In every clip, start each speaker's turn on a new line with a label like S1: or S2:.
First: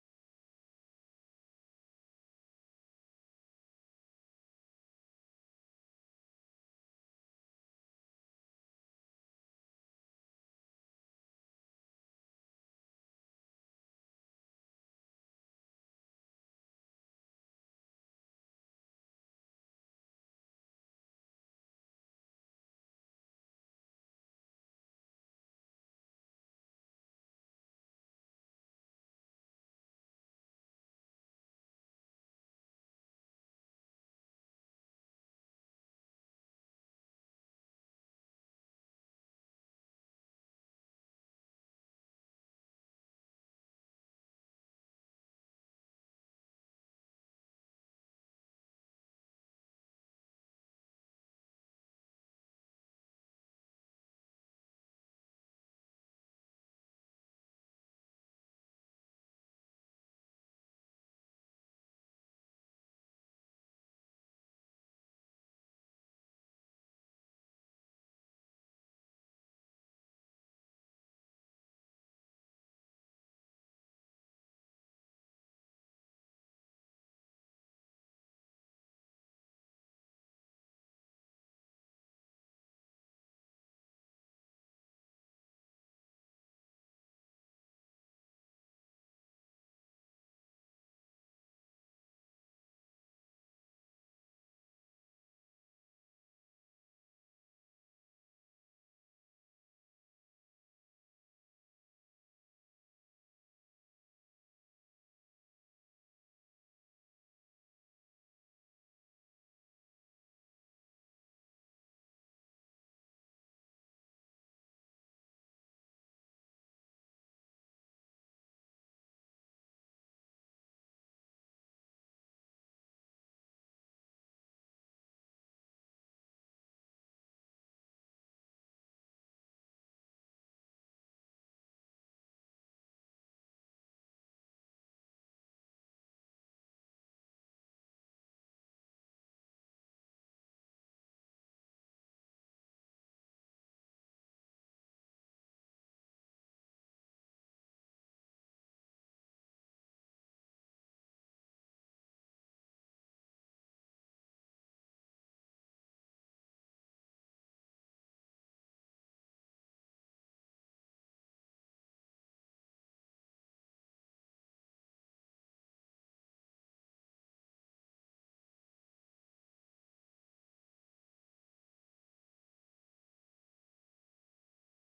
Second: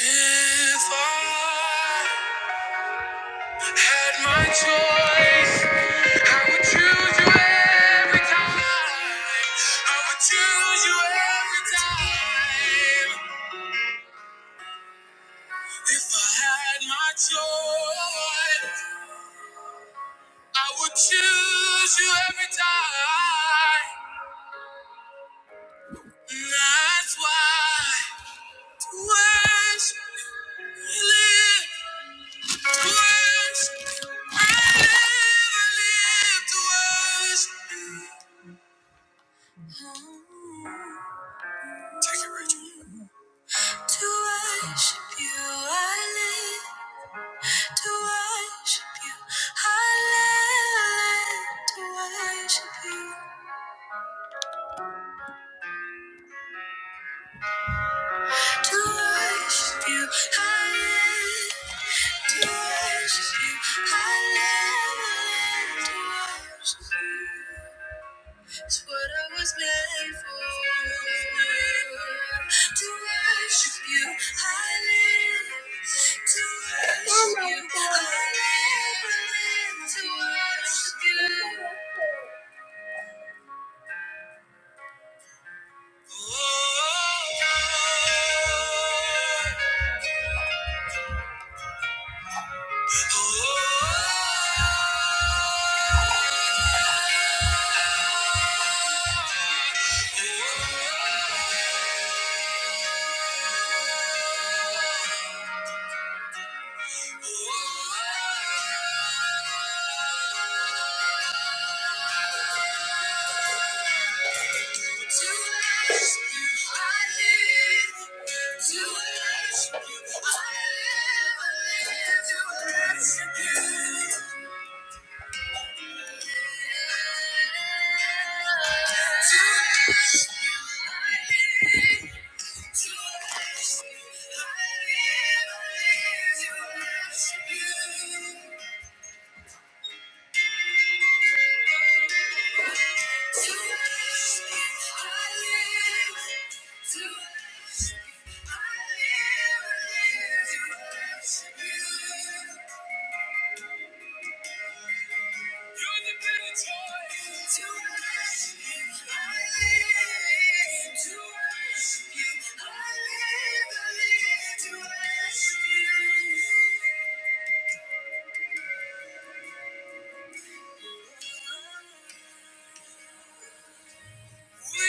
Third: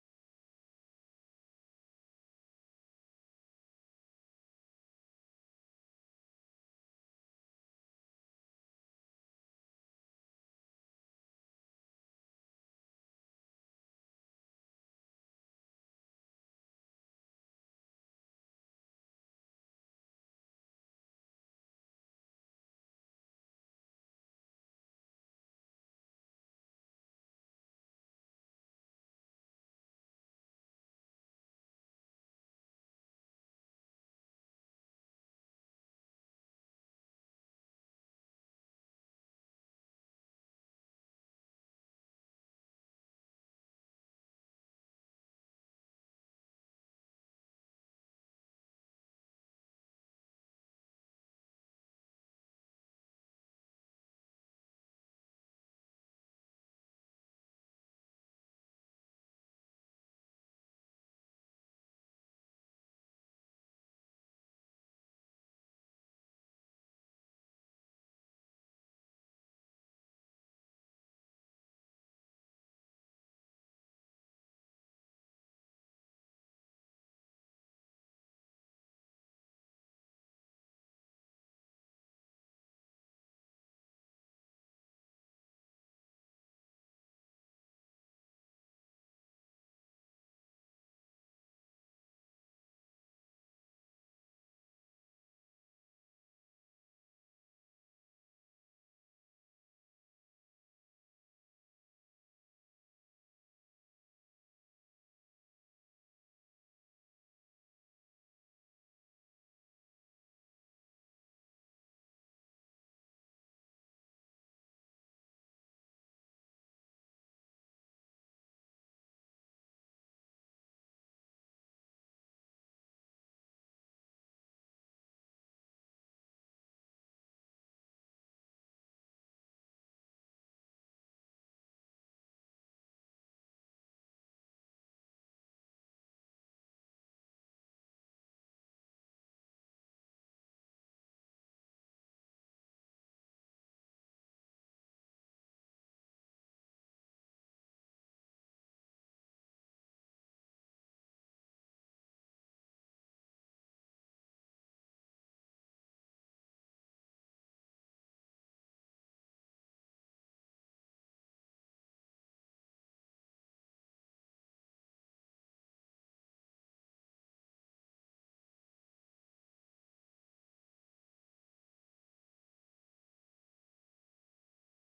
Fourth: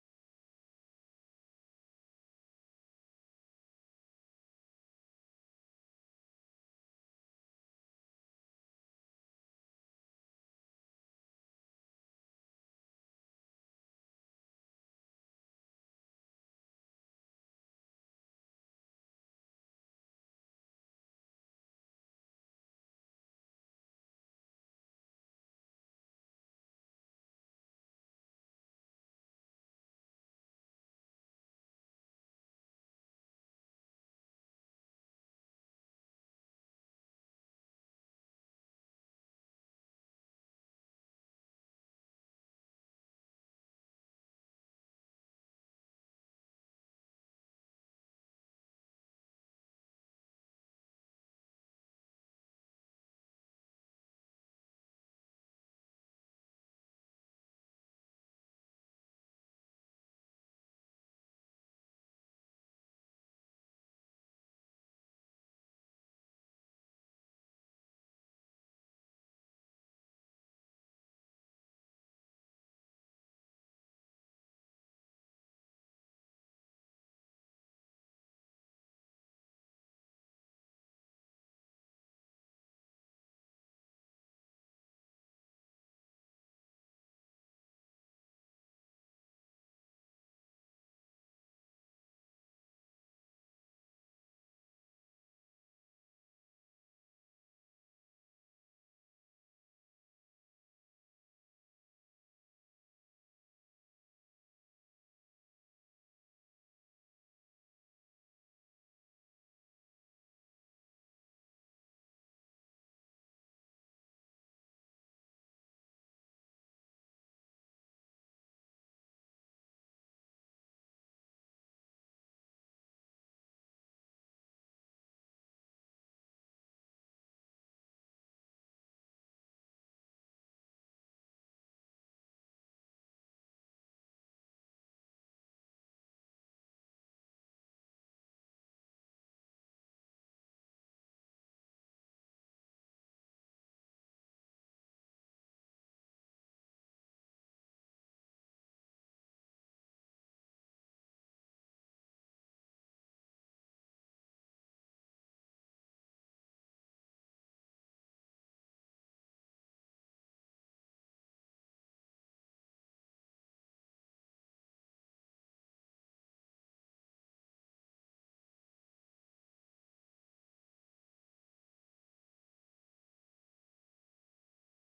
S1: If I had my choice, I would choose you every time. I would choose you every time. If I had my choice, I would choose you every time. That's why to worship you, we live. To worship you, I live. To worship you, I live. To worship you, to worship you, I live. To worship you, I live. To worship you. It's what I was made for. To worship you, I live. To worship Oh you, I live. I live to worship you. Oh, To ask you, I live. To ask you, I live. To ask you. To ask you, I live. To ask you, I live. To ask you. To worship you. I I live. I live. To worship You, Thank you.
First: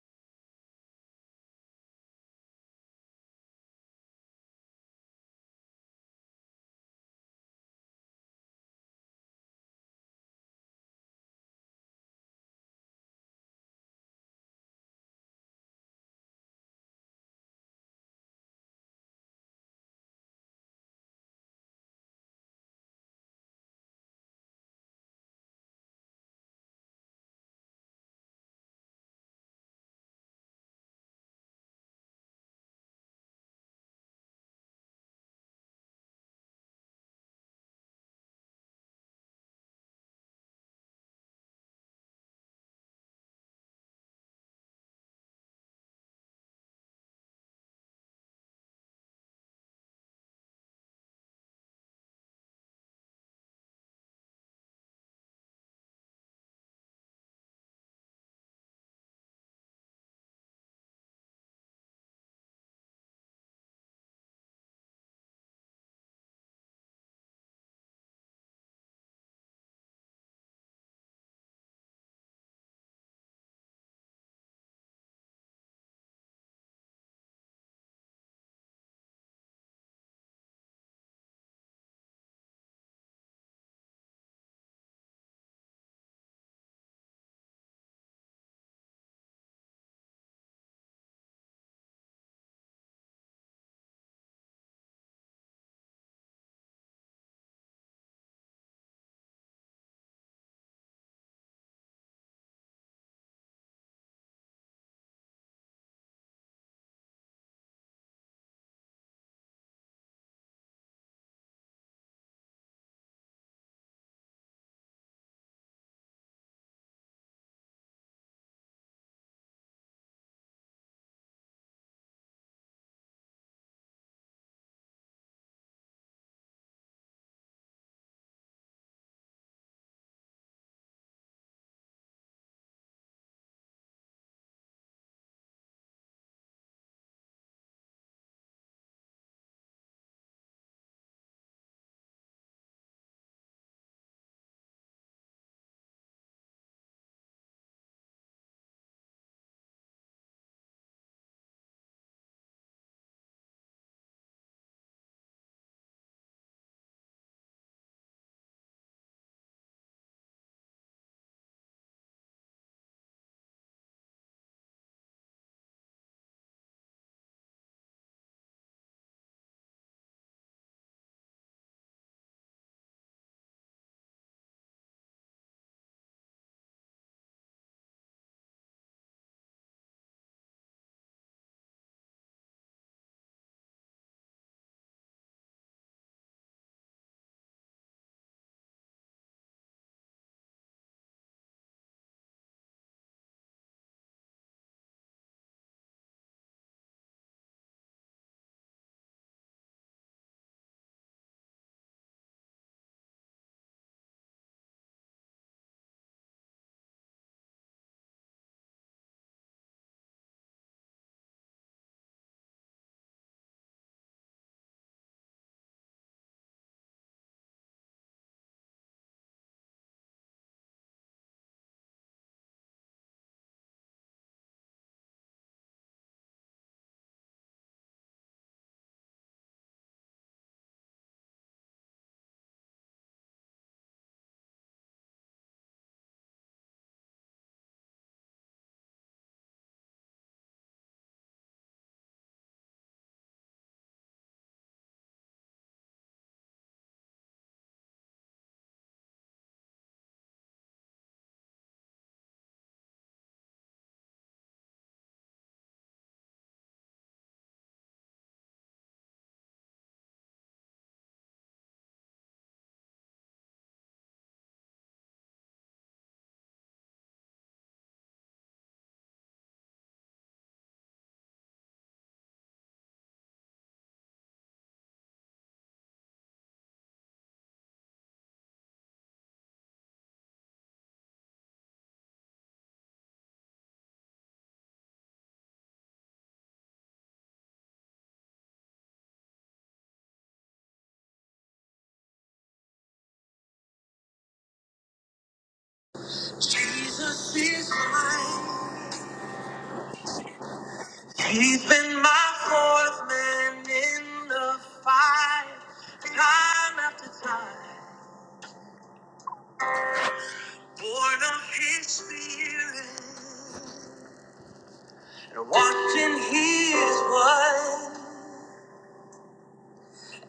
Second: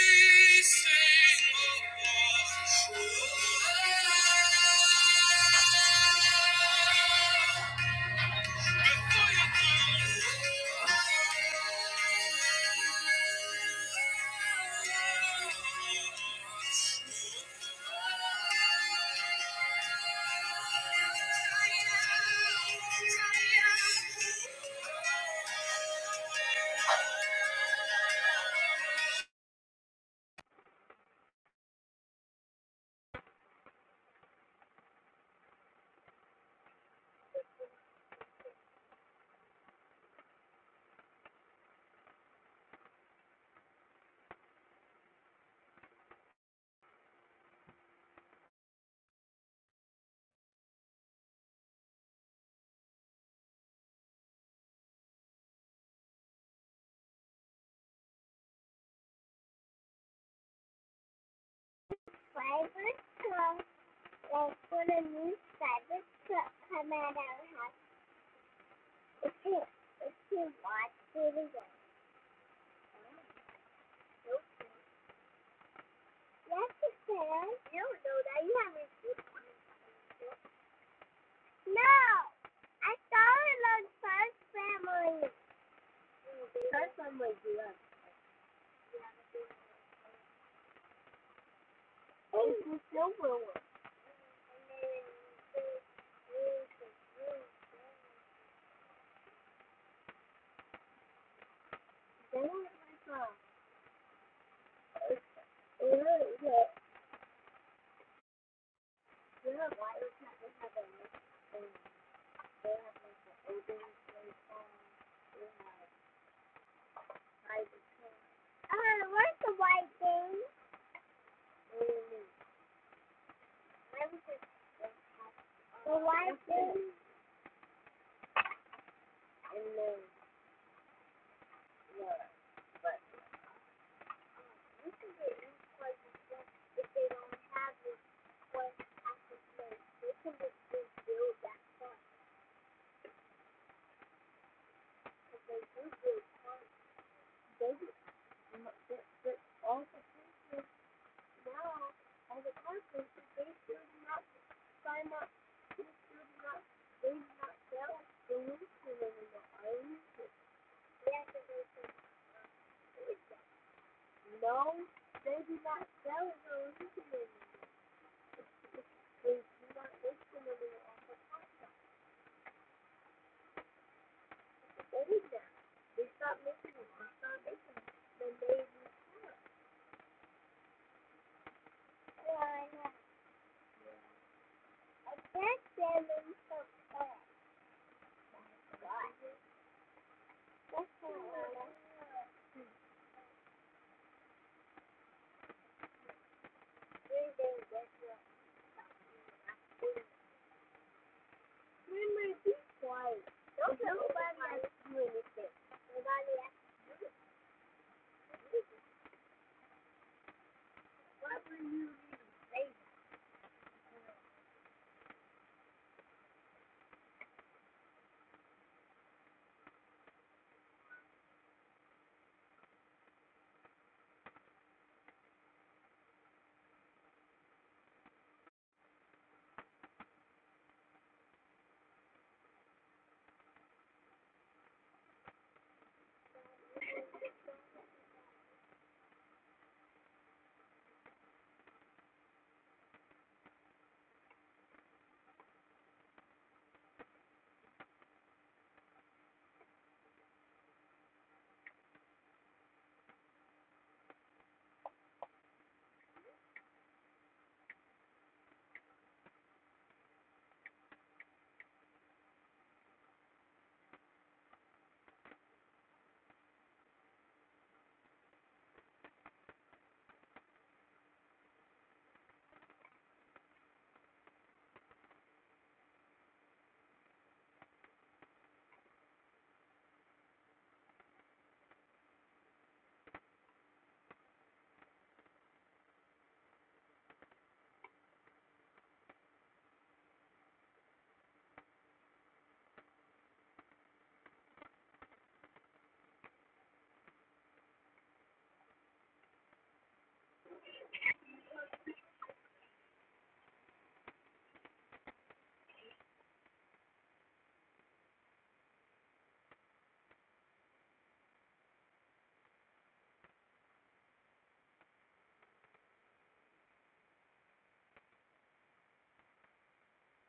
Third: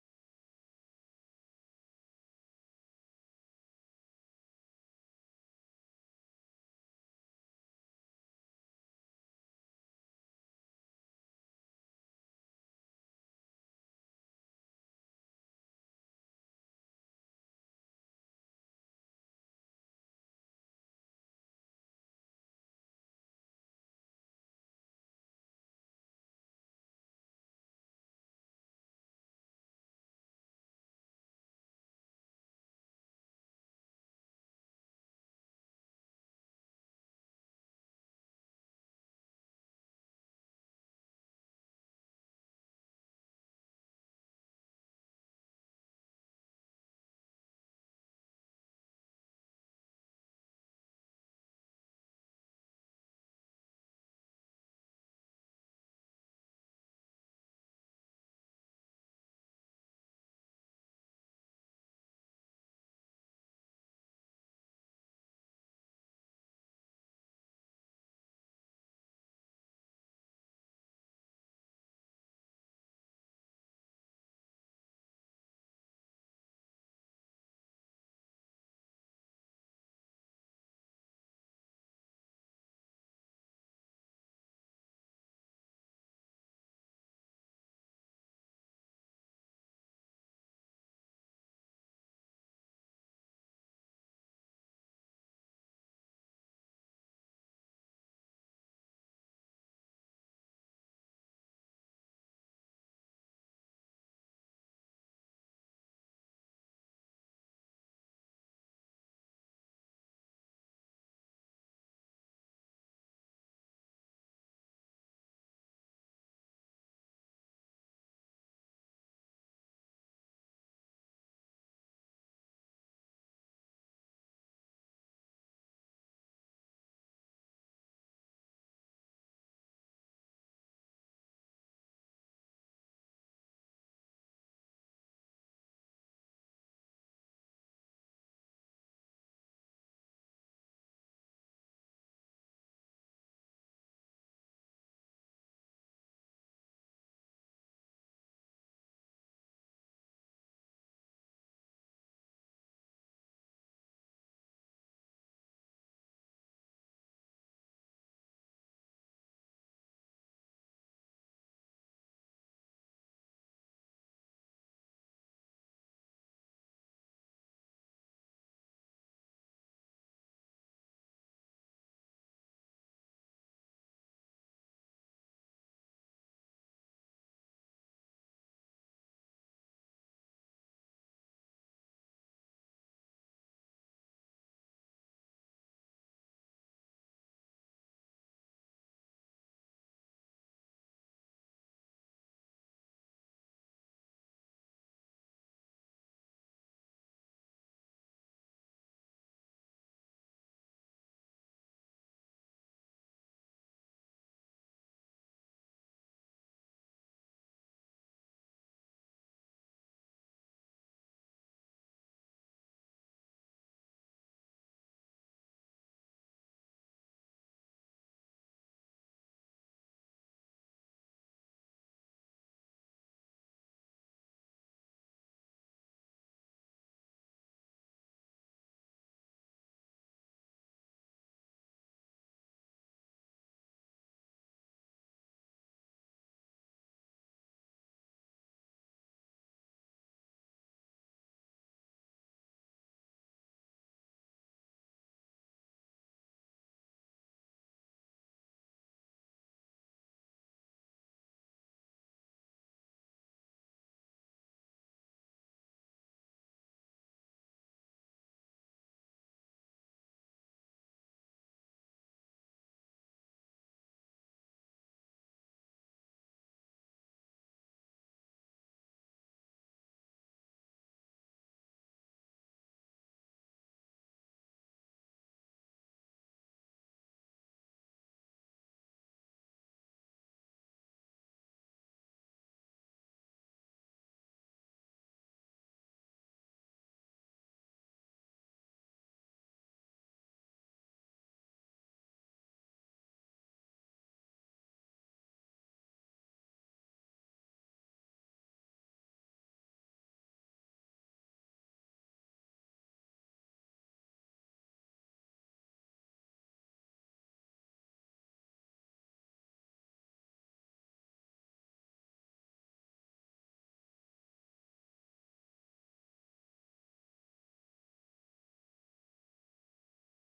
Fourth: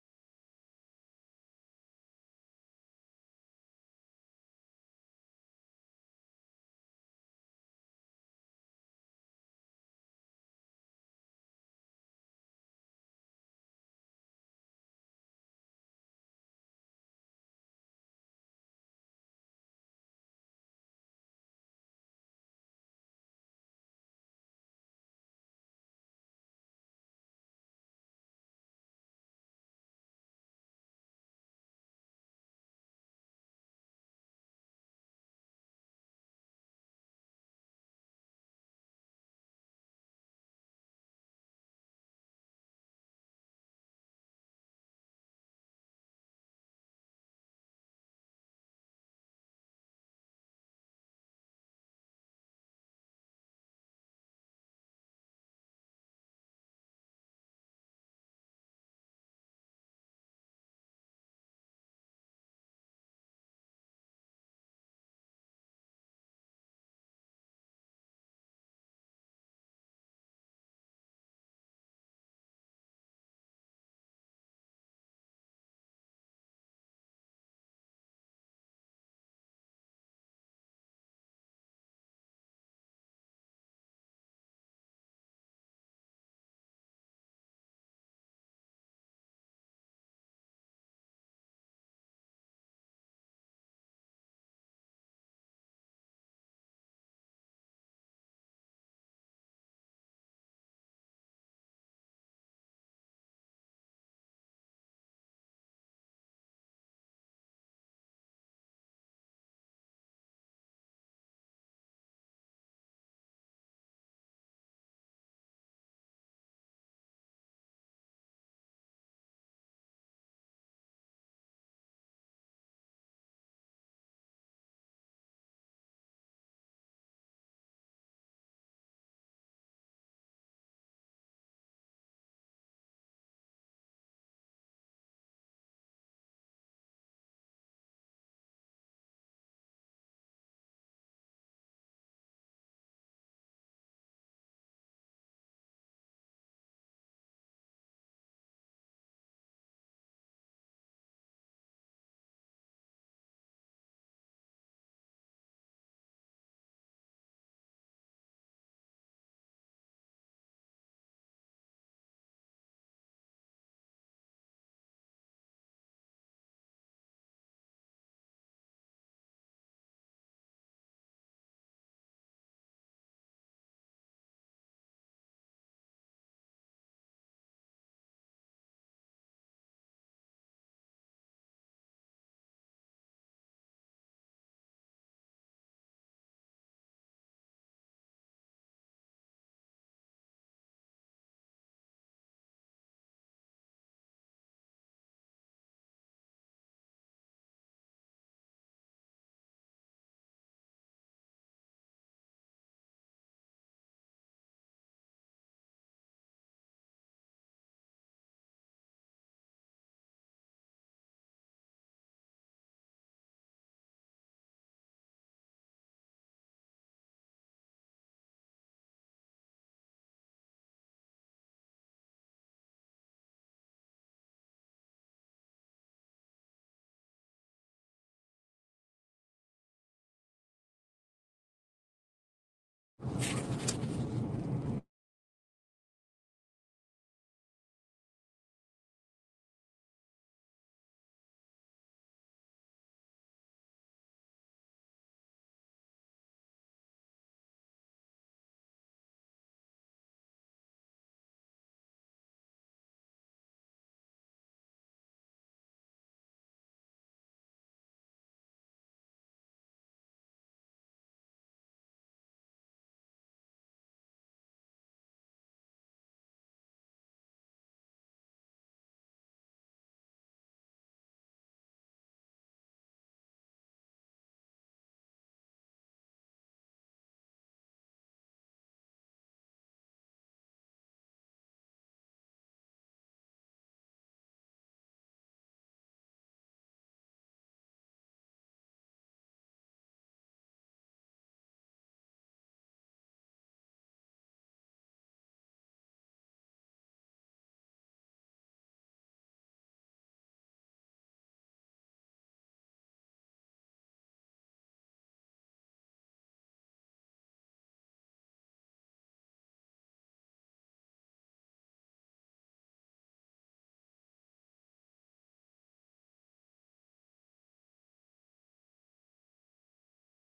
S2: Jesus is mine. He's been my fourth man in the fire, time after time. Born of His Spirit, and washed in His blood,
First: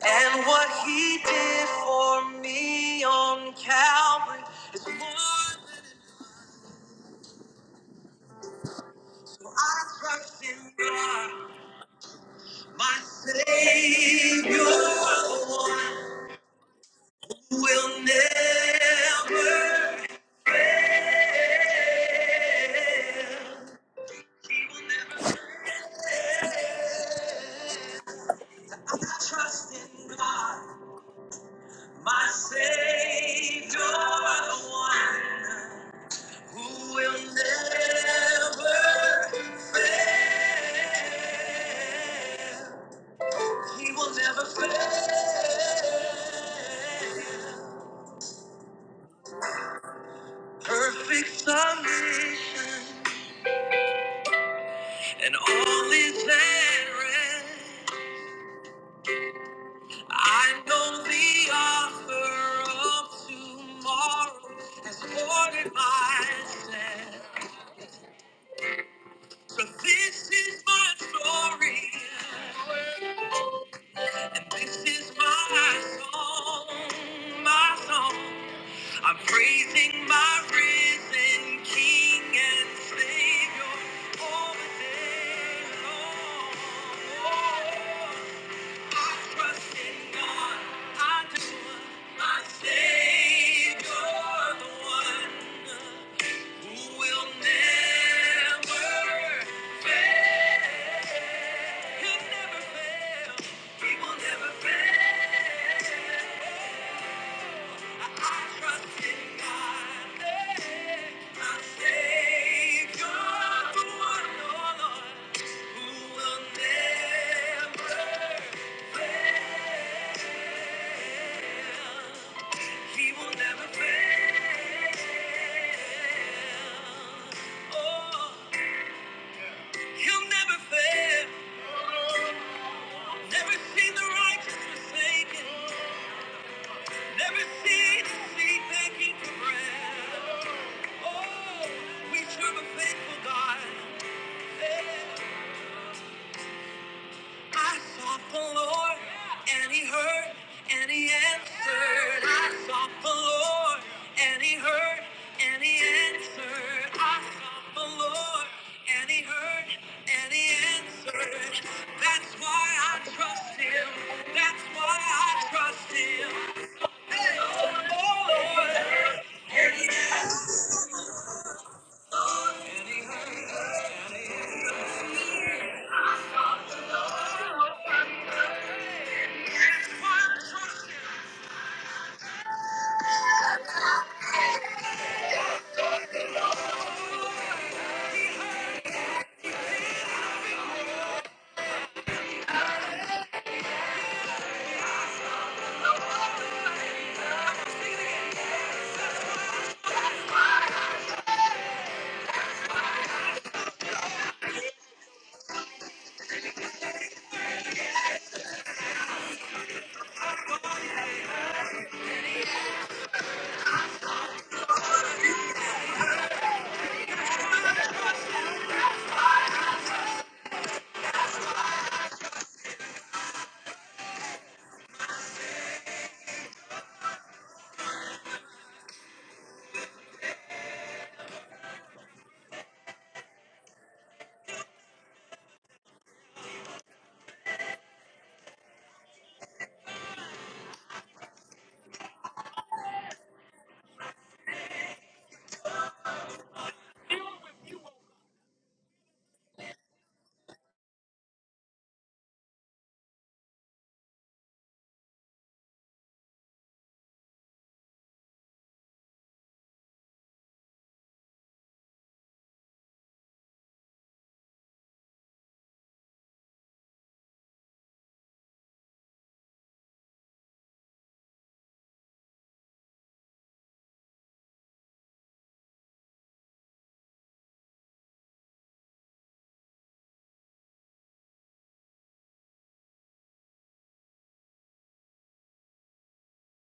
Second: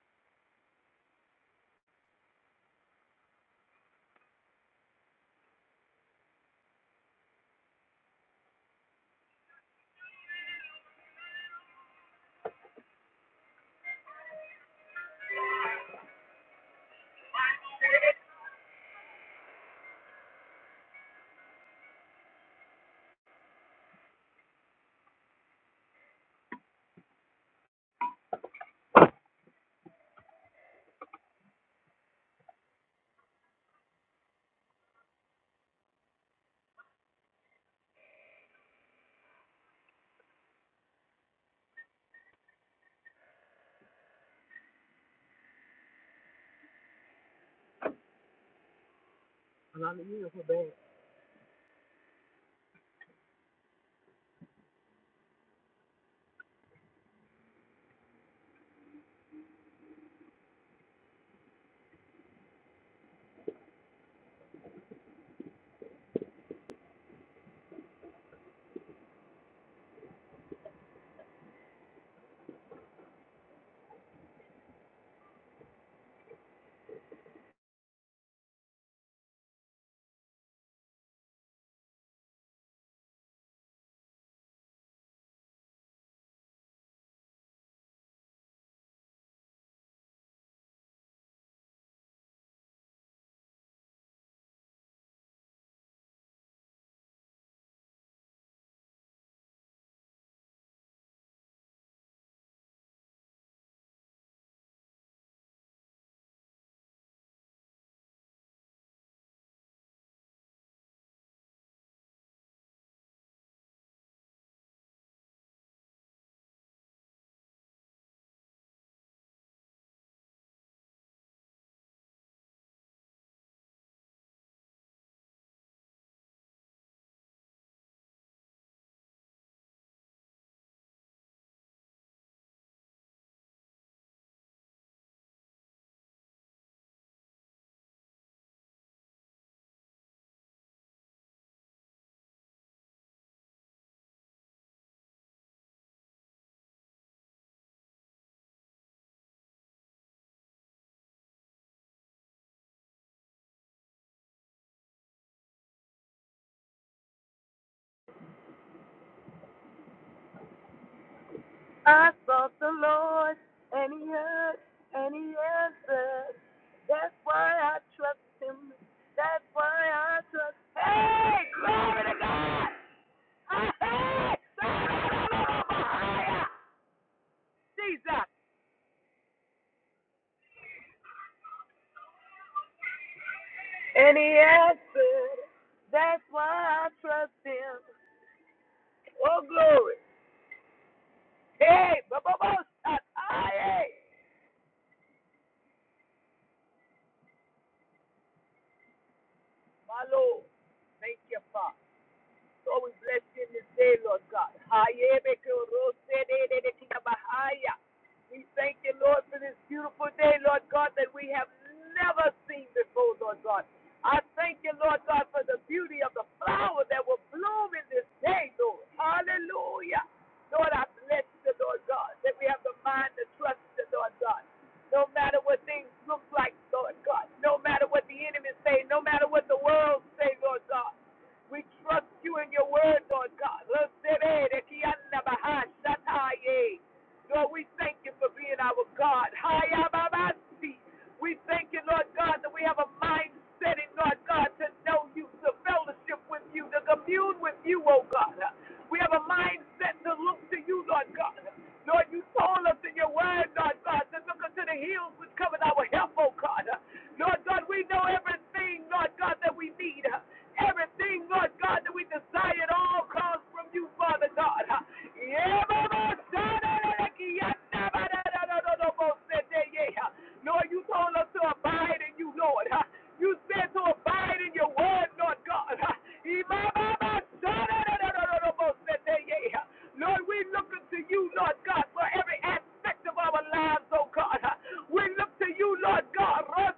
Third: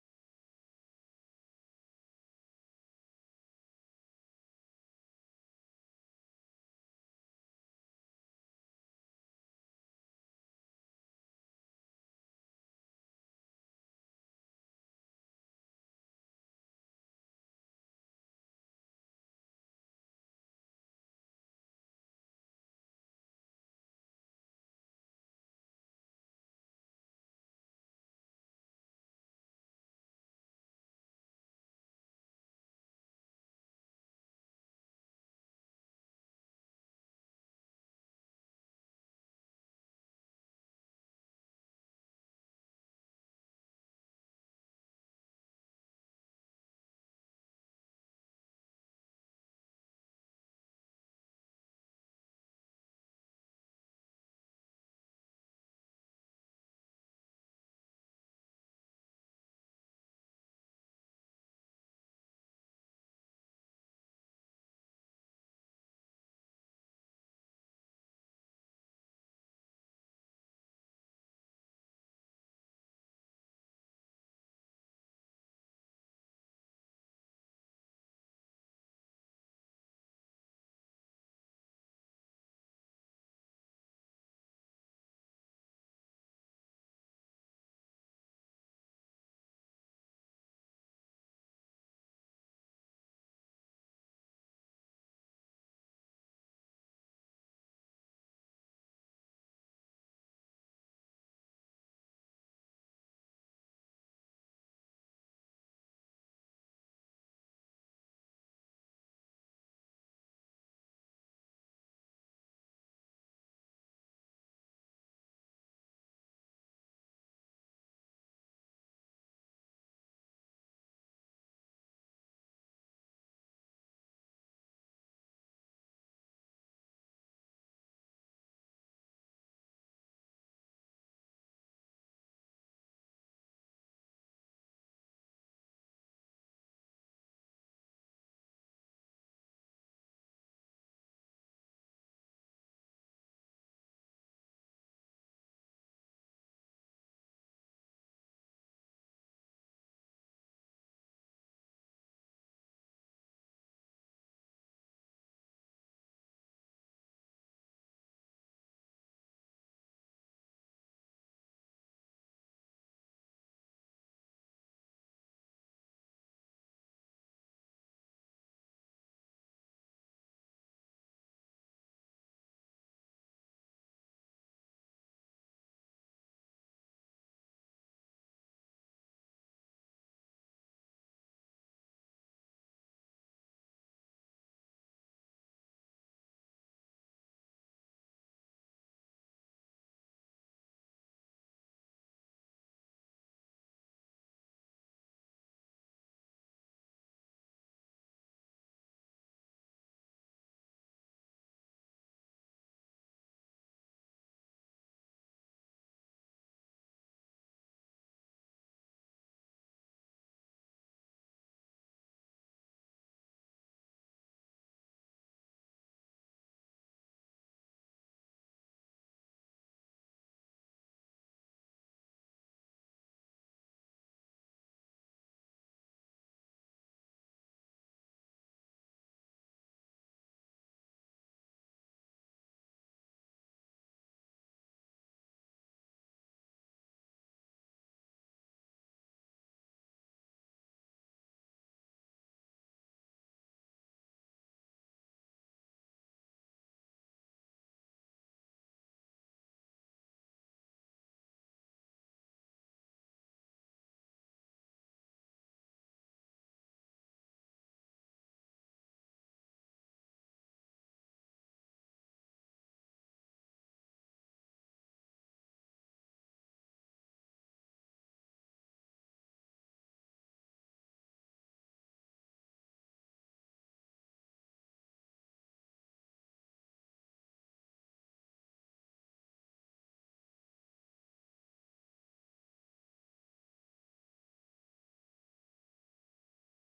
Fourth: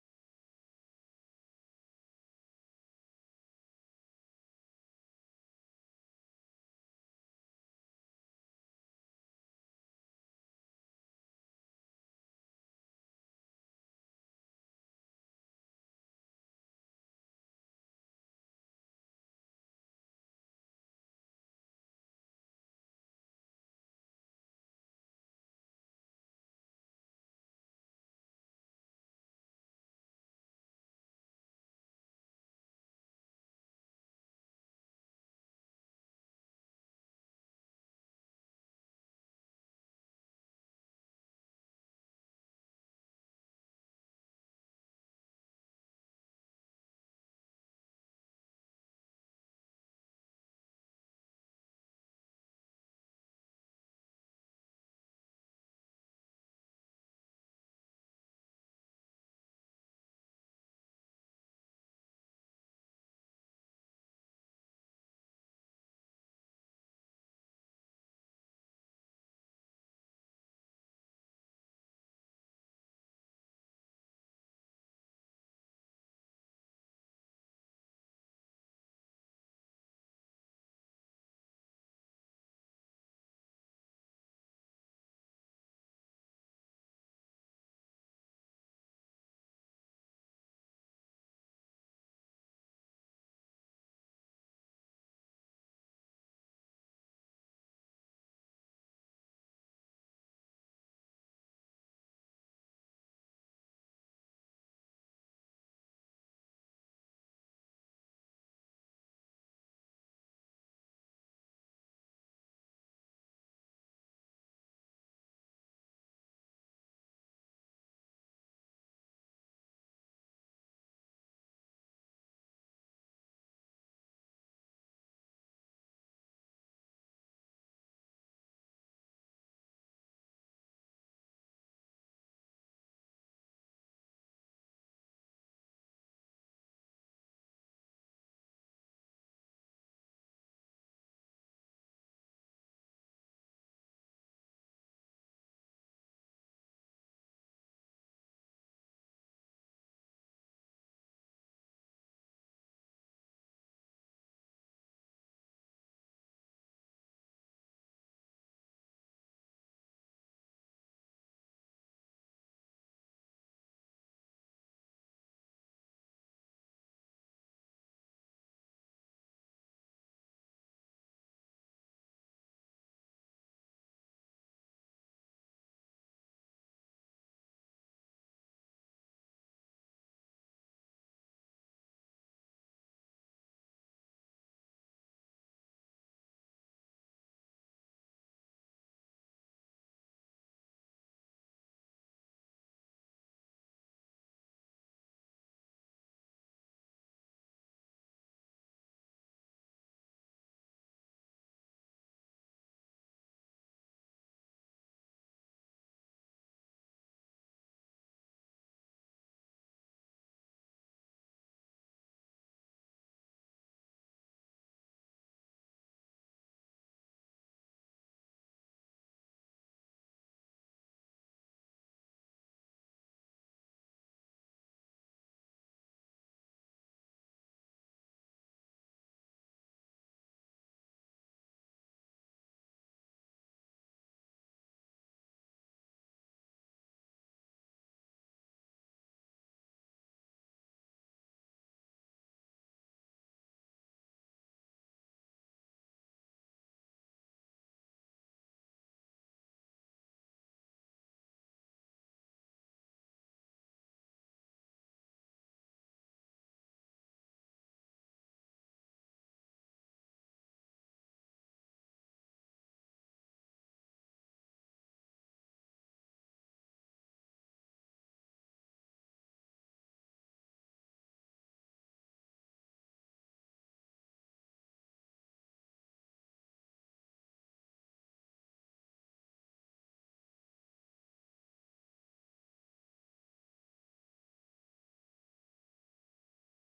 S2: and what He did for me on Calvary is more than enough. So I trust in God, my Savior, the one. will never fail. I trust in God, my Savior, the one who will never fail. He will never fail. Perfect submission, and all is at rest. I know the offer of tomorrow has ordered my steps. So this is my story, and this is my song, my song. I'm praising my risen King and Savior all the day long. Oh, Who will never fail. He will never fail. Oh, he'll never fail. Never see the righteous forsaken. Never see the seed begging for bread. Oh, we serve a faithful God. Hey. I sought the Lord, and He heard, and He answered. I sought the Lord, and He heard, and He answered. I sought the Lord, and He heard, and He answered.
S1: I
S2: That's
S1: sought
S2: why
S1: the
S2: I
S1: Lord,
S2: trust Him.
S1: and He heard,
S2: That's why
S1: and He
S2: I trust
S1: answered.
S2: Him.
S1: That's why I trust
S2: Oh
S1: Him.
S2: Lord.
S1: That's why I trust. Hey, glory! to- Hey, Jesus. And He answered. That's why I trust Him. Oh, glory! Hey, ba ba ba! My Lord, thank you, Father. So we bless you in this day, Lord God. We thank you, Lord, for this beautiful day, Lord God, that we have never seen before, Lord God. I thank you, Lord God, for the beauty of the flower that will bloom in this day, Lord. Hallelujah. Lord, I bless you, Lord God, that we have the mind to trust you, Lord God. No matter what things look like, Lord Lord God. No matter what the enemy say, no matter what the world say, Lord God. We trust you in your word, Lord God. Lord, we thank you for being our God. We thank you, Lord God, that we have a mindset in, Lord God, to know you, to fellowship fellowship with you, to commune with you, oh God. We have a mindset to look to you, Lord God. Lord, you told us in your word, Lord God, to look unto the hills which covered our help, oh God. Lord God, we know everything, Lord God, that we need. Everything, Lord God, that we desire at all comes from you, Father God. Yeah, Mama, Lord, you told us to abide in you, Lord. Huh? You said to abide in your word, Lord God. Huh? Lord, we look unto you, Lord God, for every aspect of our lives, oh God. Huh? We look to you, Lord God, for our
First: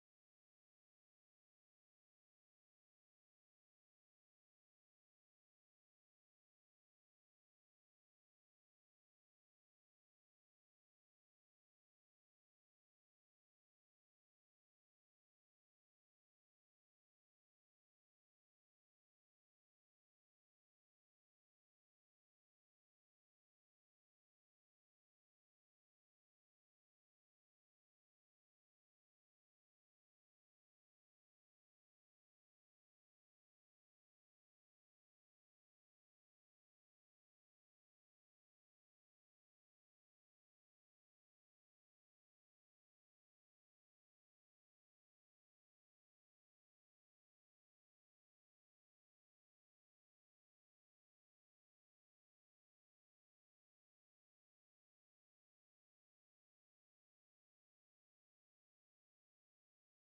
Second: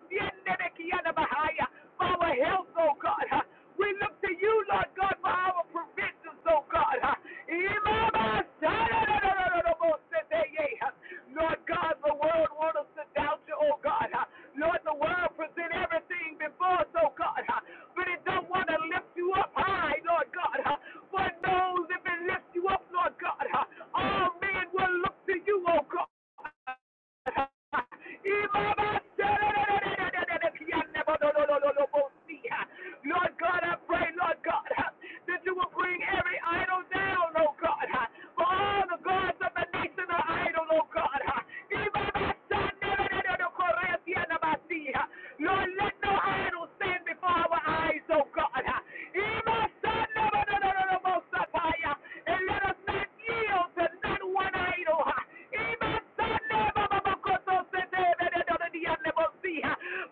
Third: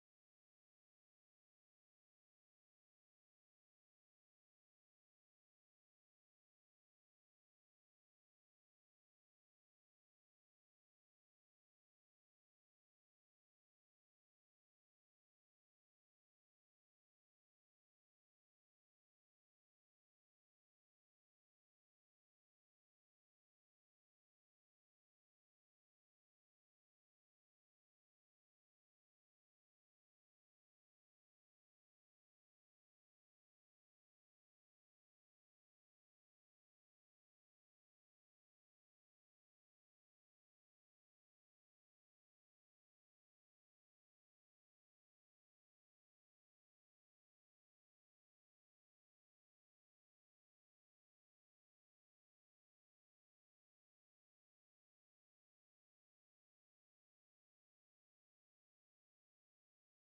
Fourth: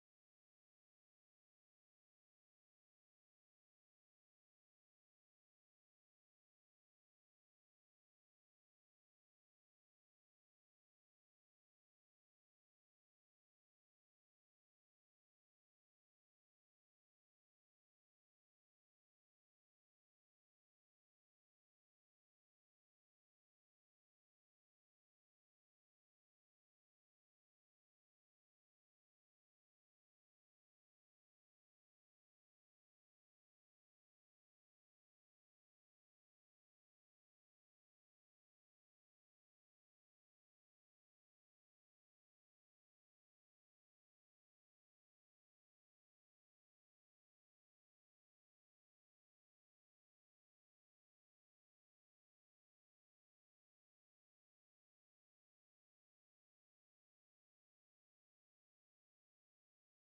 S1: health, oh God. Huh? We look to you, Lord God, for our provisions, oh God. Lord God, the world wants us to doubt you, oh God. Lord, the world present everything before us, oh God. But it don't want to lift you up high, Lord God. For it knows if it lifts you up, Lord God, all men will look to you, oh God. Lord God, I pray, Lord God, that you will bring every idol down, oh God. For all the gods of the nation are idol, oh God. Lord, let no idol stand before our eyes, oh God. And let us not yield to not one idol.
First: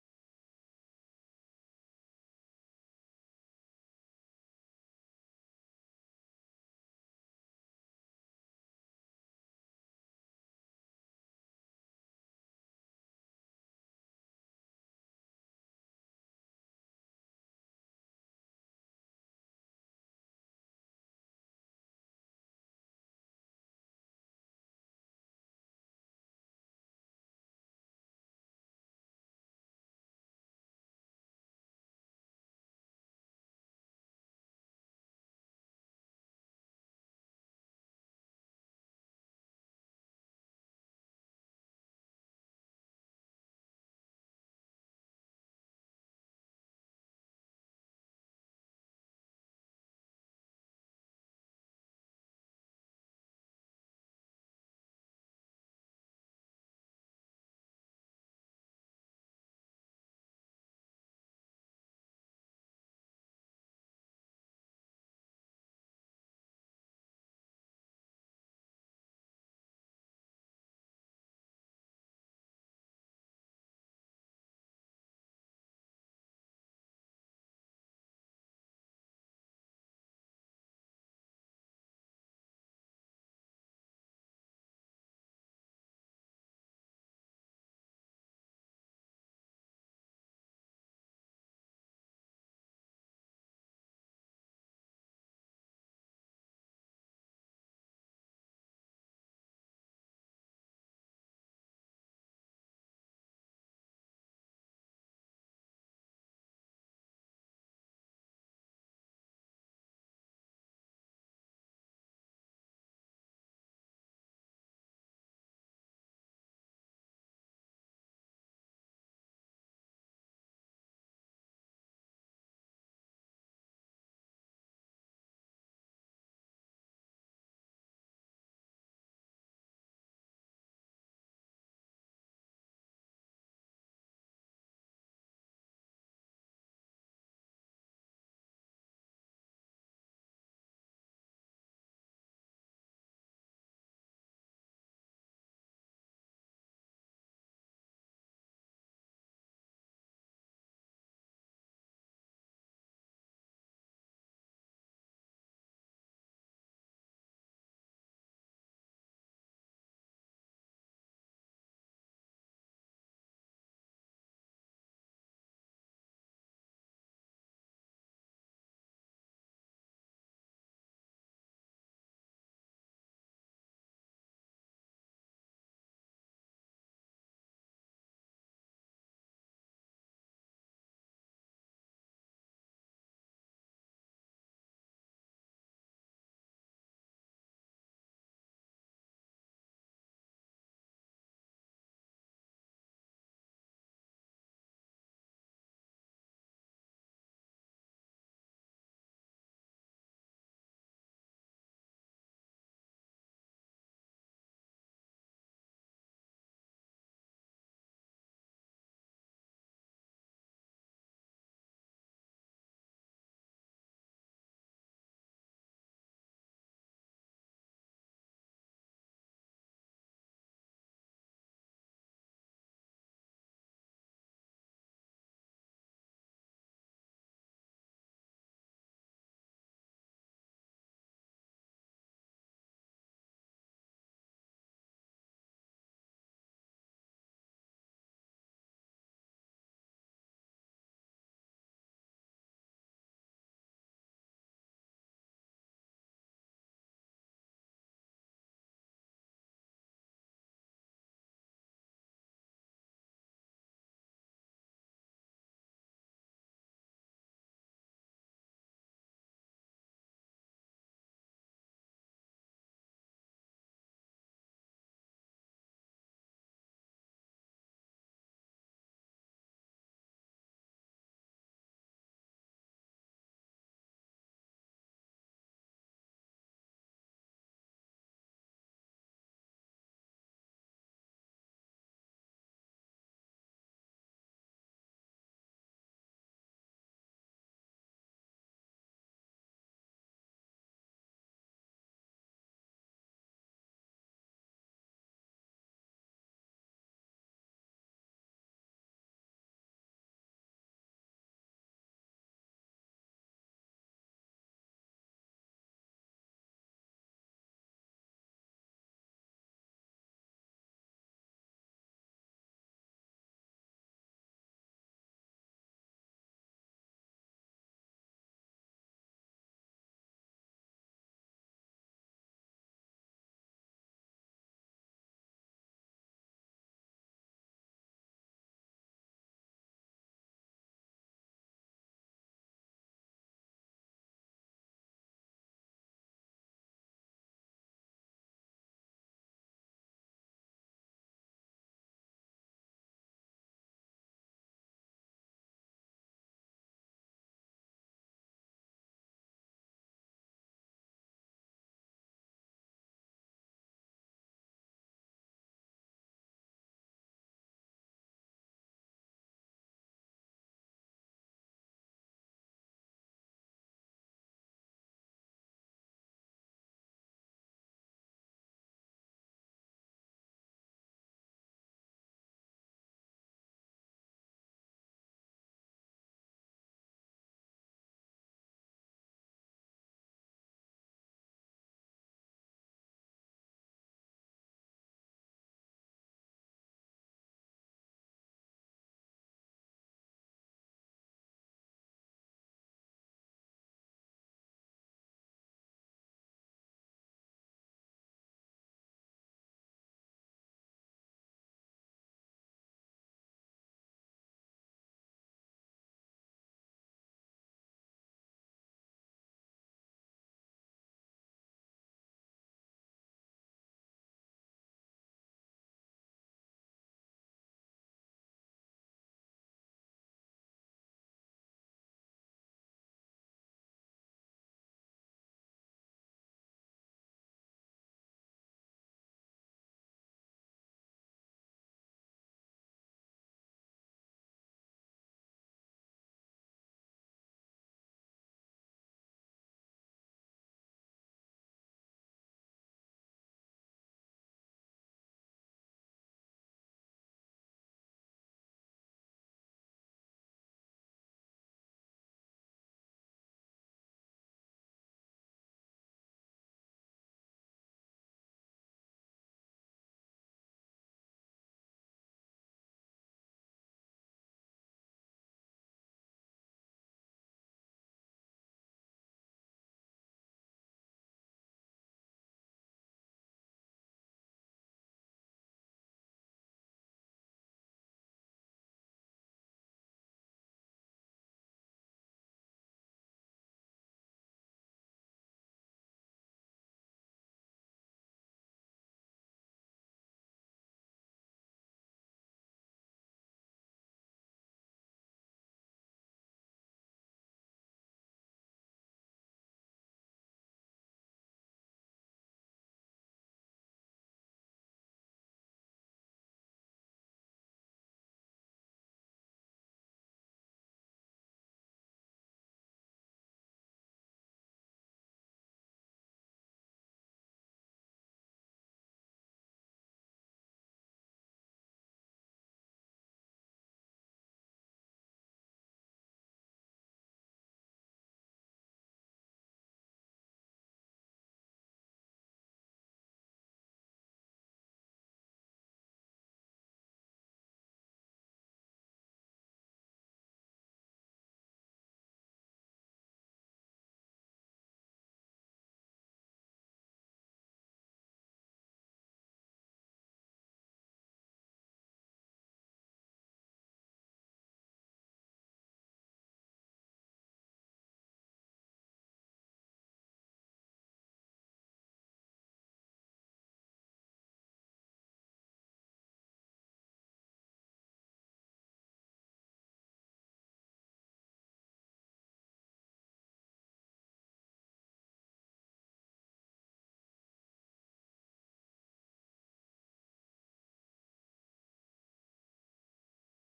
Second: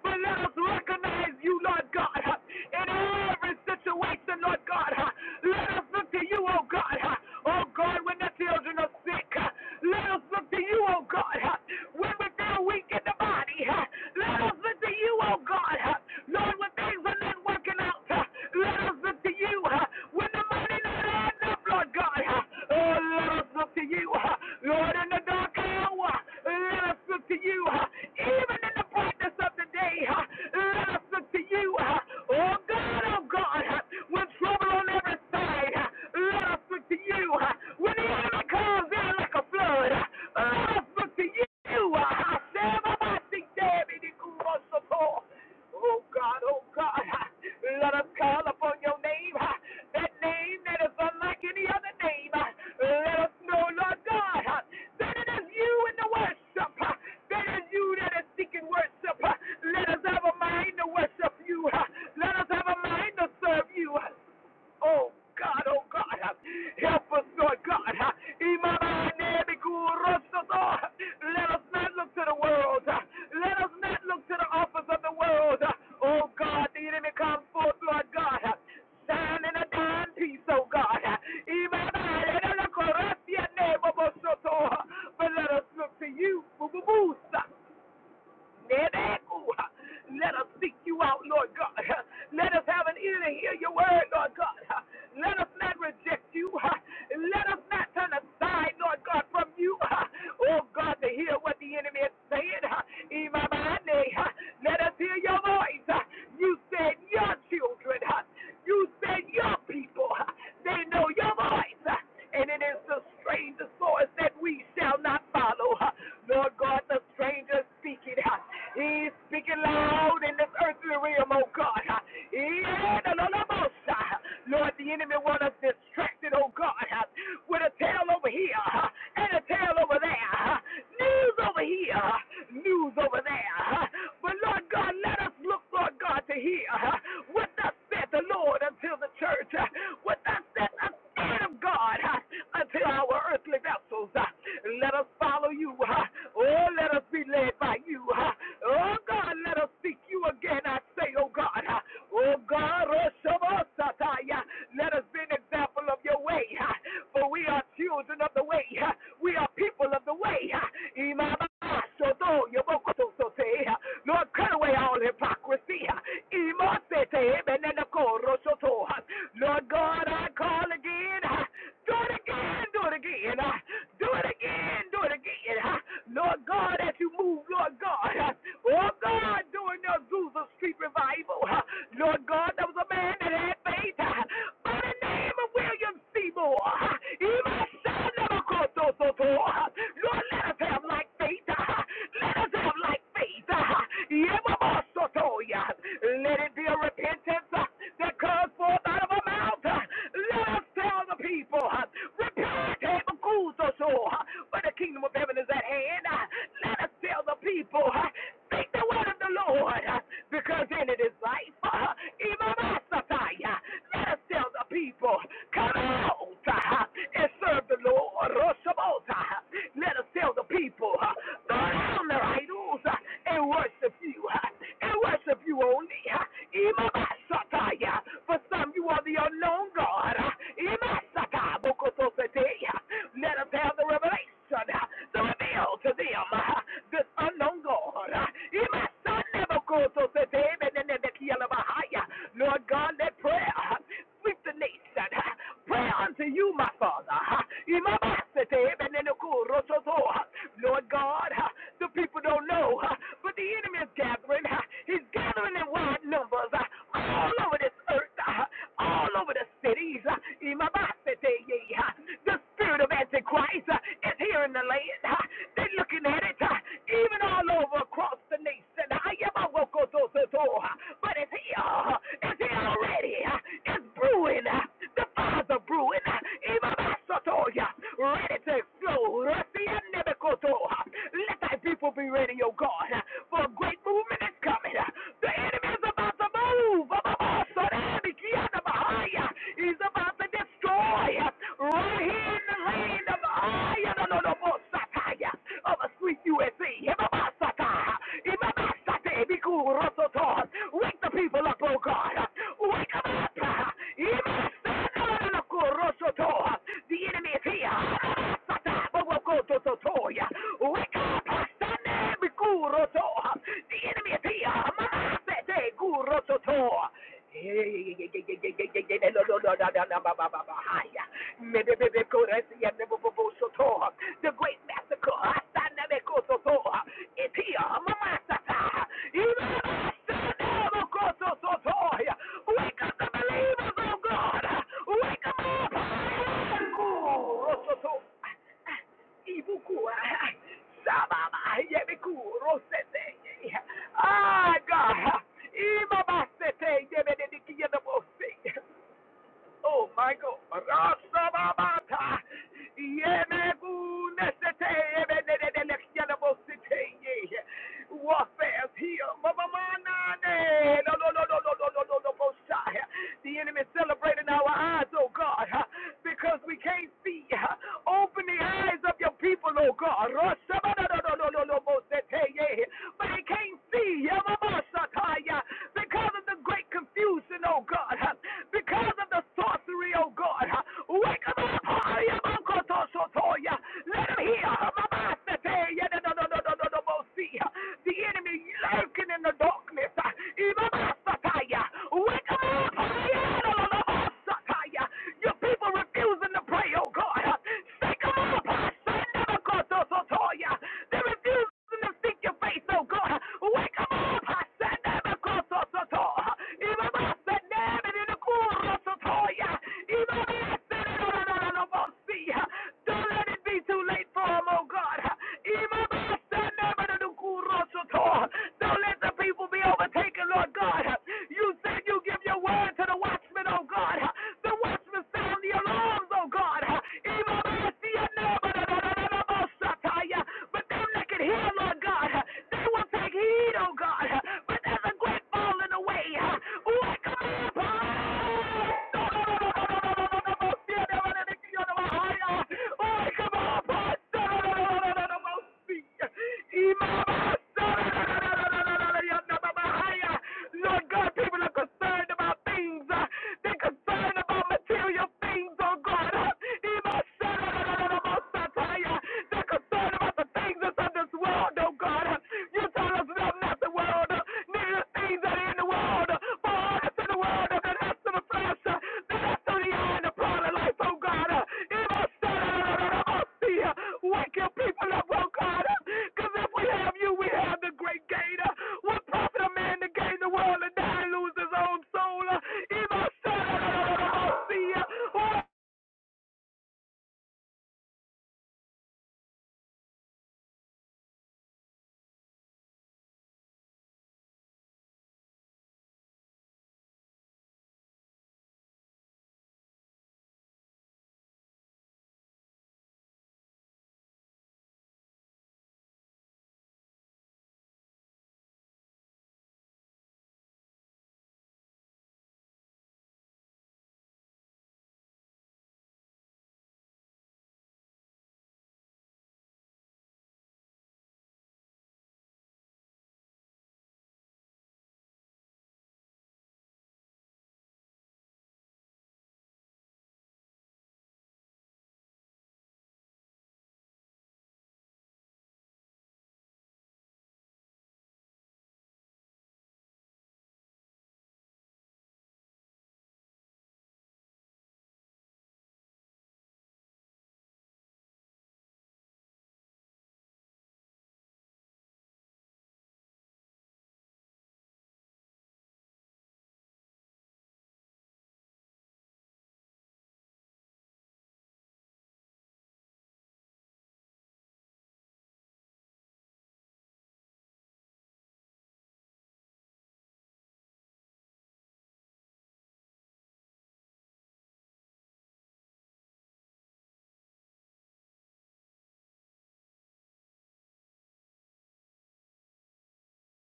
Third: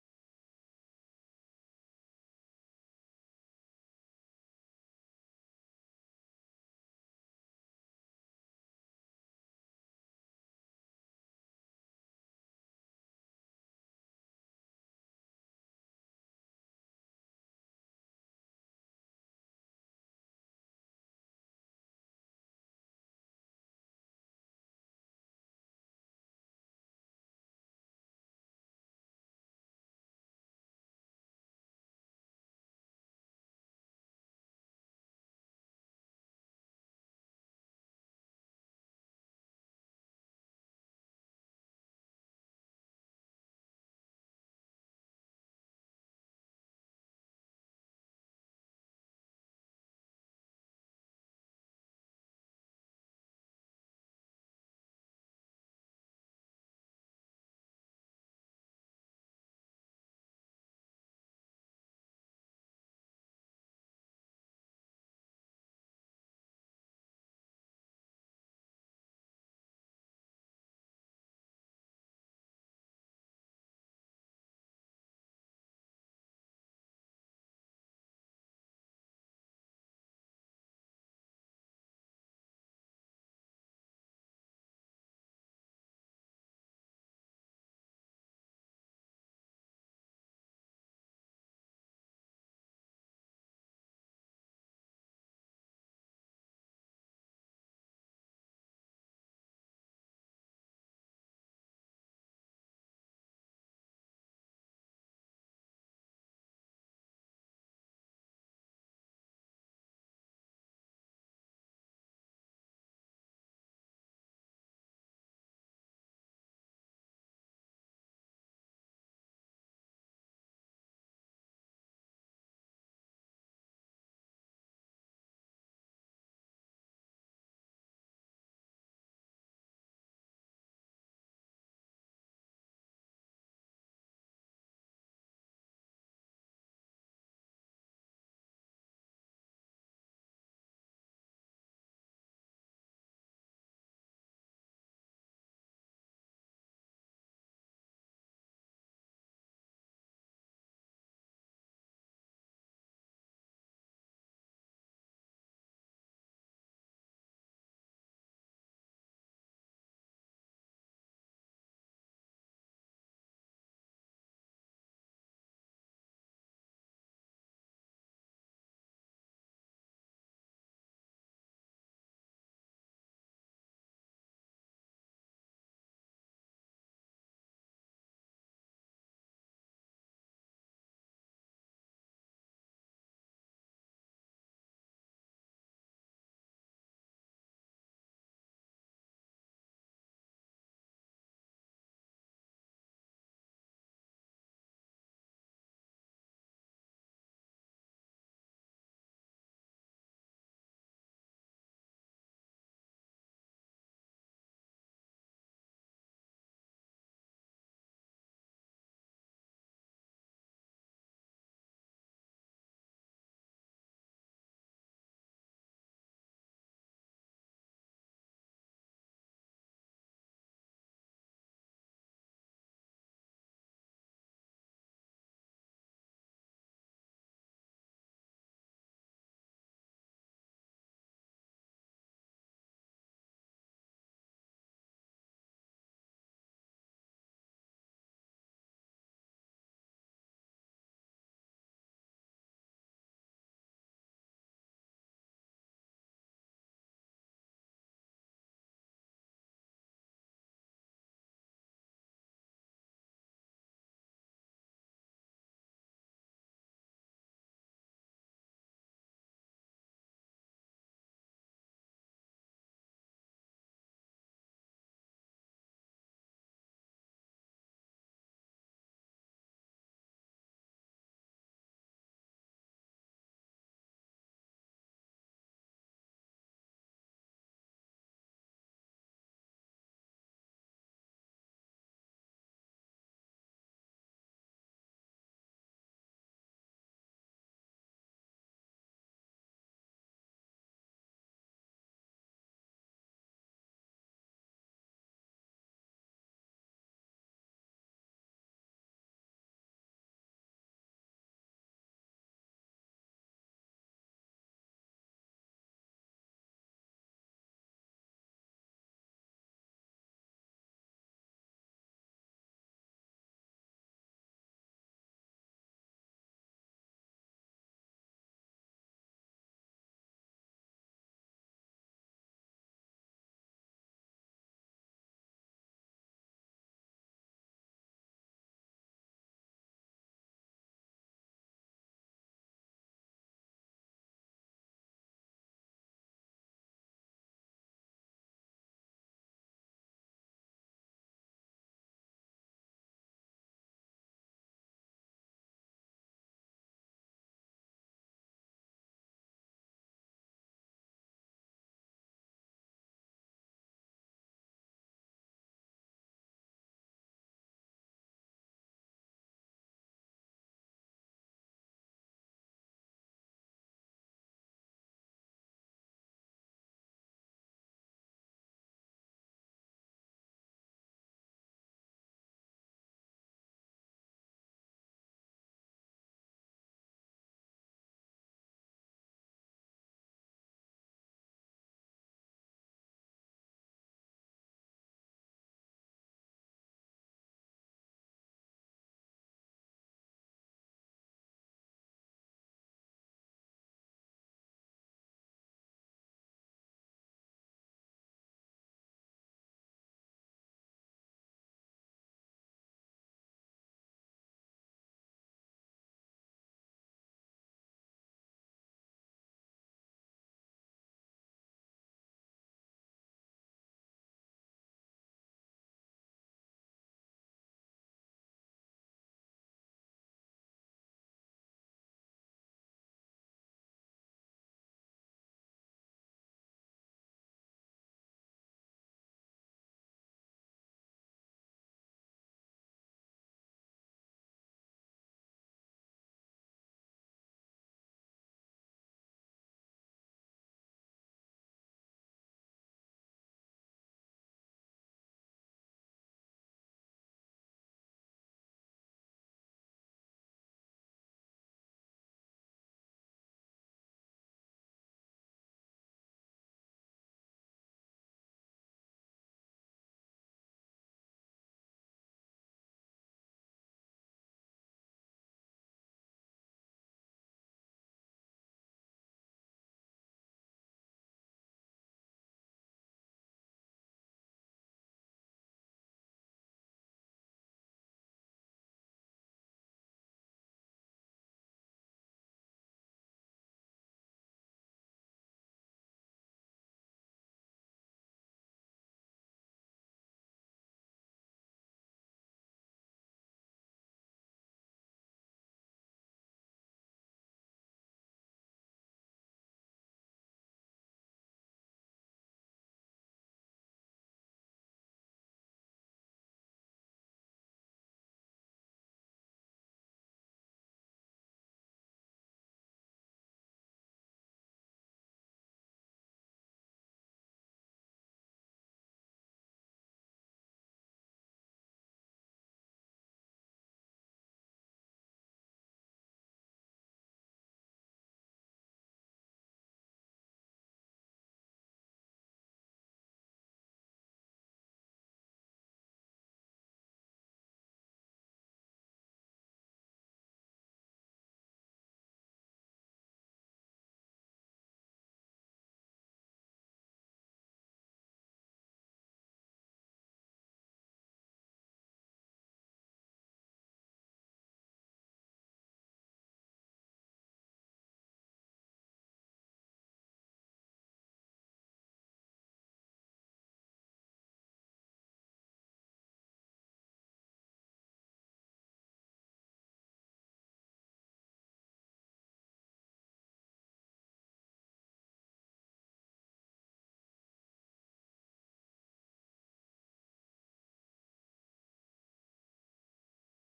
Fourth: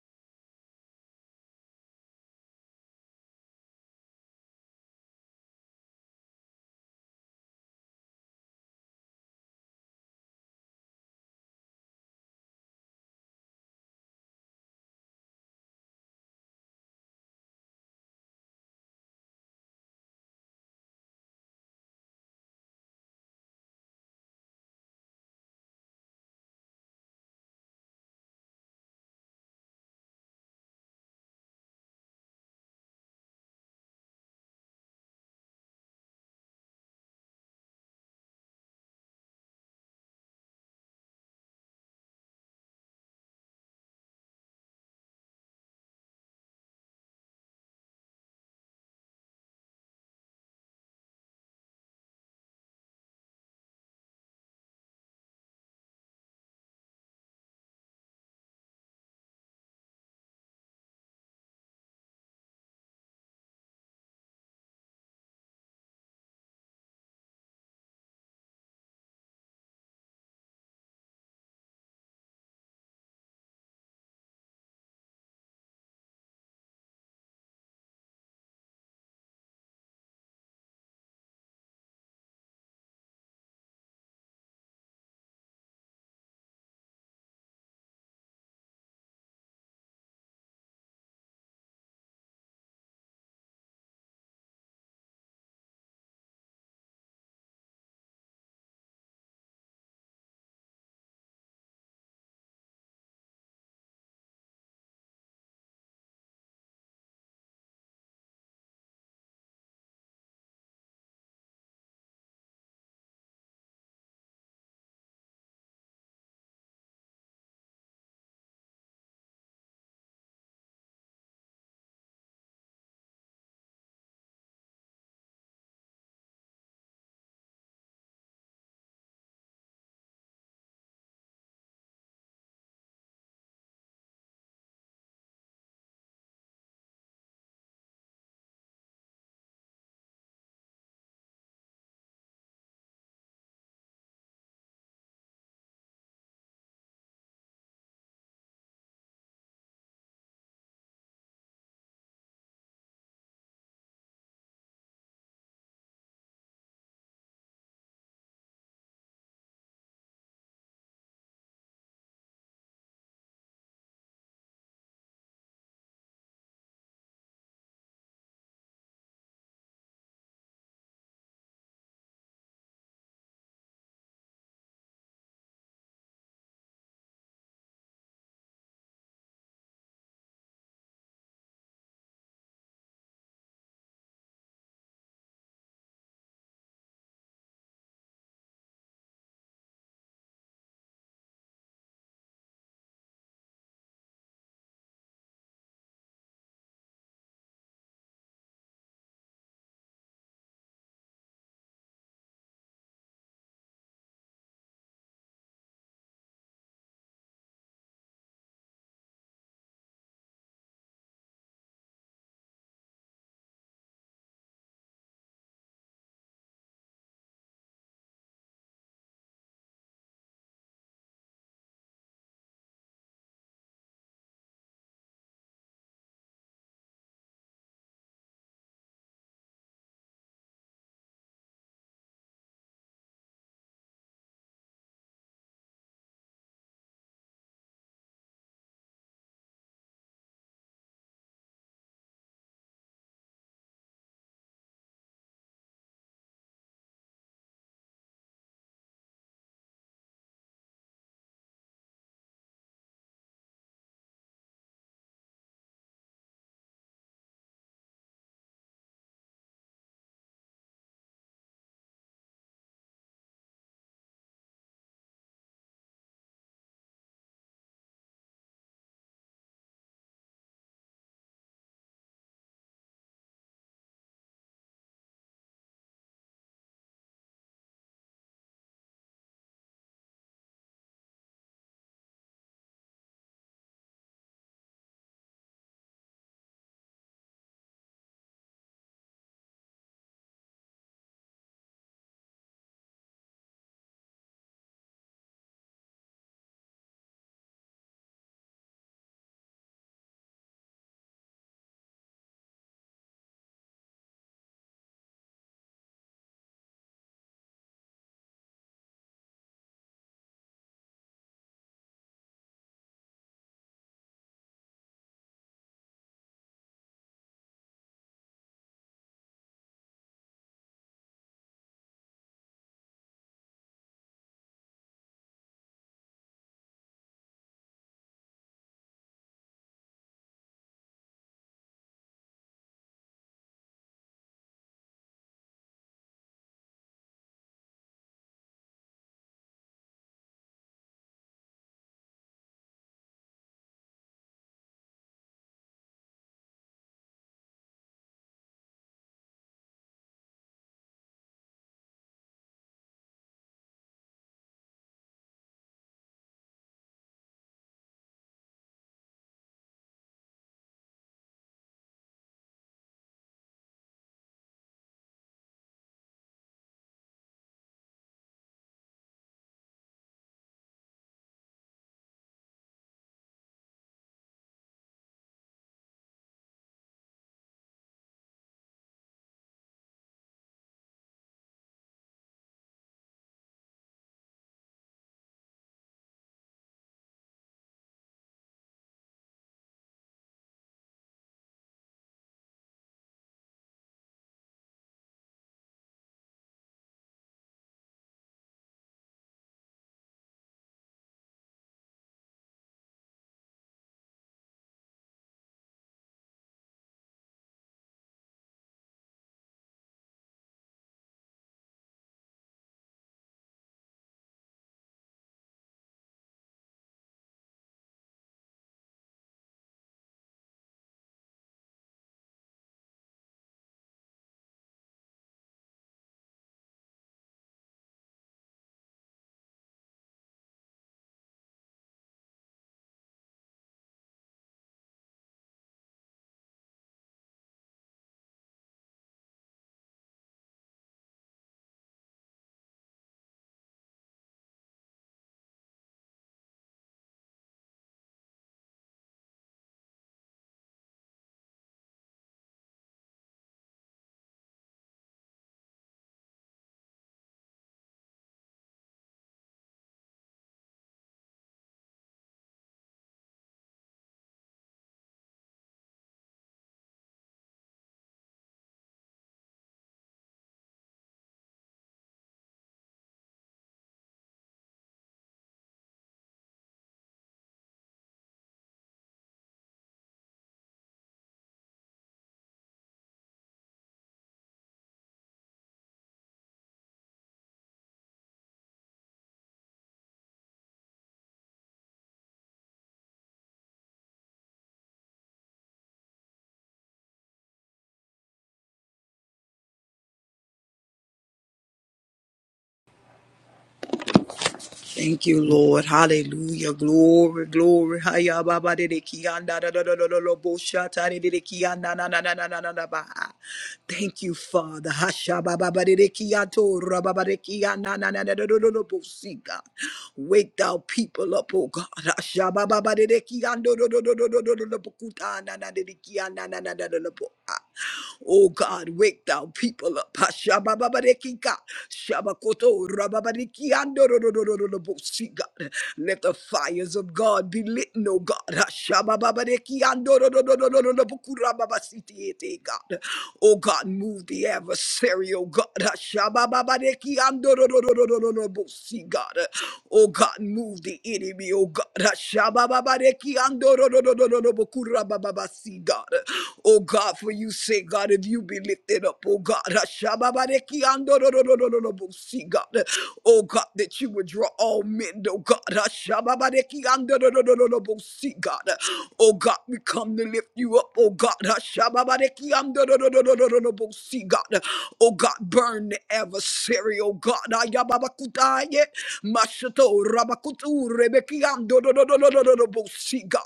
S1: But let us recognize you, Lord God, in every situation, Lord God. Let us look to you, oh God. Oh God, when the children are sick, let us look to you, oh God. When we feel weak in the body, let us look to you, oh God. God. Lord, when things are not working out, let us look to you. When the money not adds up, Lord God, oh, let us look to you. Lord, in the dark hour, let us look to you. Even in the brightness of the day, let us look to you. Oh, God, oh, God, when trouble on every side, let us look to you. When the enemy comes in like a flood, I look to you. I said, I think David is Oh God, oh God, let us call upon your name, that name that is unlike any other name. Let us know, Lord God, that it is you in the worship, that is you that is seeking worship. Let us have a mind to worship you. Let us have a mind to serve you. Oh God, oh God, help us, Lord God. Let us not look to the world. Let us not look to the offers of the world. Oh God, the enemy comes forth, Lord God. Shine in a dying peace, oh God. But let us look to you. Let us seek you out, Lord God. Let us have an ear to hear your word, Lord God. Let us not reject you. Let us not turn aside, Lord God, from you. Oh God, to hear what the enemy is saying. Imamane, Let us hear your voice. You said your children. You said your people. They know your voice. And it is the stranger's voice that we shall not follow. Lord God, the stranger we just speak it. He's speaking loud in this earthly realm, oh God. Yeah, no, no, no, no, Lord, the enemy want us distracted, oh God, with a tale over here and a tale over there. News over here, news over there. But Lord God, let us look, Lord God, to hear what thus said the Lord until the church, what thus said the Spirit of God until our earthly vessels. Let us follow you. Oh, let us be led by you. huh? Oh, God, let us seek you again. I say, oh, God. huh? Oh, God, oh, Shabbat, Sataya. let us be an example of your way. huh? For we are children of the way. huh? We are people of the way. huh? huh? Lord, cut away all hypocrisy. huh? huh? Lord God, I call again. huh? Do it again, do it again. huh? Do it again, do it again again. Lord God, as you move, Lord God. Oh God, during the Azusa Street revival. Lord God, there was a man that had faith by the name of William Seymour. Even son of a Kototo. Lord, let us have like faith. Let us have like faith. Yemamosotoya. Let it be a repentance that comes forth out of our mouth. Let us tell the people, repent, Hemakuzoto for the kingdom of heaven is at hand. Uh, Let us tell the people, uh, speak the word of the Lord, uh, because in it is life. Uh, uh, Let us tell the people, come out uh, and serve the Lord. Roshamota, uh, Let us tell the people, uh, burn down their idols uh, and worship you, uh, and worship you only. uh, uh, For some, you are the unknown God. uh, uh, let us have the revelation, uh, the reveal to them, uh, this unknown God. Uh, son never goes to the day, and the key of my Lord God, let prayer uh, sweep the nation. Uh, prayer unto you, my Father. Uh, in and the cool, rototo, uh, Lord God, uh, the people don't know, uh, but the enemy is gathering. uh, he's gathering in wide numbers uh, all over this earth, uh, all over the cities. Uh, in yeah, yeah, The spirit of Antichrist uh, is here in the land. Uh, They're looking at it, uh, even all over across the nation. I am a local so- so- so, uh, But it's here. uh, It's here already. uh, It's brewing. uh, The fires are brewing. uh, Even my soto, yeah, ready to explode. Let the uh, thy people be ready, O God, uh, for a great movement is coming. uh, The enemy is about to move. uh, uh, uh, so that He's about to destroy joy right here in the land of I no no no Bosataya of a sweet USA. Hibabasata. Hibabasate Biku Rototo. Wake the people up, oh God. Wake them up. Hibasata Rototo. The enemy is here. Hibasata Bogototoya. Wake up, Sunday Biku Roto. The enemy is here. Mama Sete Gurototo. The great massacre. Asanamikosoto. Itia. Mamasata. Imamasanamokosoto. Wake up the believers, oh God. Wake them up. Kurosoto. Ibukua. Sababa. Yebiku. Rosete. Ah, God. Imabasete. Yebedeki. Yedabose. Oh, Michael. Rasababata. Yemegunesete. Ebenedelexyelabosete. Warfare is here. Mamamanane. No, no, no, no, no, no, no, no, no, Boshai. The enemy is celebrating our eyes, oh God, because we can't see. Open the eyes of your people, oh God. Rasabadadadadadadabosete. For they can't see. Yamabasataya. Because of the great confusion, oh God, huh? because of the sorcery, oh God. huh? Wake them up, hurry up, Uncle Toshotoya. Let them hear. Mama, I tell you, no, no, no, no, no, no, no, no, The enemy lurking in the darkness. Mama, I tell Wake them up, hurry up, no, no, no, no, Your people refusing to pray, oh God. Shake them up, Sandamakotosotoya. They refusing to seek your face, oh God. Wake Wake 'em don't let it be too late for him, oh God. Don't let the people be overtaken, Lord God. You said you give your word to the watchmen, oh God. The watchmen sound the alarms, oh God that can hear, Lord God, they will take heed, oh God. But there's a great falling away. Ooh, I come up. Oh, I come up. Lord God, people are concerned about things. uh, They're concerned about material things, oh God. Satire, they're concerned about the things that's of this world, oh God. You tell us love not the world, neither the things that are in the world. For all that's in the world, and that's to the flesh, uh, that's to the eye and the pride of life, oh God. It must see. Wake your people up, oh God. Because if we have you, we have the great gain. Uh, What profit a man to gain the world and die and lose his own soul? Uh,
S3: Thank you, Lord. Hallelujah. Glory, glory. Haya baba de de kianda da da da da da da bo shata de de de kianda na na na na na na na ba. Thank you, Father. Hasha baba ba de de kiato ra baba de kianda na na na da da da da bo si, God. Wake thou people up, oh God. Hasha baba ba de de kiando do do do do do do do do bo kuta na na de de kianda na na da da da bo. ah. Oh God, wake thou people up. Hashababarekika, shabakoto, rababarikiandororororobosi, God. Let the fires of God be lit, oh God. Hashababarekiandororororobokurababasitiete, God. Oh God, move the adversary, oh God. Hashababarekiandororororobosi, God. Oh God, move the enemy, oh God. Hashababarekiandororororobokurababasi, God. Oh God, for you say, God, if you be lifted up, oh God, Ashababareki andorororororobo, God, oh God, that you would draw all men, oh God, Ashababareki andorororororobo, God, oh God, we come to lift you up, oh God, Ashababareki andorororororobo, God, oh God, burn the adversary, oh God, Ayababakutaye, Mashato Rabakutu Rebeki andorororororobo, God,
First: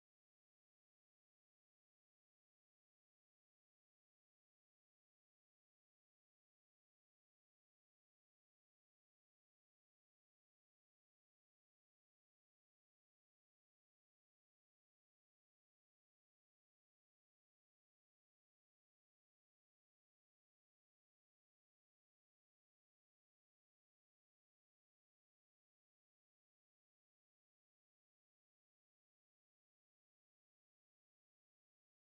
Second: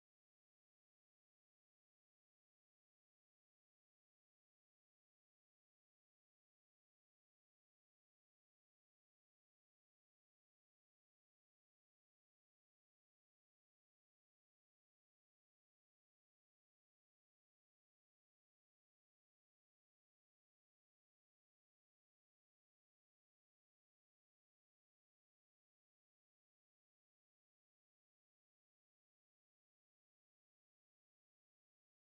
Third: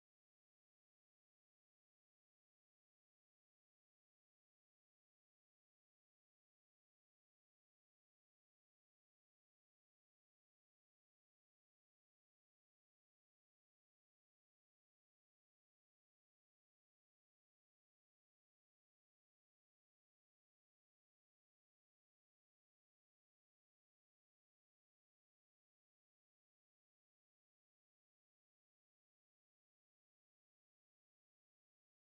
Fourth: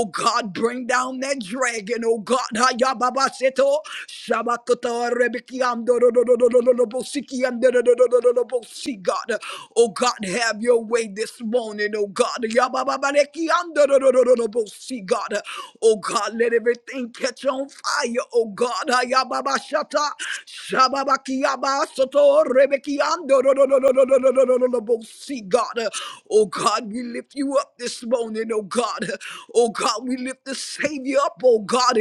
S3: Oh God, bring down that dragon. Oh God, Hayababaseto, Shabakata Rebekiando, Bosiki, God. Oh God, have your way this morning. Oh God, Yabababarekiando, Bosi, God. Oh God, let everything catch on fire. Oh God, Hayababashata, Shababakiyaba, Soto, Rebekiando, Bosi, God. Oh God, we lift you up this this morning, oh God. Oh God, we lift the Savior up, oh God.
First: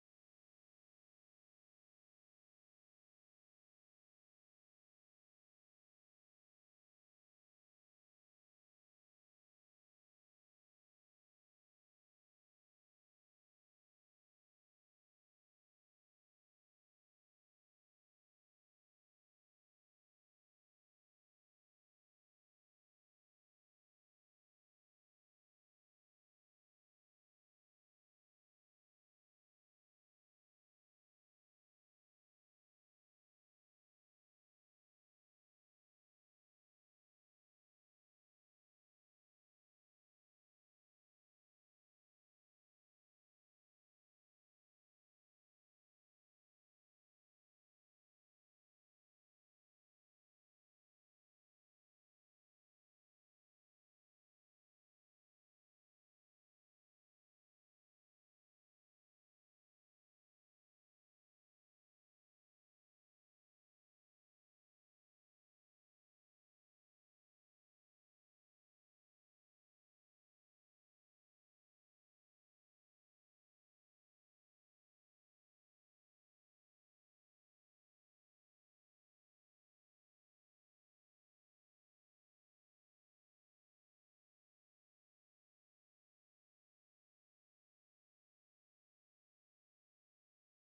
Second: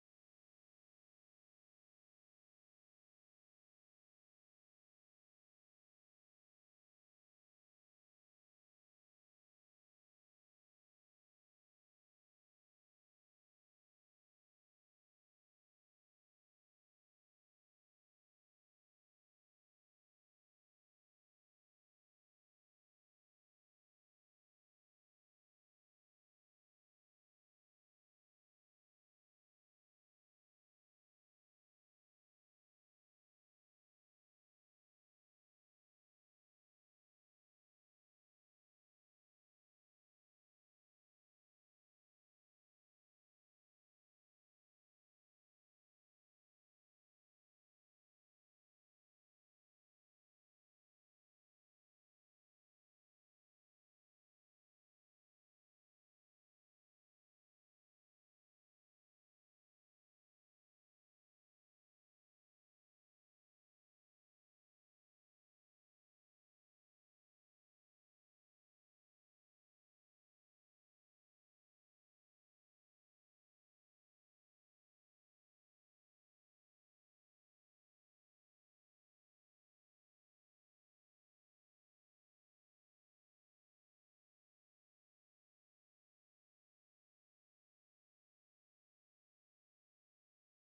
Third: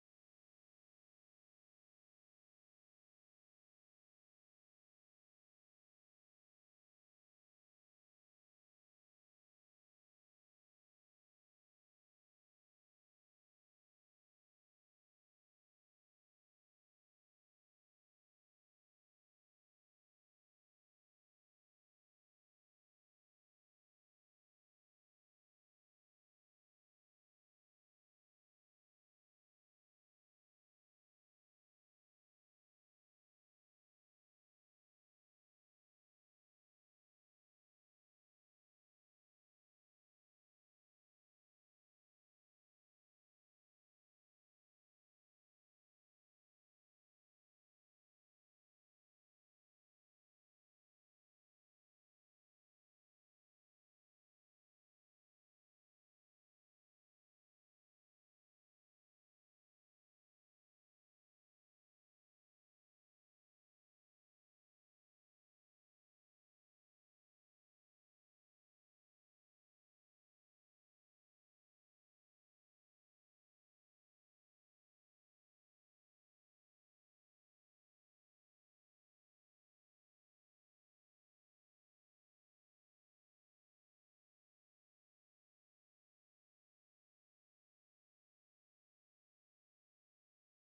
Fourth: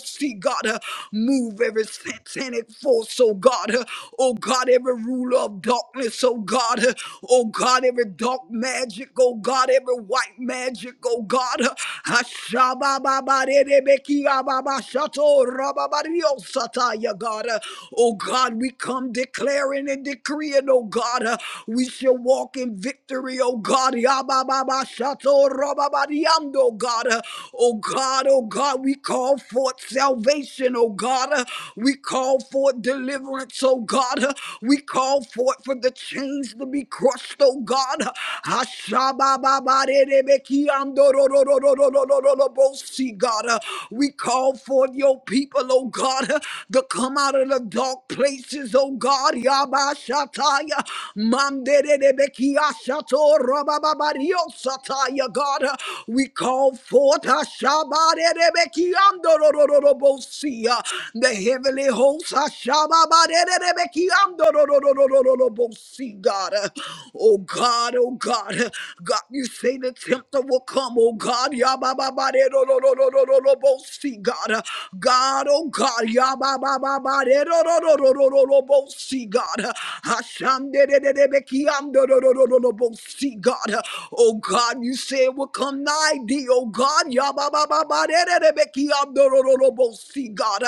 S3: See, God, uh, move every satanic force, oh God. uh, Oh God, every ruler of darkness, oh God. uh, Oh God, every dark magic, oh God, every white magic, oh God. uh, uh, Oh God, we come declaring and decreeing, oh God uh, We shall walk in victory, oh God. Yabababa shato rababadiando, Oh God, oh God, we call forth salvation, oh God. Uh, We call forth deliverance, oh God. Uh, We call forth for the chains to be crushed, oh God. Ashabababadedebekiando, ro- ro- ro- We call forth your people, oh God, uh, to come out of the dark places, oh God. Yaba Shataya. Manderebekia Shato Rababario Sataya God. uh, We call forth Ashabarebekiandorobosia. The heavenly hosts Ashabarebekiandorobosia God. uh, Oh God, oh God. uh, God, you say the tempter will come, oh God. Yabababarerobosia God. uh, God, oh God. Yabababa. God. see God. see God. Oh God, you say it will come nigh thee, oh God. Yababababarererebekiamdorororobosi, God.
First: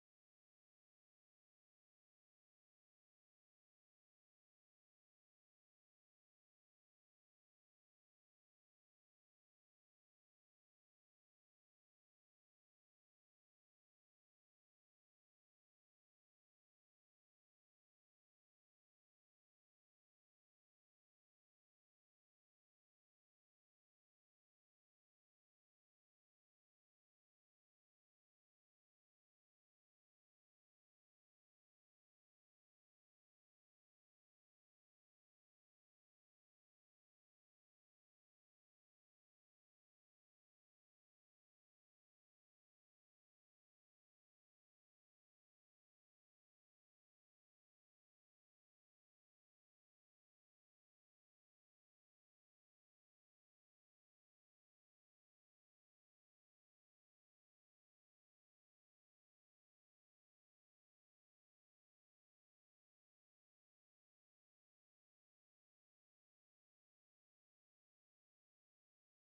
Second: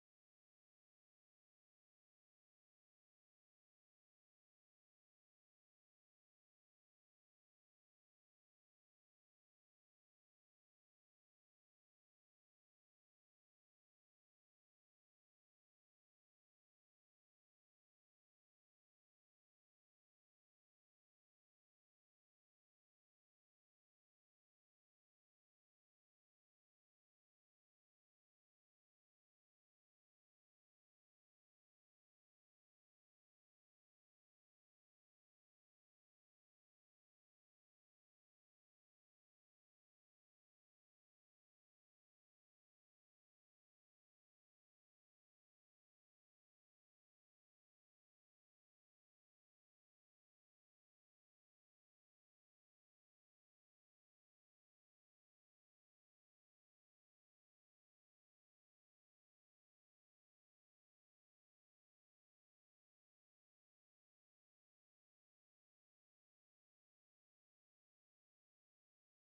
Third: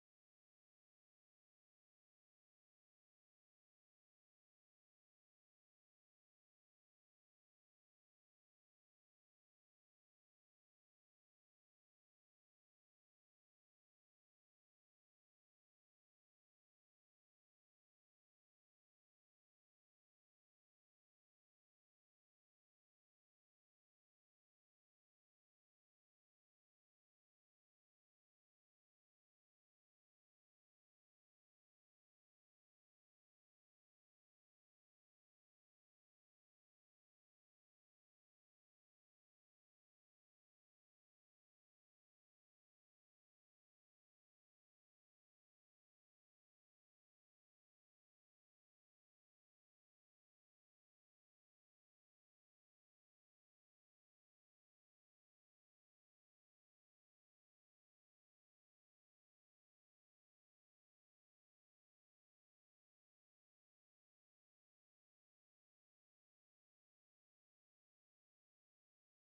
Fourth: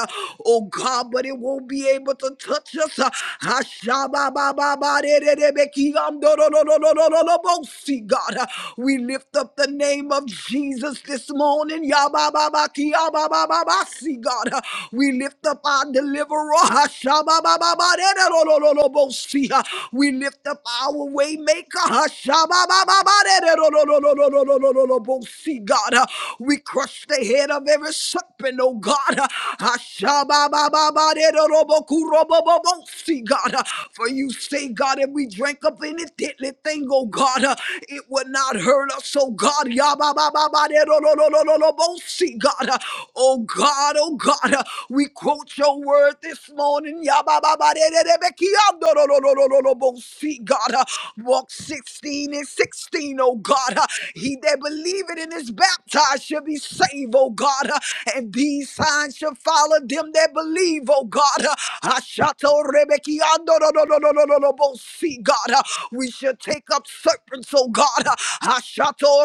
S3: Oh God, but it won't be able to touch us. Ashababababarererebekiamdororororobosi, God. We lift up the name of Jesus this morning. Yabababaki, yababababasi, God. Uh, We lift up our deliverer. ba ba ba de de bo Hashababababaderolololobosia. We lift up our way maker. ba ba ba de de bo Hashababababaderolololololololobosia, God. Uh, We crush the head of every serpent, oh God. ba ba ba de de ro bo bo ku Hashababababaderolobokurobobobosia, God. Uh, For you say, God, if we drink up any deadly thing, oh God, uh, it would not hurt us, oh God. ba ba ba de bo Yababababaderololololobosia, God. Uh, Oh God, oh God, uh, we quote your word this morning. Yabababadededebekiandorororororobo. See, God, uh, walk 16 and 16, oh God. uh, He that believeth and is baptized shall be saved, oh God. uh, And these signs shall follow them that believe, oh God. uh, Ashatorebekiandorororororobo. See, God, uh, we shall take up serpents, oh God. uh, Ashato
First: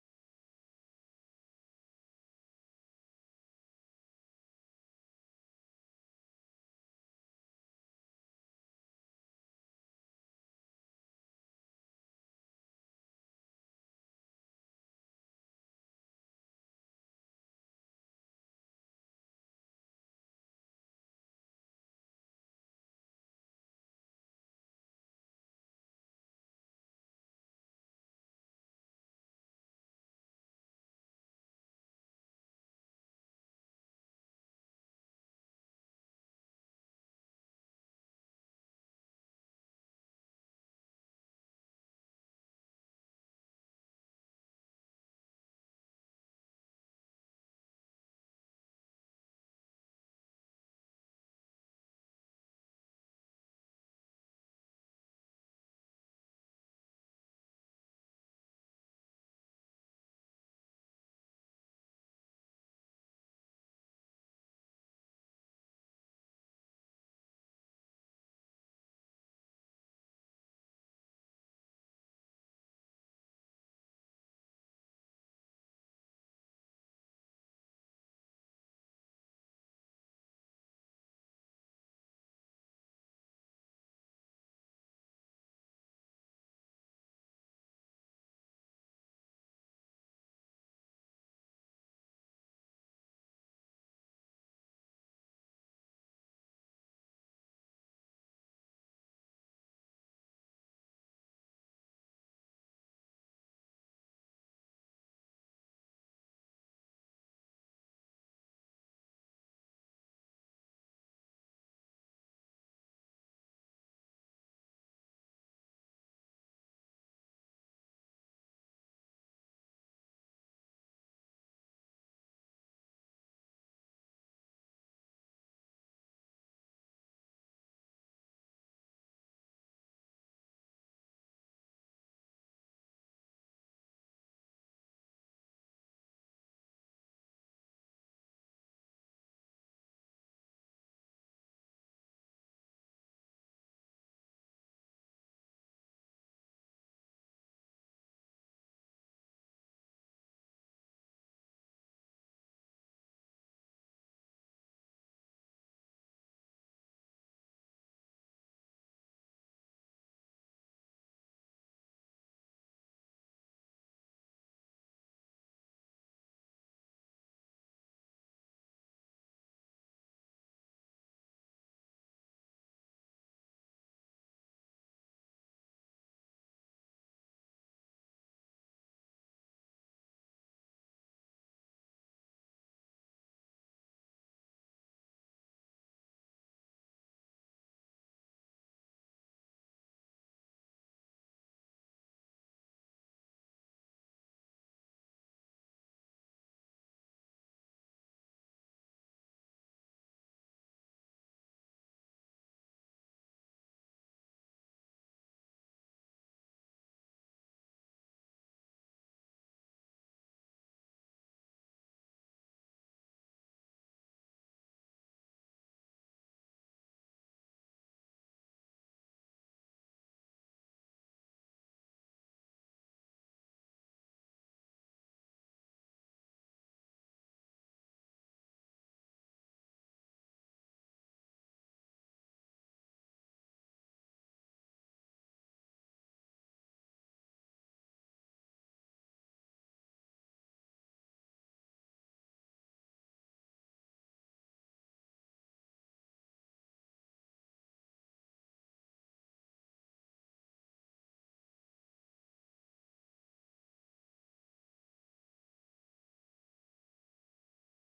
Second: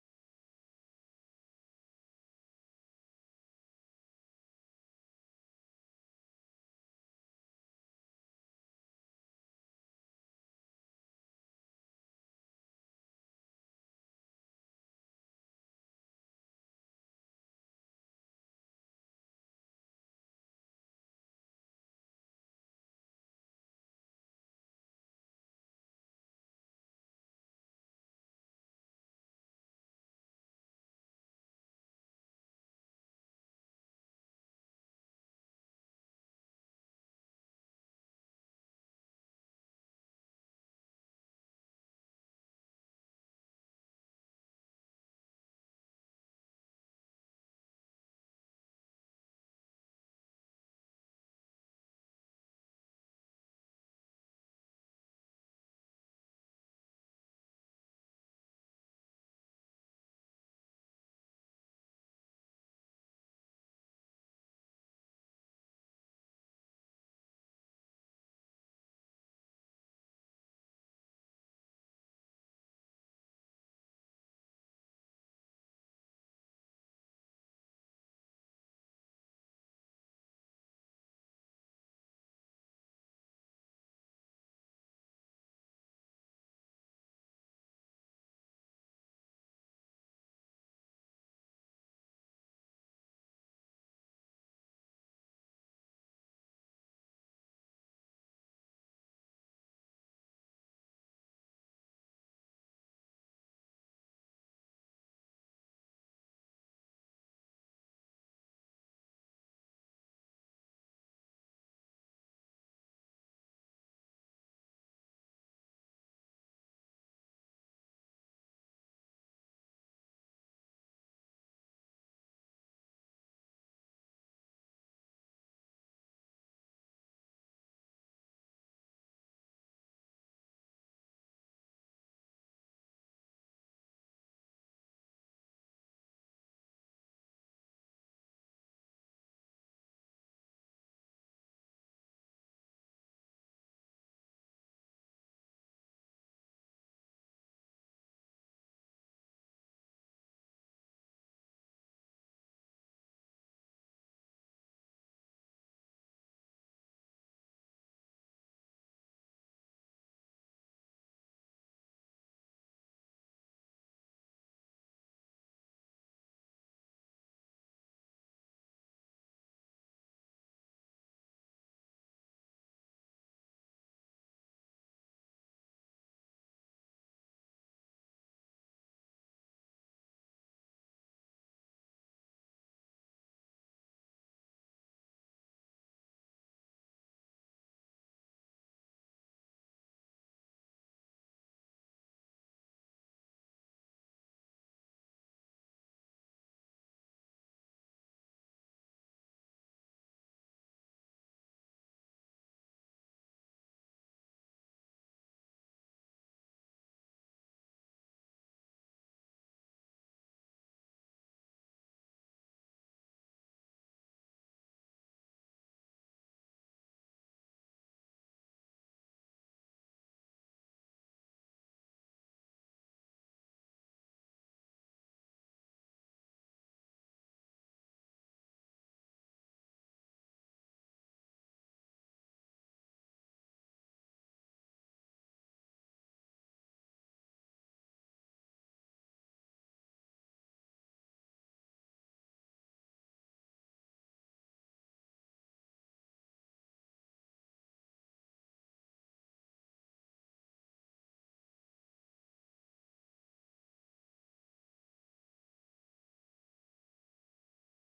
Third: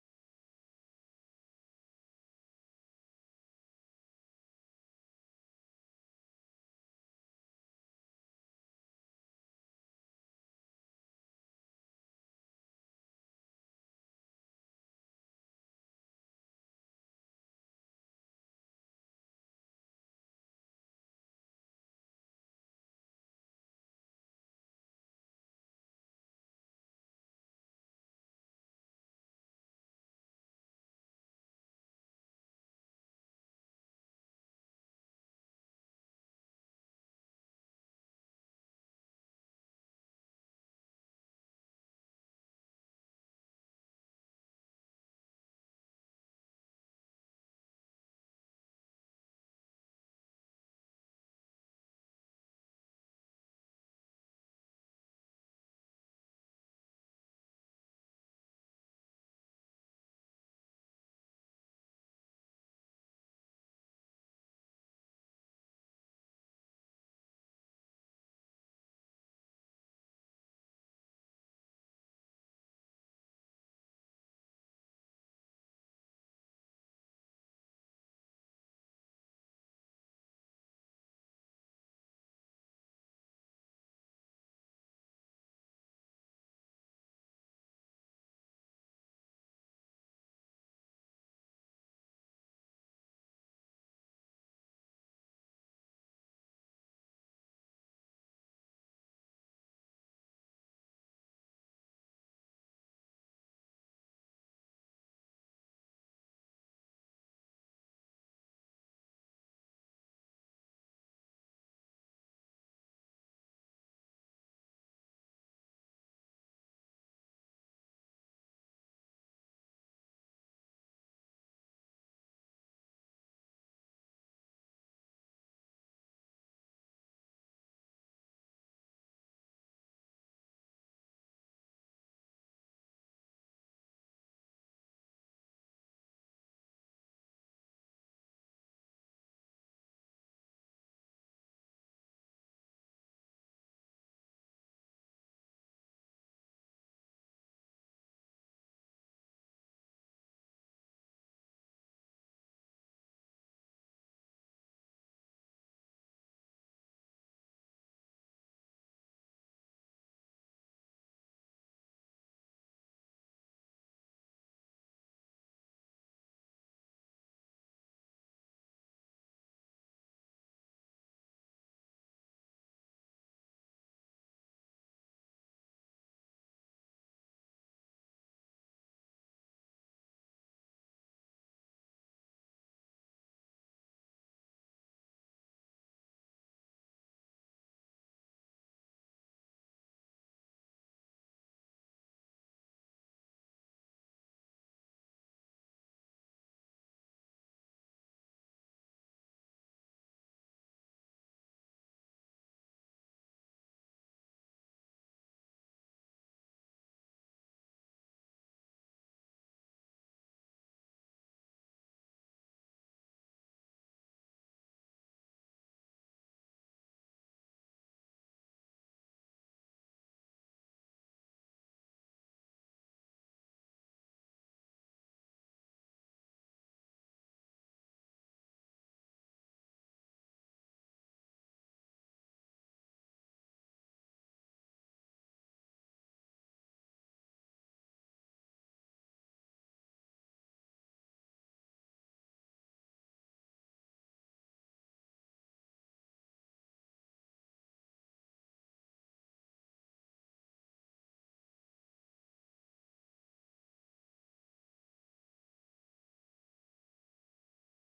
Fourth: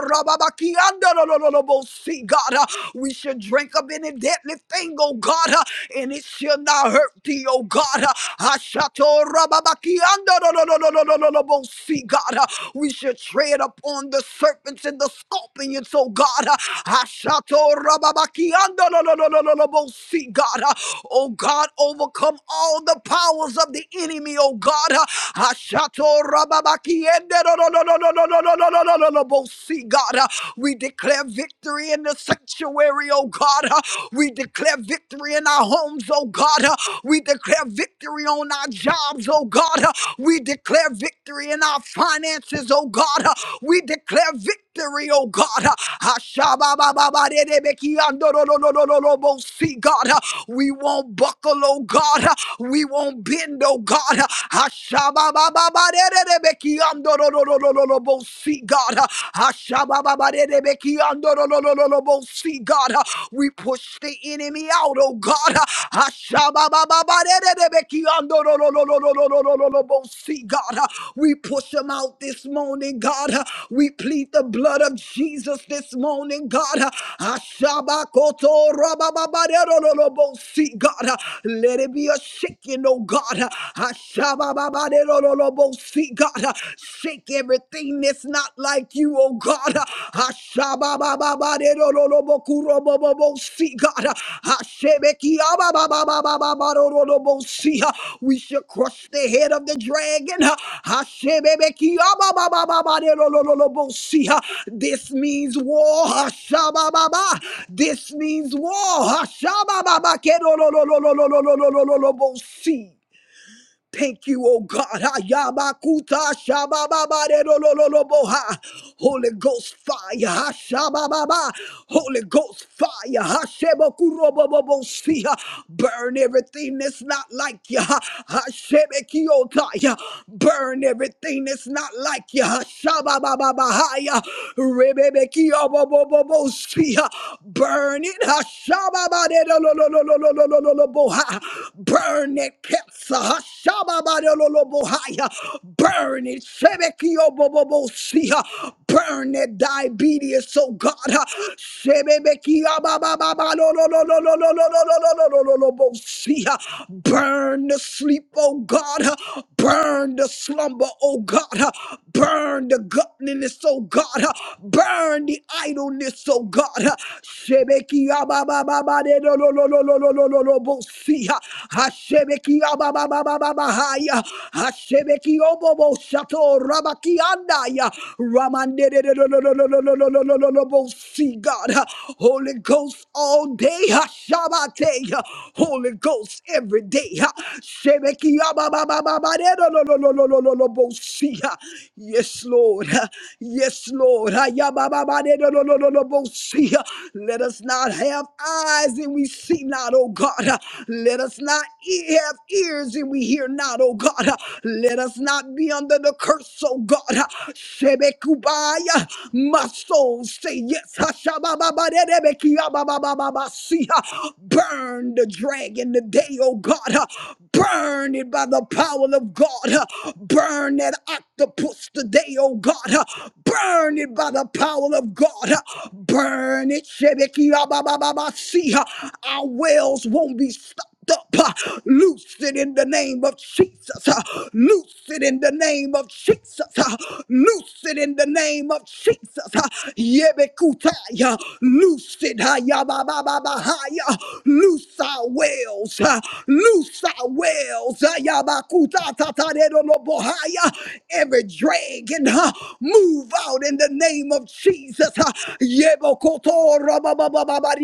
S3: See, God, uh, we should drink of any deadly thing, oh God, uh, and it shall not hurt thee, oh God. uh, Ashato rababakiando. See, God, uh, we should tread upon the serpents and the scorpions, oh God. uh, Ashato rababakiando. See, God, uh, oh God, overcome all the powers of the enemy, oh God. uh, Ashato rababakiende. Andalolobosi, God. Uh, We declare victory in the sanctuary, oh God. Uh, We declare victory in our homes, oh God. Uh, We declare victory on our jobs, oh God. Uh, We declare victory in our finances, oh God. Uh, We declare victory victory, oh God. Ashababababadedebekiandorororororobo. See, God, we won't buckle, oh God. We won't bend, oh God. Ashababababadedebekiandorororororobo. See, God. Ashababababadedebekiandorororororobo. See, God. We push the enemy out, oh God. See, God, uh, we push them out this morning, God. uh, We plead the blood of Jesus this morning, God. uh, Ashabakoto rabababarerololobo. See, God, uh, let it be a shaking, oh God. uh, Ashabababarerololobo. See, God, uh, shake everything that's not like you, oh God. Ashababababaderololobokurobobobosi, God. Ashebekiababababababarololobosi. We shall crush the head of the dragon. Ashebebekiababababaderololobosi. This means war. Ashabababa. This means war. Ashabababakerololololololololobosi. Thank you, oh God. Ha, yabakuta, shabababa, de, lo Ayabakuta shabababarerolololoboha. Holy Ghost fire. Hashabababa. Holy Ghost fire. Hashebokurobobobosia. Burn everything that's not like you. Hashebekiyotaya. Burn everything that's not like you. Hashabababahaya. Rebebekiyobobobobosia. Burn it. Ha, shababa, de, lo lo lo lo lo lo lo lo Hashababaderololololololoboha. Burn it, Ketsa. Shababadololobohaya. Burn it. Shebekiobobobosia. Burn it, diabetes, oh God. Shebebekiababababadolololololololololololololololobosia. Burn the sleep, oh God. Burn the slumber, oh God. Burn the godliness, oh God. Burn the idleness, oh God ba ba ba de lo lo lo lo lo lo lo lo lo bo si ha. Hashebeki ya ba ba ba ba ba ba ha ya. Hashebeki o bo bo shato rabaki anda ya. Ramande de de lo lo lo lo lo lo lo lo lo lo lo bo si God. Holy Ghost all day ha shabate ya. Holy Ghost every day ha. Shebeki ya ba ba ba ba ba de lo lo lo lo lo lo lo lo bo si ha. Yes Lord. Yes Lord. Ha ya ba ba ba de lo lo lo lo let us not have eyes and we see not, oh God. Let us not e- have ears and we hear not, oh God. Let us not be under the curse, oh God. Shebekubaya, my soul say yes. Hashabababadedebekiababababasiya. Burn the dragon today, oh God. Burn it by the power of God. Burn that octopus today, oh God. Burn it by the power of God. Burn it, Shebeki See, our wells won't be stopped. Up, loose it in the name of Jesus. Loose it in the name of Jesus. Loose Loose it in the name of Jesus. Ha. Yebekutaya. Loose it. Ha, ba, ba, ba, ba, ha, Loose our wells. Loose our wells. Ha, ya, ba, kuta, ta, no, bo, ha, Every dragon, move out in the name of Jesus. Ha. ba, ba, ba, ba, ba,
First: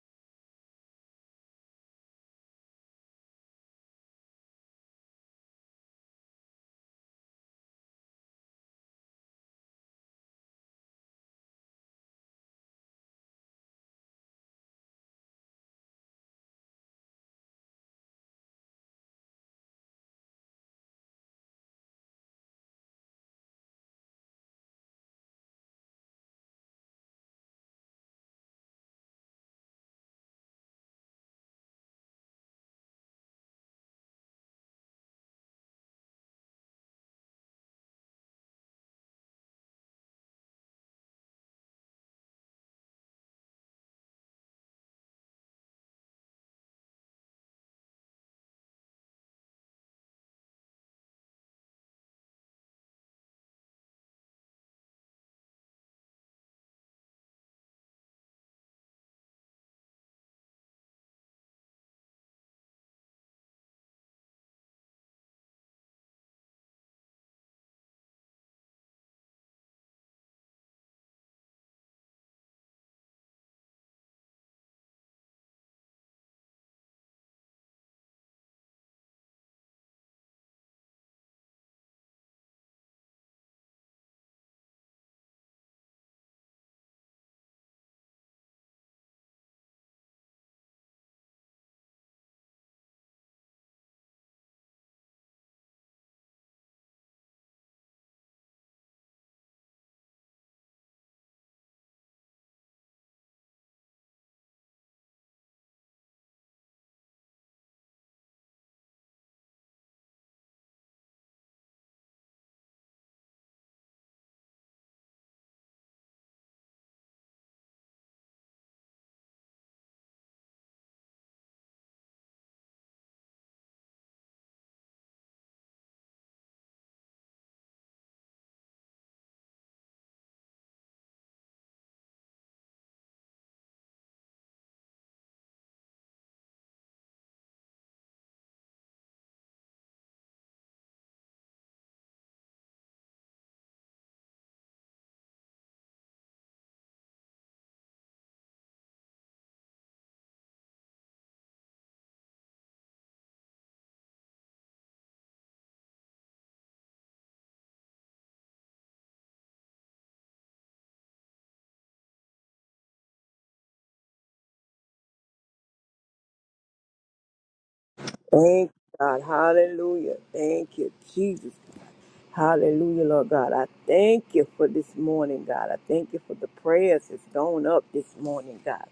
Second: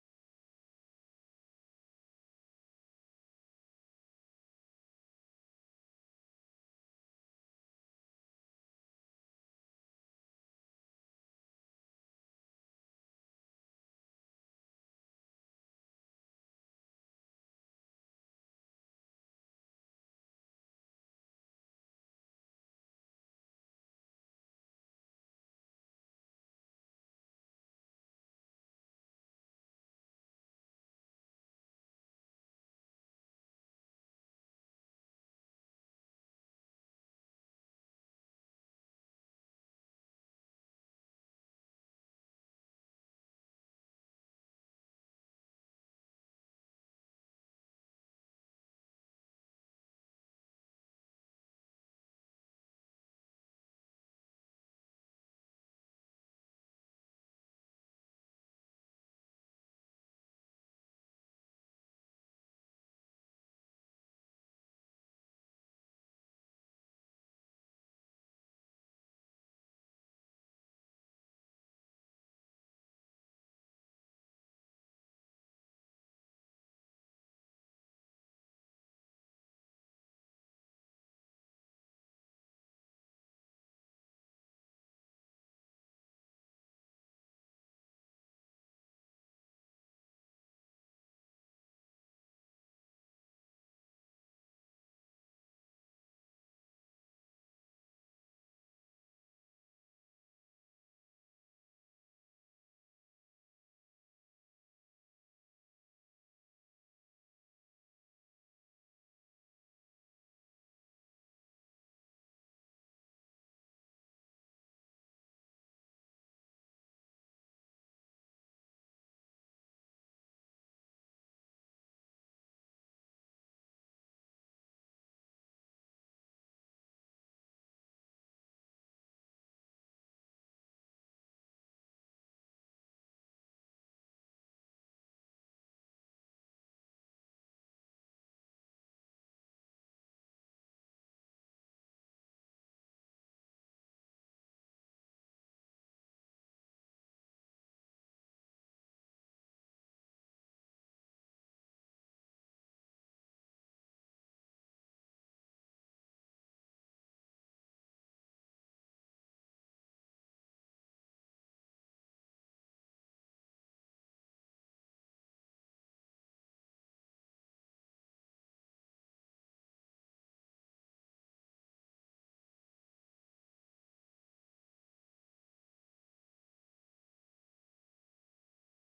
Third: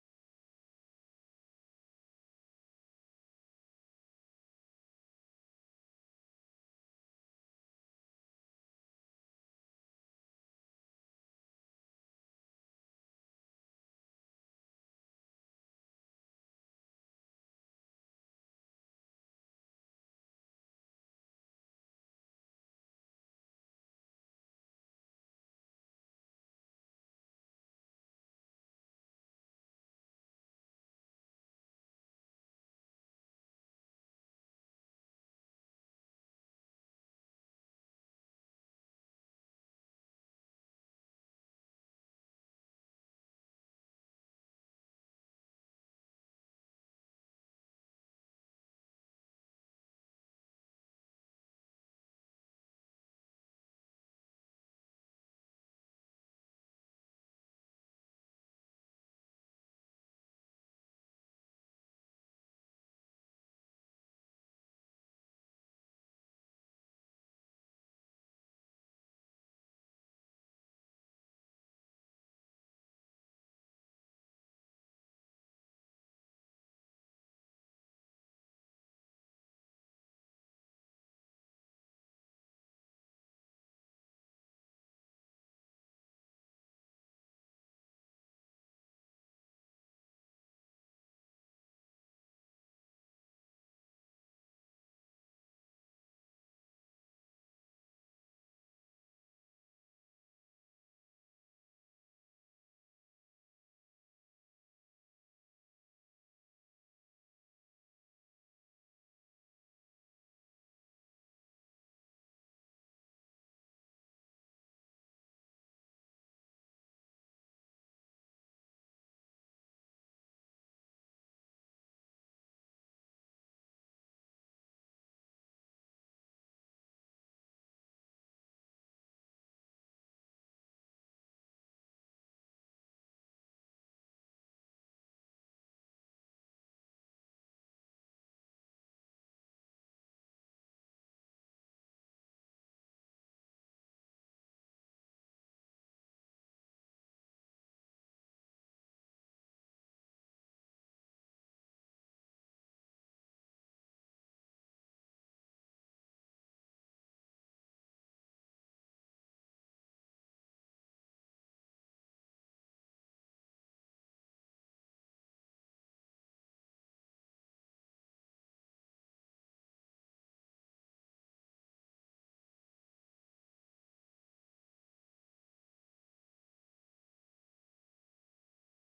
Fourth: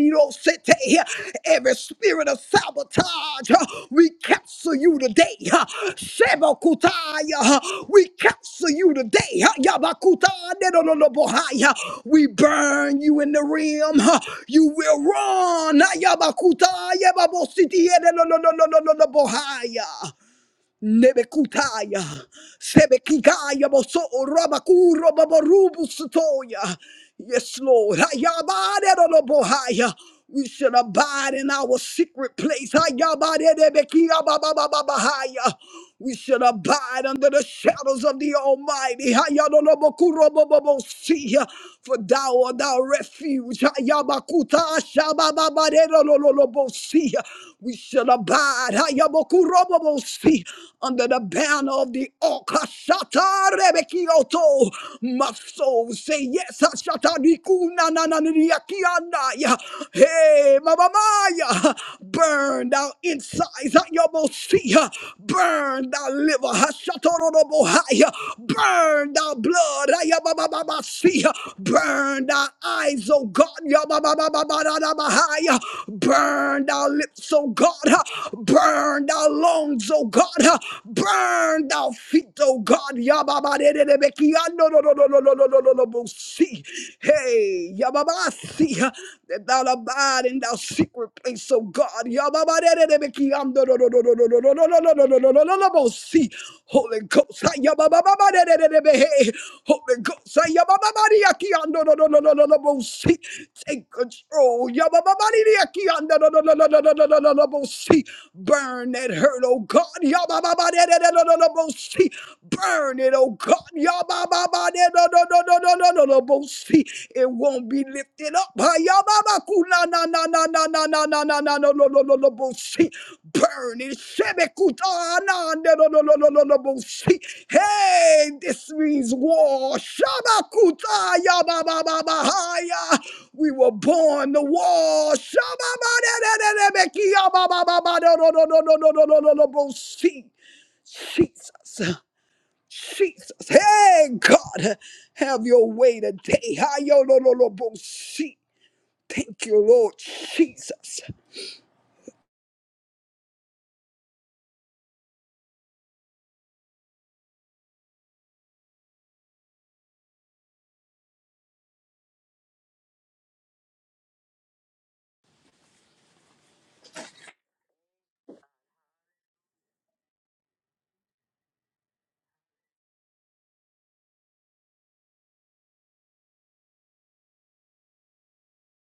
S3: Every spirit of sabotage, uh, we cancel you today. uh, Shebakutaya, uh, We cancel you today. uh, Yabakutanedolobohai, uh, We burn you in the realm. uh, You will run. uh, Yabakutaya, Babositiedelolololololobohai. Nebekutaya, Sebekigaya, Boso, Rabakuro, Babarubus, Toya. Yes, Lord. Hayabare, Robohaya. We shall abide in our secret place. Hayabare, Nebekia, Babababahaya. We should abide under the shadows of the Almighty. Hayadonobokurobobobosi. For thou art our refuge. Hayabakuta shabababarerolololobosi. We shall abide Hayabokurobobosi. under the banner of the oak. Hashatarebekioto. My soul say yes. Hashatarikunanananiriakianaya. Hey, Mama Maya. Burn out insides out your mosia. Burn out liver. Hashatorobohaya. Burn out blood. Ayababababasia. Burn out eyes, oh God. Yabababababababahaya. Burn out lips, oh God. Burn out lungs, oh God. Burn out feet, oh God. Yababadededebekiando. Hey, I see that thou abidest thou secret place of God. Y'all, I'm the most see Holy Ghost. Y'all, I'm the most see Holy Ghost. Y'all, I'm the most see Take control. Y'all, I'm the most see Burn that hurt, oh God. Y'all, I'm the most see Burn it, oh God. Y'all. Ba-ba-de-do-do-do-do-do-do-do-do-bo-si. It won't be lifted up. Ha-ya-ba-ba-ku-na-na-na-na-na-na-na-na-no-no-no-no-bo-si. Burn it. Shebe-ku-ta-na-na-no-no-no-no-no-bo-si. Hey, this means war. Shaba-ku-ta-ya-ba-ba-ba-ba-ha-ya. We were born to war. shaba ba de de de de be ki ya ba ba ba ba do do Jesus. Jesus. Hey, God, have your way today. hi yo lo lo lo bo si. Thank you, Lord Jesus.
S2: Thank God. Hallelujah. Thank you, Jesus. Hallelujah, Lord God. I thank you for this morning, God. I thank you for the prayers that's gone up this morning, God.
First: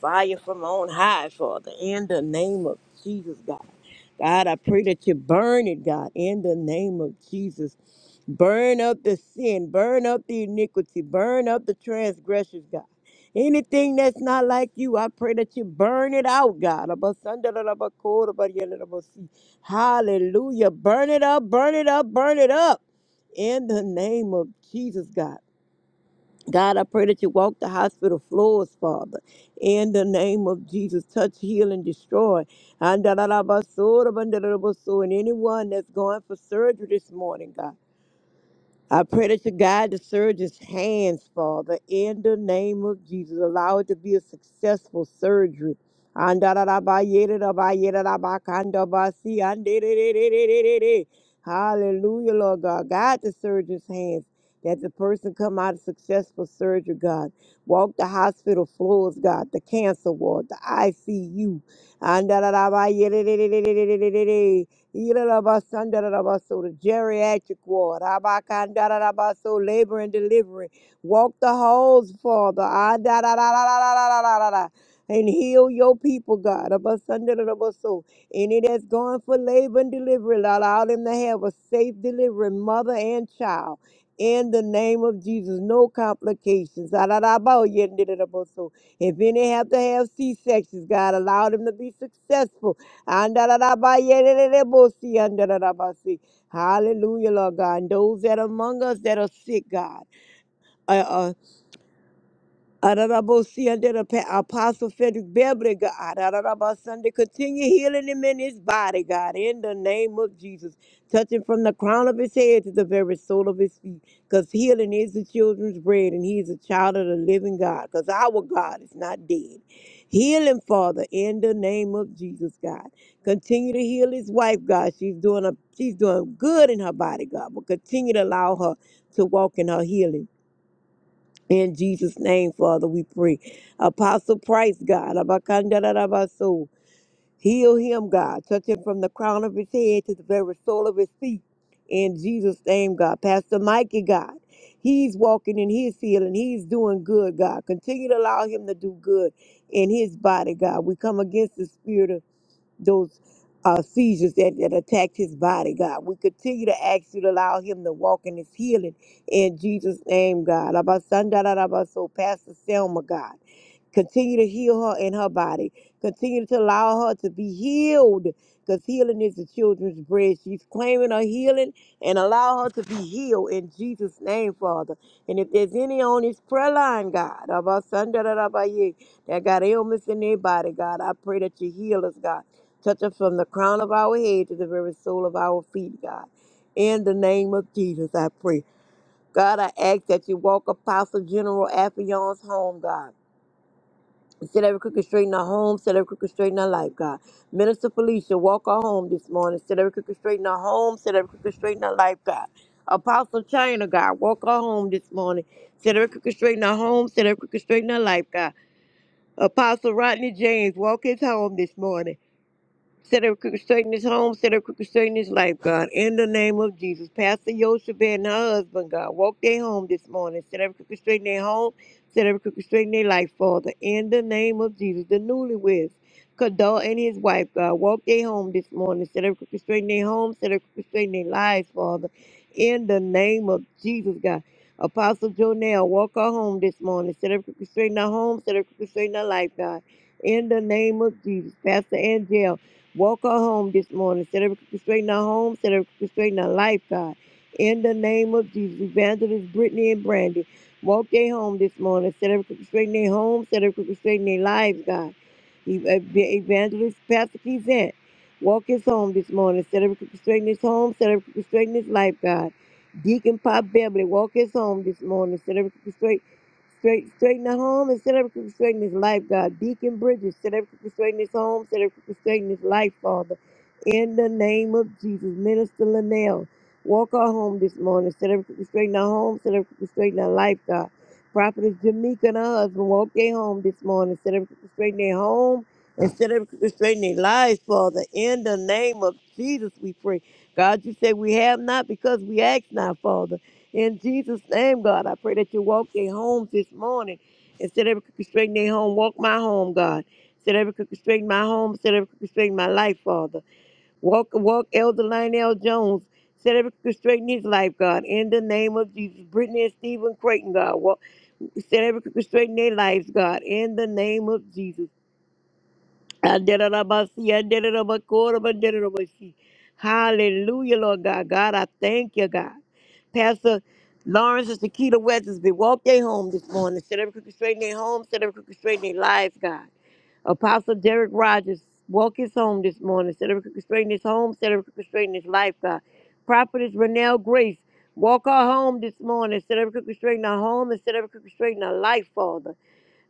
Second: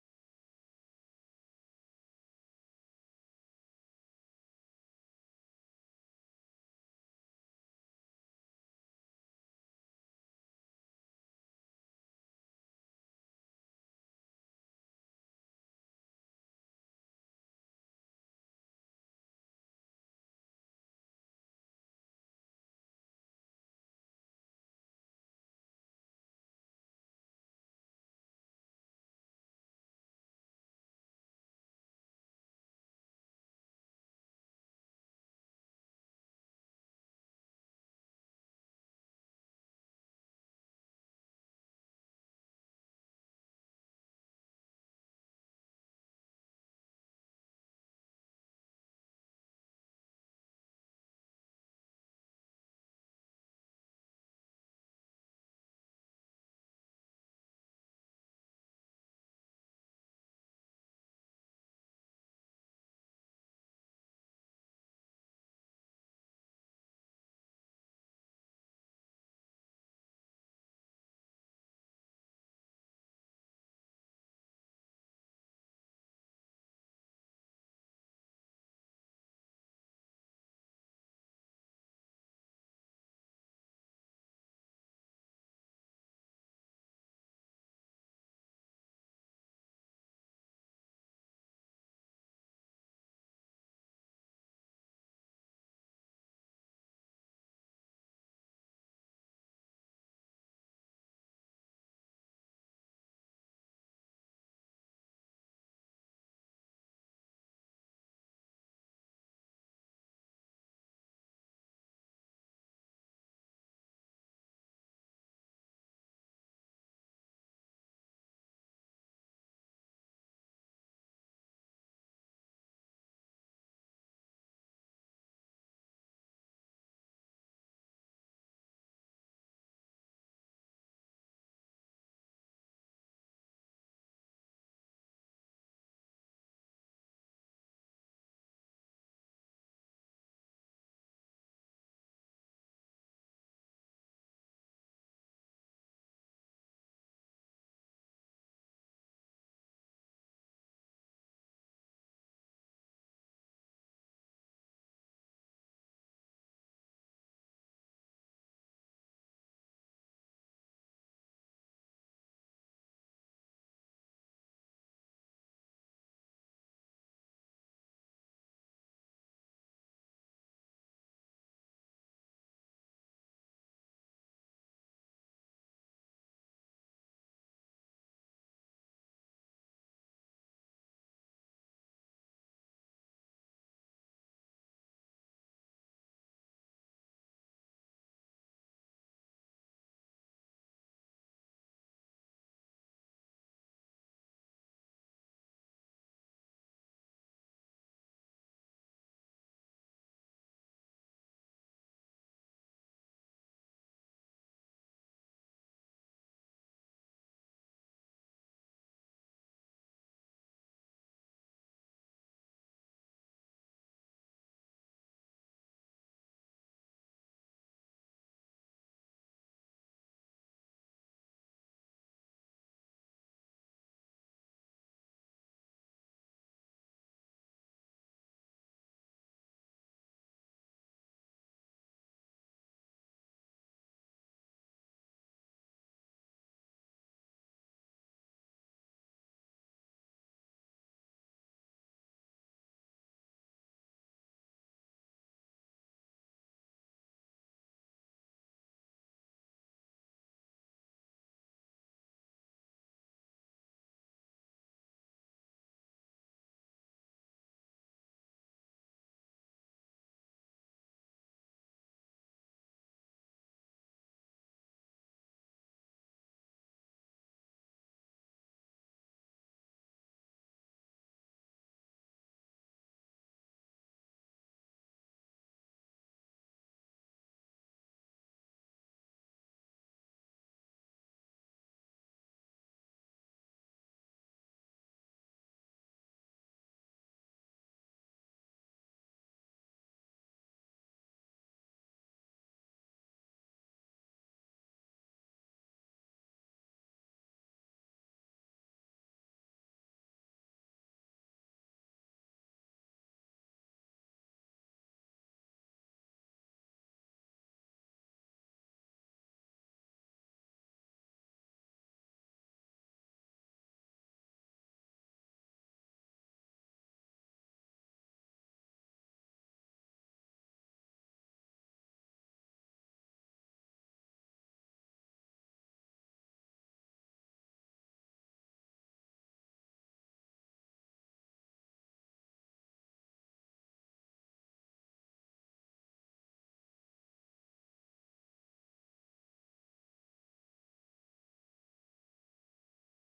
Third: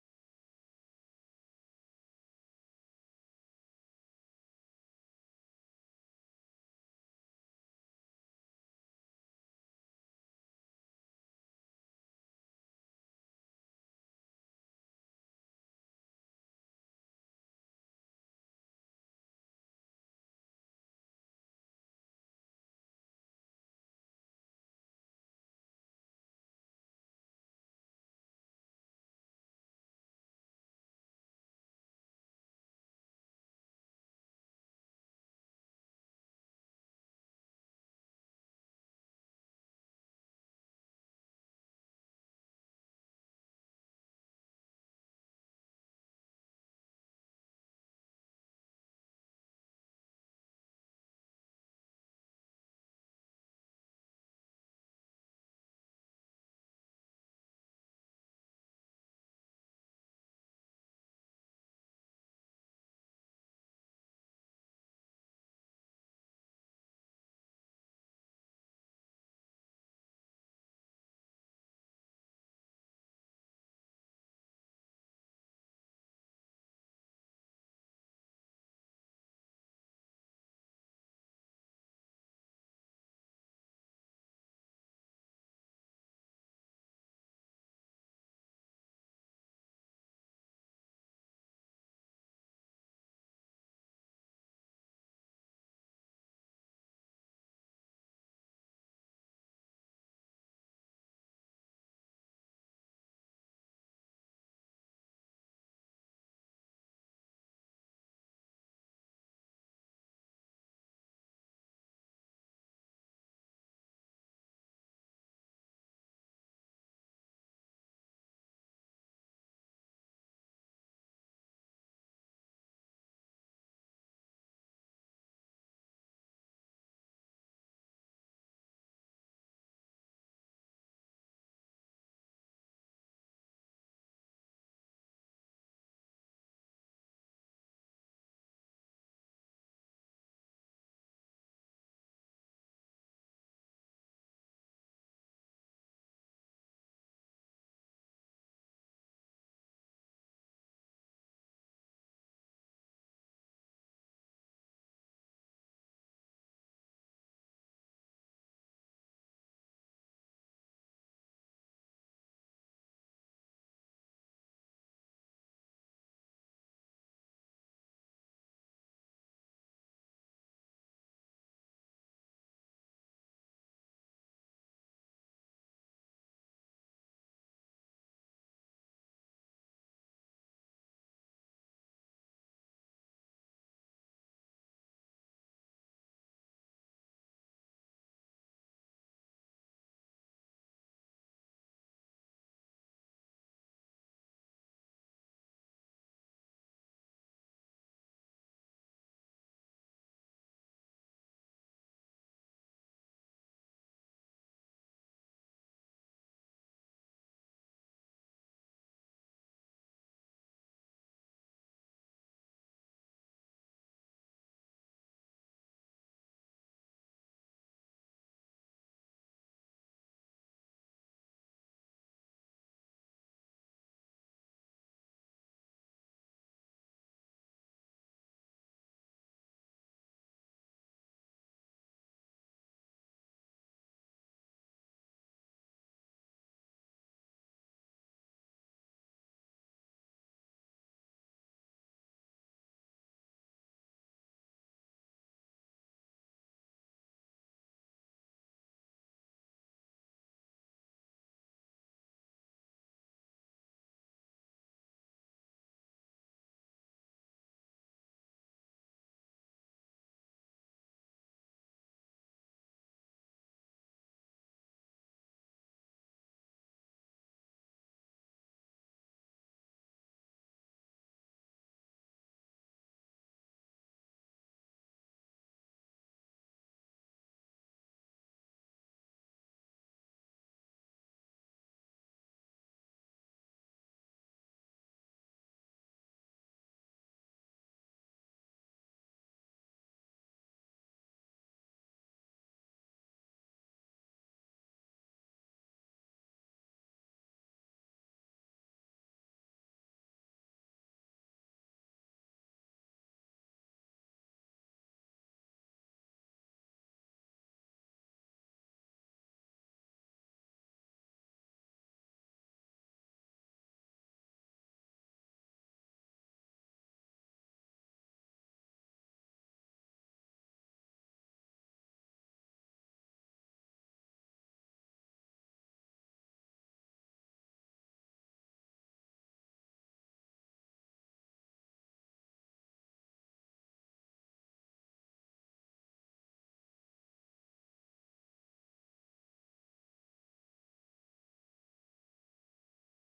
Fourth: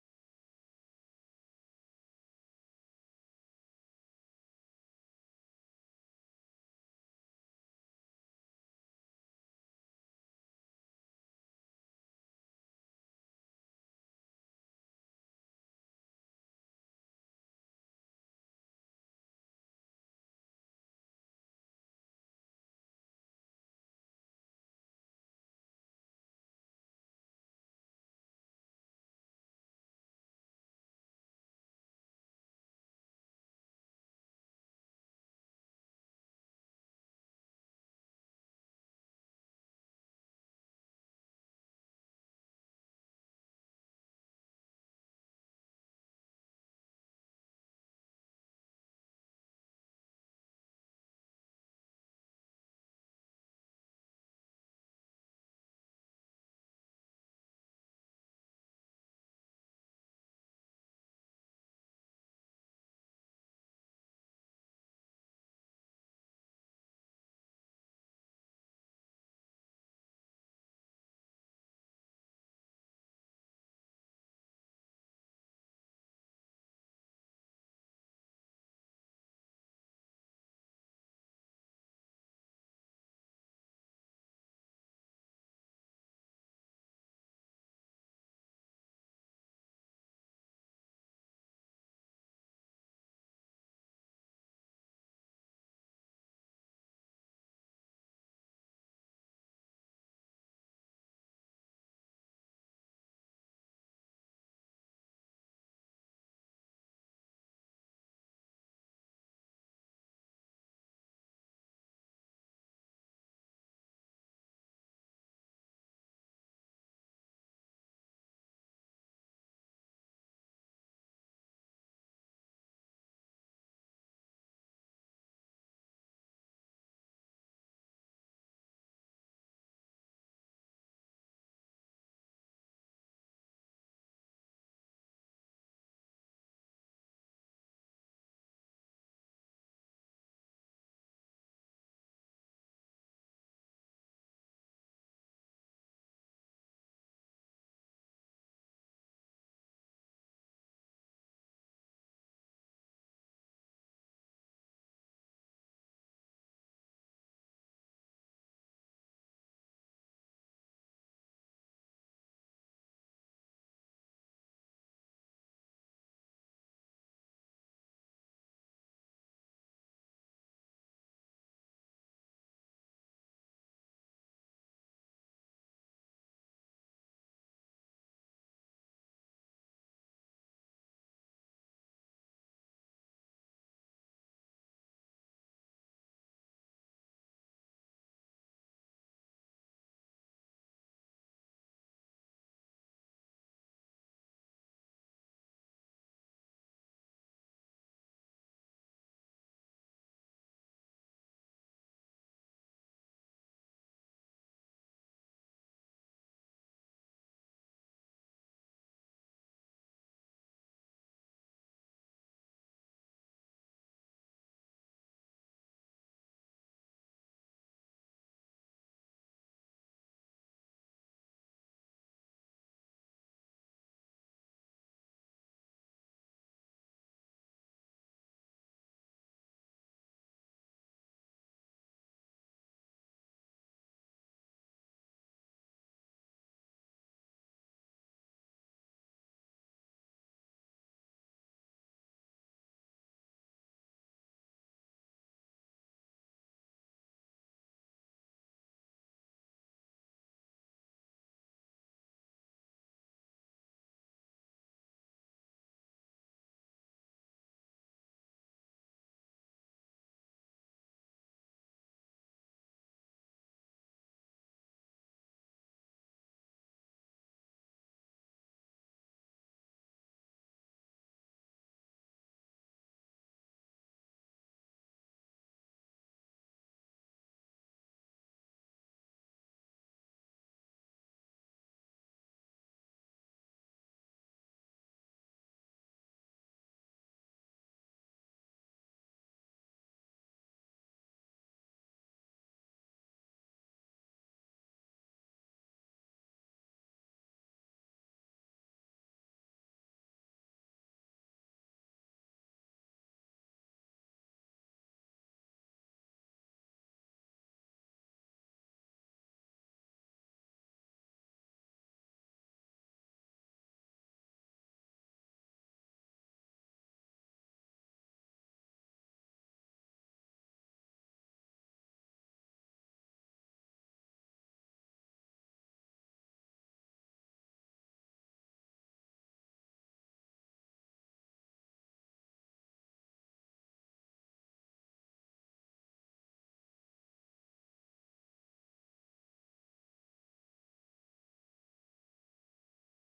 S2: Fire from on high, Father, in the name of Jesus, God. God, I pray that you burn it, God, in the name of Jesus. Burn up the sin, burn up the iniquity, burn up the transgressions, God. Anything that's not like you, I pray that you burn it out, God. Hallelujah. Burn it up, burn it up, burn it up in the name of Jesus, God. God, I pray that you walk the hospital floors, Father. In the name of Jesus, touch, heal, and destroy. And da- da- da- ba- so- da- ba- da- da- da- ba- so. And anyone that's going for surgery this morning, God. I pray that you guide the surgeon's hands, Father, in the name of Jesus. Allow it to be a successful surgery. Andadadabayedadabayedadabakandabasi, andedededededede. Hallelujah, Lord God. Guide the surgeon's hands that the person come out of successful surgery, God. Walk the hospital floors, God, the cancer ward, the ICU. Andadadabayedadadadadadadadadada. Yidadabasandarabaso, The geriatric ward, Abakandarabaso, labor and delivery. Walk the halls, Father, Adadadadadadadadada, and heal your people, God. Abasandarabaso. Any that's going for labor and delivery, Lord, allow them to have a safe delivery, mother and child. In the name of Jesus, no complications. Adadabaoyendididaboso. If any have to have C-sections, God, allow them to be successful. Andadadabayendididabosi, andadadabasi. Hallelujah, Lord God. And those that are among us that are sick, God. uh, uh, Ararabasi under the pa- Apostle Frederick Beverly, God. Ararabasande, Continue healing him in his body, God, in the name of Jesus. Touch him from the crown of his head to the very sole of his feet. Because healing is the children's bread, and he is a child of the living God. Because our God is not dead. Heal him, Father, in the name of Jesus, God. Continue to heal his wife, God. She's doing a she's doing good in her body, God. But continue to allow her to walk in her healing. In Jesus' name, Father, we pray. Apostle Price, God, abakandarabaso. heal him, God. Touch him from the crown of his head to the very sole of his feet. In Jesus' name, God. Pastor Mikey, God, he's walking in his healing. He's doing good, God. Continue to allow him to do good in his body, God. We come against the spirit of those uh, seizures that, that attacked his body, God. We continue to ask you to allow him to walk in his healing in Jesus' name, God. So, Pastor Selma, God. Continue to heal her in her body. Continue to allow her to be healed because healing is the children's bread. She's claiming her healing and allow her to be healed in Jesus' name, Father. And if there's any on this prayer line, God, of our son, da, da, da, ba, yeah, that got ailments in their body, God, I pray that you heal us, God. Touch us from the crown of our head to the very sole of our feet, God. In the name of Jesus, I pray. God, I ask that you walk Apostle General Affion's home, God. Set every crooked straight in our home. Set every crooked straight in our life, God. Minister Felicia, walk our home this morning. Set every crooked straight in our home. Set every crooked straight in our life, God. Apostle China, God, walk our home this morning. Set every crooked straight in our home. Set every crooked straight in our life, God. Apostle Rodney James, walk his home this morning. Set up crooked straight in his home, set up crooked straight in his life, God. In the name of Jesus. Pastor Yoshua and her husband, God, walk their home this morning. Set up crooked straight in their home, set up crooked straight in their life, Father. In the name of Jesus. The newlyweds, Kadar and his wife, God, walk their home this morning. Set up crooked straight in their home, set up crooked straight in their lives, Father. In the name of Jesus, God. Apostle Jonell, walk her home this morning. Set up crooked straight in her home, set up crooked straight in her life, God. In the name of Jesus. Pastor Angel. Walk her home this morning. Set her straighten her home. Set her straighten her life, God. In the name of Jesus, Evangelist Brittany and Brandy, walk their home this morning. Set her straighten their home. Set her straighten their lives, God. Ev- Evangelist Pastor Kizant, walk his home this morning. Set up straighten his home. Set up straighten his life, God. Deacon Pop Beverly, walk his home this morning. Set her Straight, straighten the home and set every crooked straight in his life, God. Deacon Bridges, set every crooked straight in his home, set every crooked straight in his life, Father. In the name of Jesus, Minister Linnell, walk our home this morning. Set every crooked straight in our home, set every crooked straight in our life, God. Prophetess Jamaica and her husband, walk their home this morning. Set every crooked straight in their home and set every crooked straight in their lives, Father. In the name of Jesus, we pray. God, you say we have not because we ask not, Father. In Jesus' name, God, I pray that you walk their homes this morning. Instead of constraining their home, walk my home, God. Instead of constraining my home, instead of constraining my life, Father. Walk, walk Elder Lionel Jones. Instead of constraining his life, God. In the name of Jesus. Brittany and Stephen Creighton, God. Walk, instead of constraining their lives, God. In the name of Jesus. Aderabasi, aderabakoro, aderabasi. Hallelujah, Lord God. God, I thank you, God. Pastor Lawrence and Shakita West has walk their home this morning. Set every crooked straight in their home, set every crooked straight in their life, God. Apostle Derek Rogers, walk his home this morning. Set every crooked straight in his home, set every crooked straight in his life, God. Prophetess Renelle Grace, walk her home this morning. Set every crooked straight in her home and set every crooked straight in her life, Father.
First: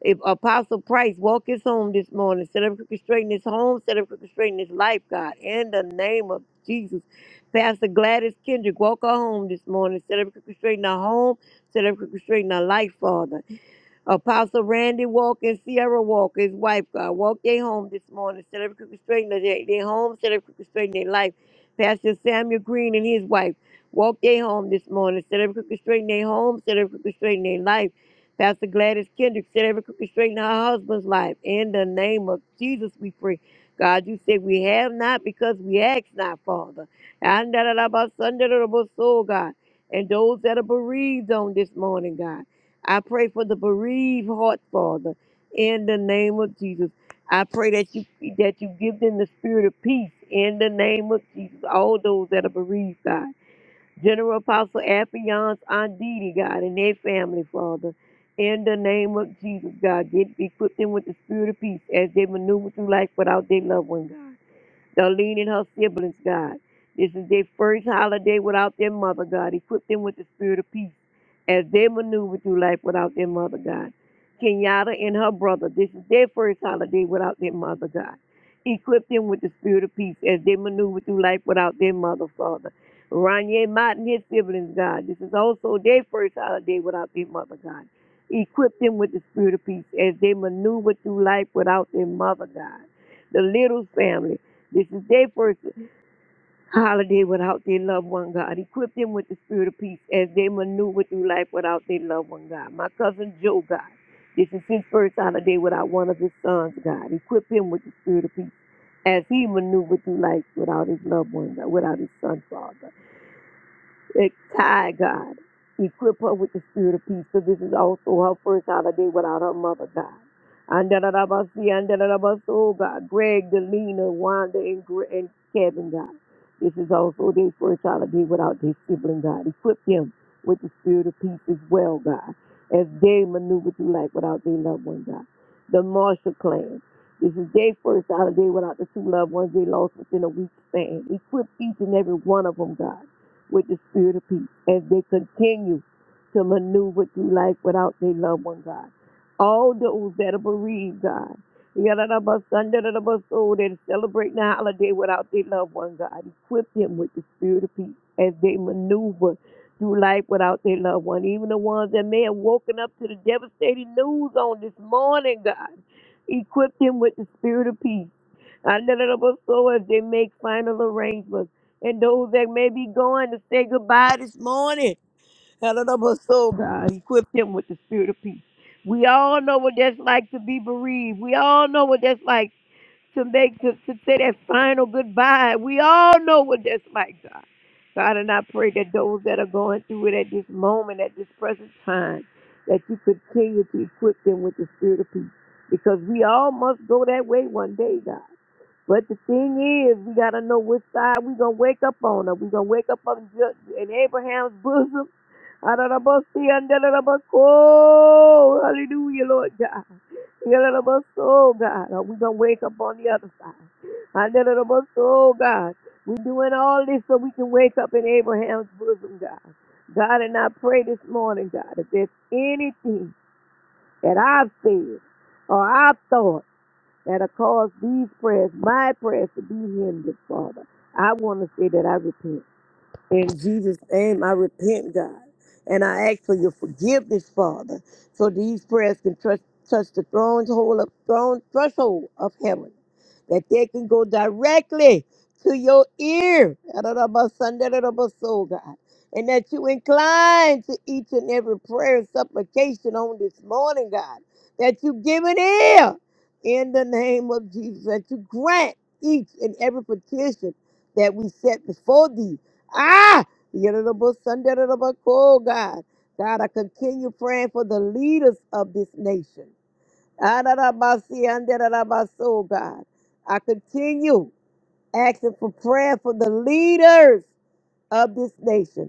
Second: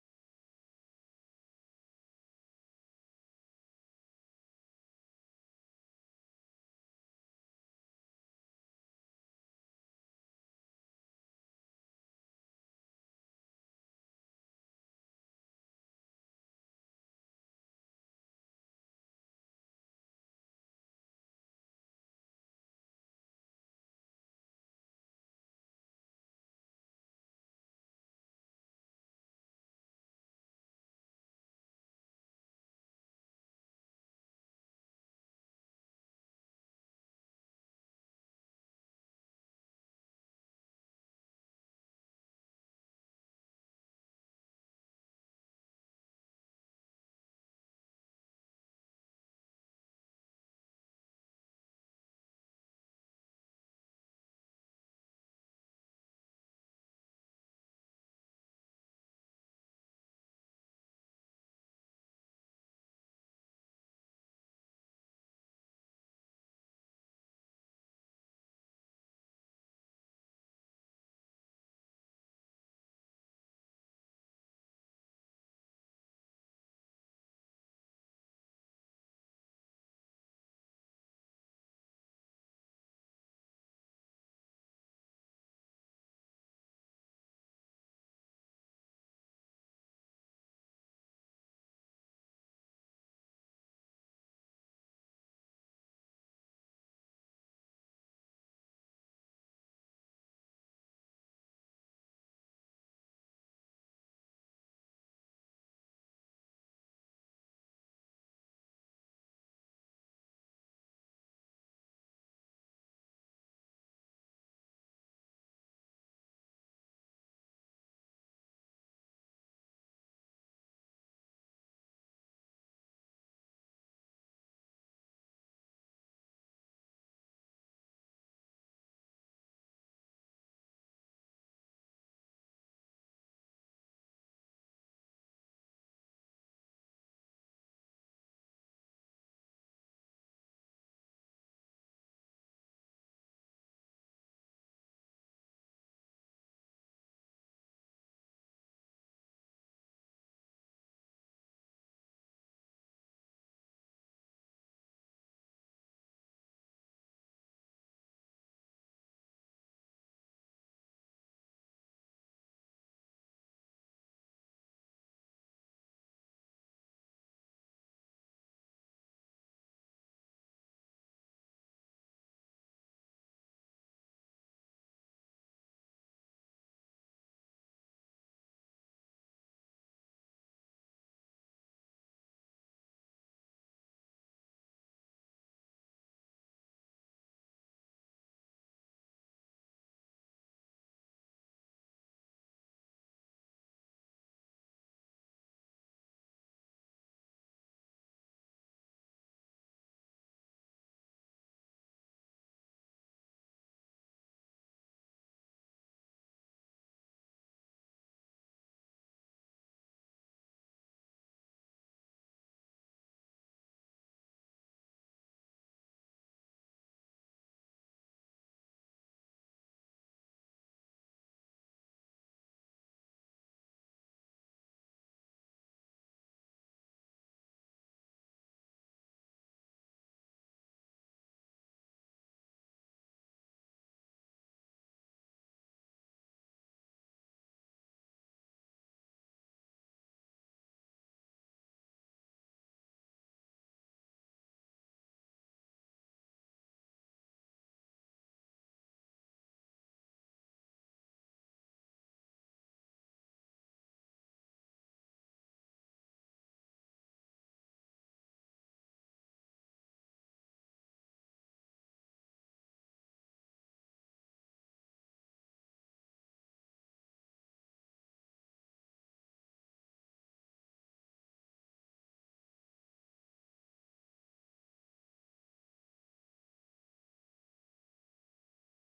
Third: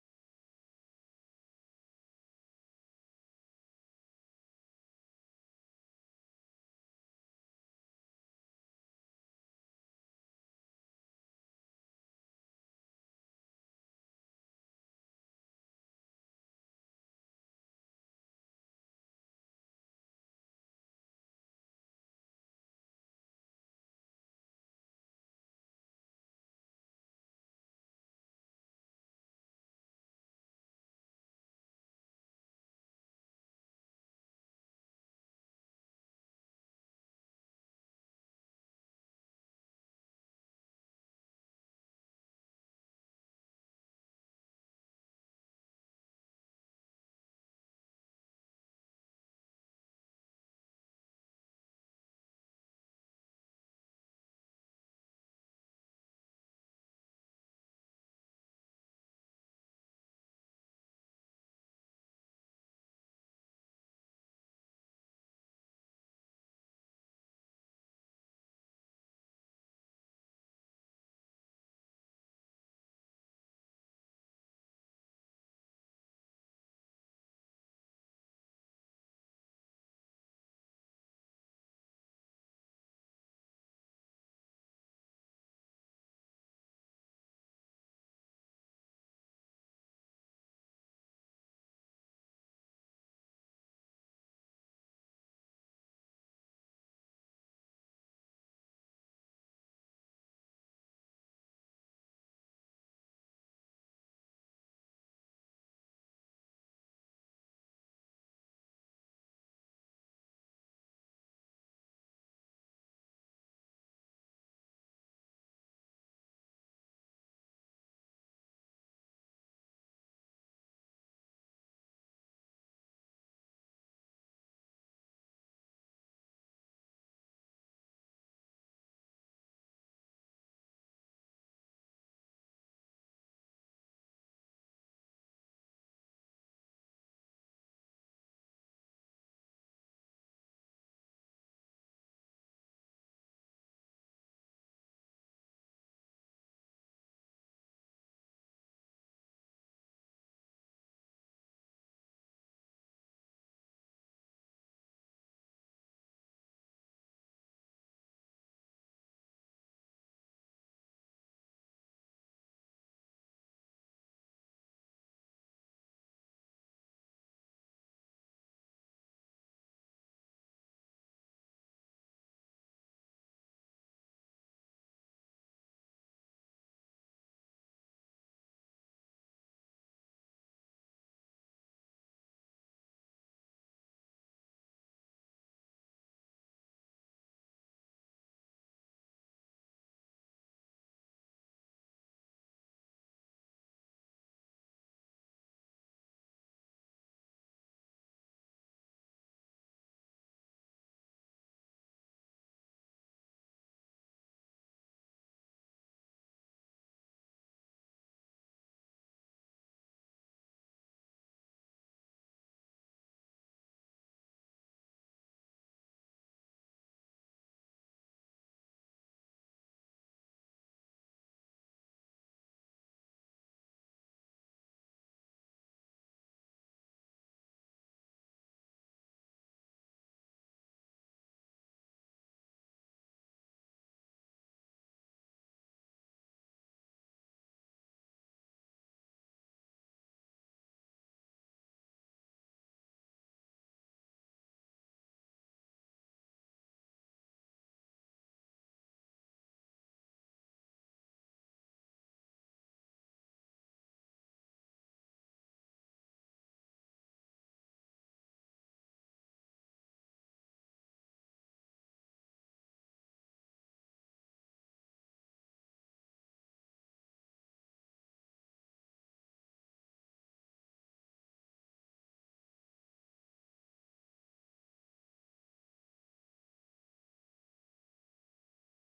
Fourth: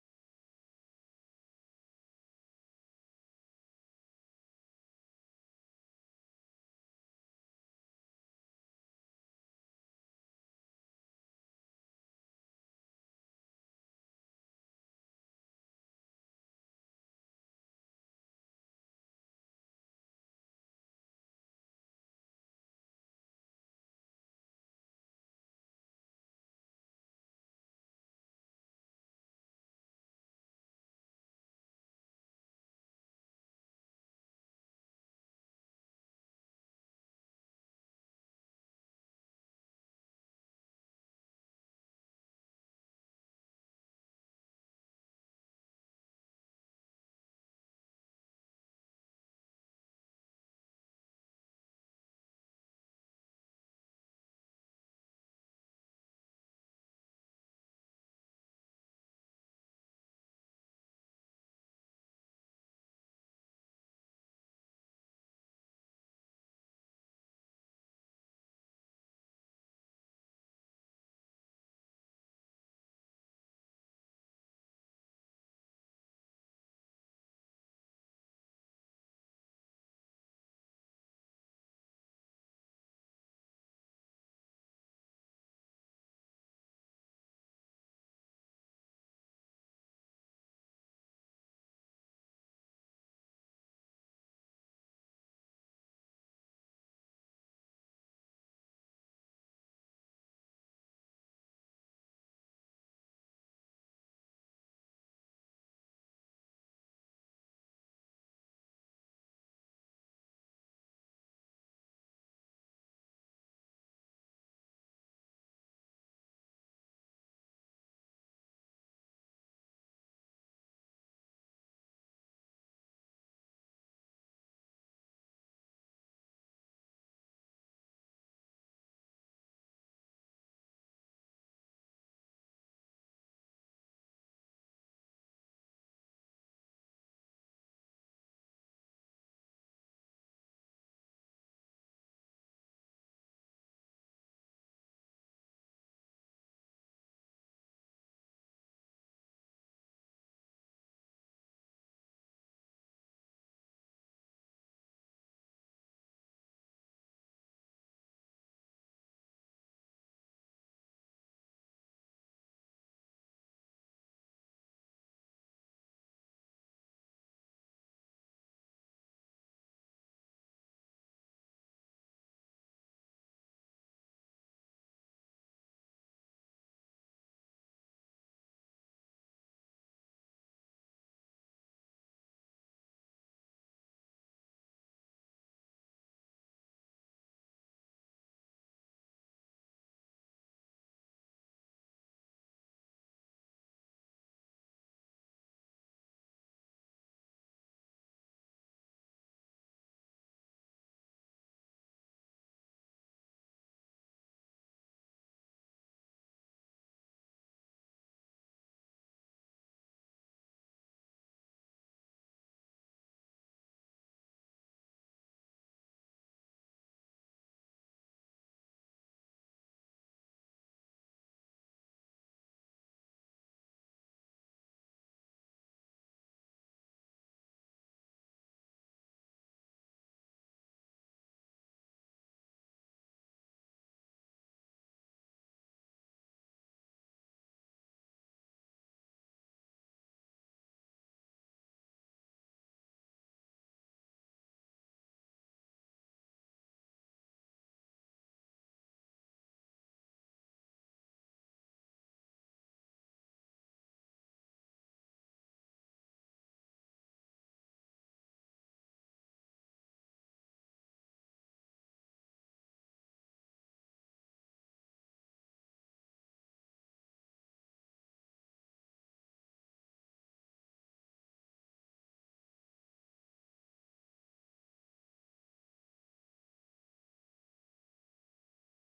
S2: If Apostle Price walk his home this morning, set up crooked straight in his home, set up crooked straight in his life, God, in the name of Jesus. Pastor Gladys Kendrick, walk her home this morning, set up crooked straight in her home, set up crooked straight in her life, Father. Apostle Randy Walker and Sierra Walker, his wife, God, walk their home this morning. Set every crooked straight their, their home, set every crooked straight in their life. Pastor Samuel Green and his wife, walk their home this morning. Set every crooked straight in their home, set every crooked straight in their life. Pastor Gladys Kendrick, set every crooked straight in her husband's life. In the name of Jesus, we pray. God, you said we have not because we ask not, Father. And da da da ba sun da da da ba soul, God. And those that are bereaved on this morning, God. I pray for the bereaved heart, Father, in the name of Jesus. I pray that you that you give them the spirit of peace in the name of Jesus. All those that are bereaved, God. General Apostle Afion's Aunt Didi, God, and their family, Father. In the name of Jesus, God, get equip them with the spirit of peace as they maneuver through life without their loved one, God. Darlene and her siblings, God. This is their first holiday without their mother, God. Equip them with the spirit of peace as they maneuver through life without their mother, God. Kenyatta and her brother, this is their first holiday without their mother, God. Equip them with the spirit of peace as they maneuver through life without their mother, Father. Ronye Mott and his siblings, God. This is also their first holiday without their mother, God. Equip them with the spirit of peace as they maneuver through life without their mother, God. The little family, this is their first holiday without their loved one, God. Equip them with the spirit of peace as they maneuver through life without their loved one, God. My cousin Joe, God. This is his first holiday without one of his sons, God. Equip him with the spirit of peace as he maneuvered through life without his loved one, God, without his son, Father. It's Ty, God. Equip her with the spirit of peace, for this is also her first holiday without her mother, God. Andalabasi, andalabas, oh God. Greg, Delina, Wanda, and, Gre- and Kevin, God. This is also their first holiday without their sibling, God. Equip them with the spirit of peace as well, God, as they maneuver through life without their loved one, God the Marshall Clan. This is their first holiday without the two loved ones they lost within a week's span. Equip each and every one of them, God, with the spirit of peace as they continue to maneuver through life without their loved one, God. All those that are bereaved, God. Yadadabasandaradabasoo, They're celebrating the holiday without their loved one, God. Equip them with the spirit of peace as they maneuver through life without their loved one. Even the ones that may have woken up to the devastating news on this morning, God. Equip them with the spirit of peace. I let it up So As they make final arrangements. And those that may be going to say goodbye this morning. Hallelujah, God. Equip him with the spirit of peace. We all know what that's like to be bereaved. We all know what that's like to make to, to say that final goodbye. We all know what that's like, God. God, and I pray that those that are going through it at this moment, at this present time, that you continue to equip them with the spirit of peace. Because we all must go that way one day, God. But the thing is, we gotta know which side we gonna wake up on. Are we gonna wake up on Ju- in Abraham's bosom? Adonabasi, Andalabako. Hallelujah, Lord God. Yalalabaso, God. Are we gonna wake up on the other side? Andalabaso, God. We're doing all this so we can wake up in Abraham's bosom, God. God, and I pray this morning, God, if there's anything that I've said or I've thought that have caused these prayers, my prayers, to be hindered, Father. I want to say that I repent. In Jesus' name, I repent, God. And I ask for your forgiveness, Father, so these prayers can touch, touch the throne's hole of, throne, threshold of heaven, that they can go directly to your ear, soul, God, and that you incline to each and every prayer and supplication on this morning, God, that you give an ear in the name of Jesus, that you grant each and every petition that we set before thee Ah, Yerobo Sunday, Yerobo oh God. God, I continue praying for the leaders of this nation. Ah, da, da, ba, si, and da, da, so, God. I continue asking for prayer for the leaders of this nation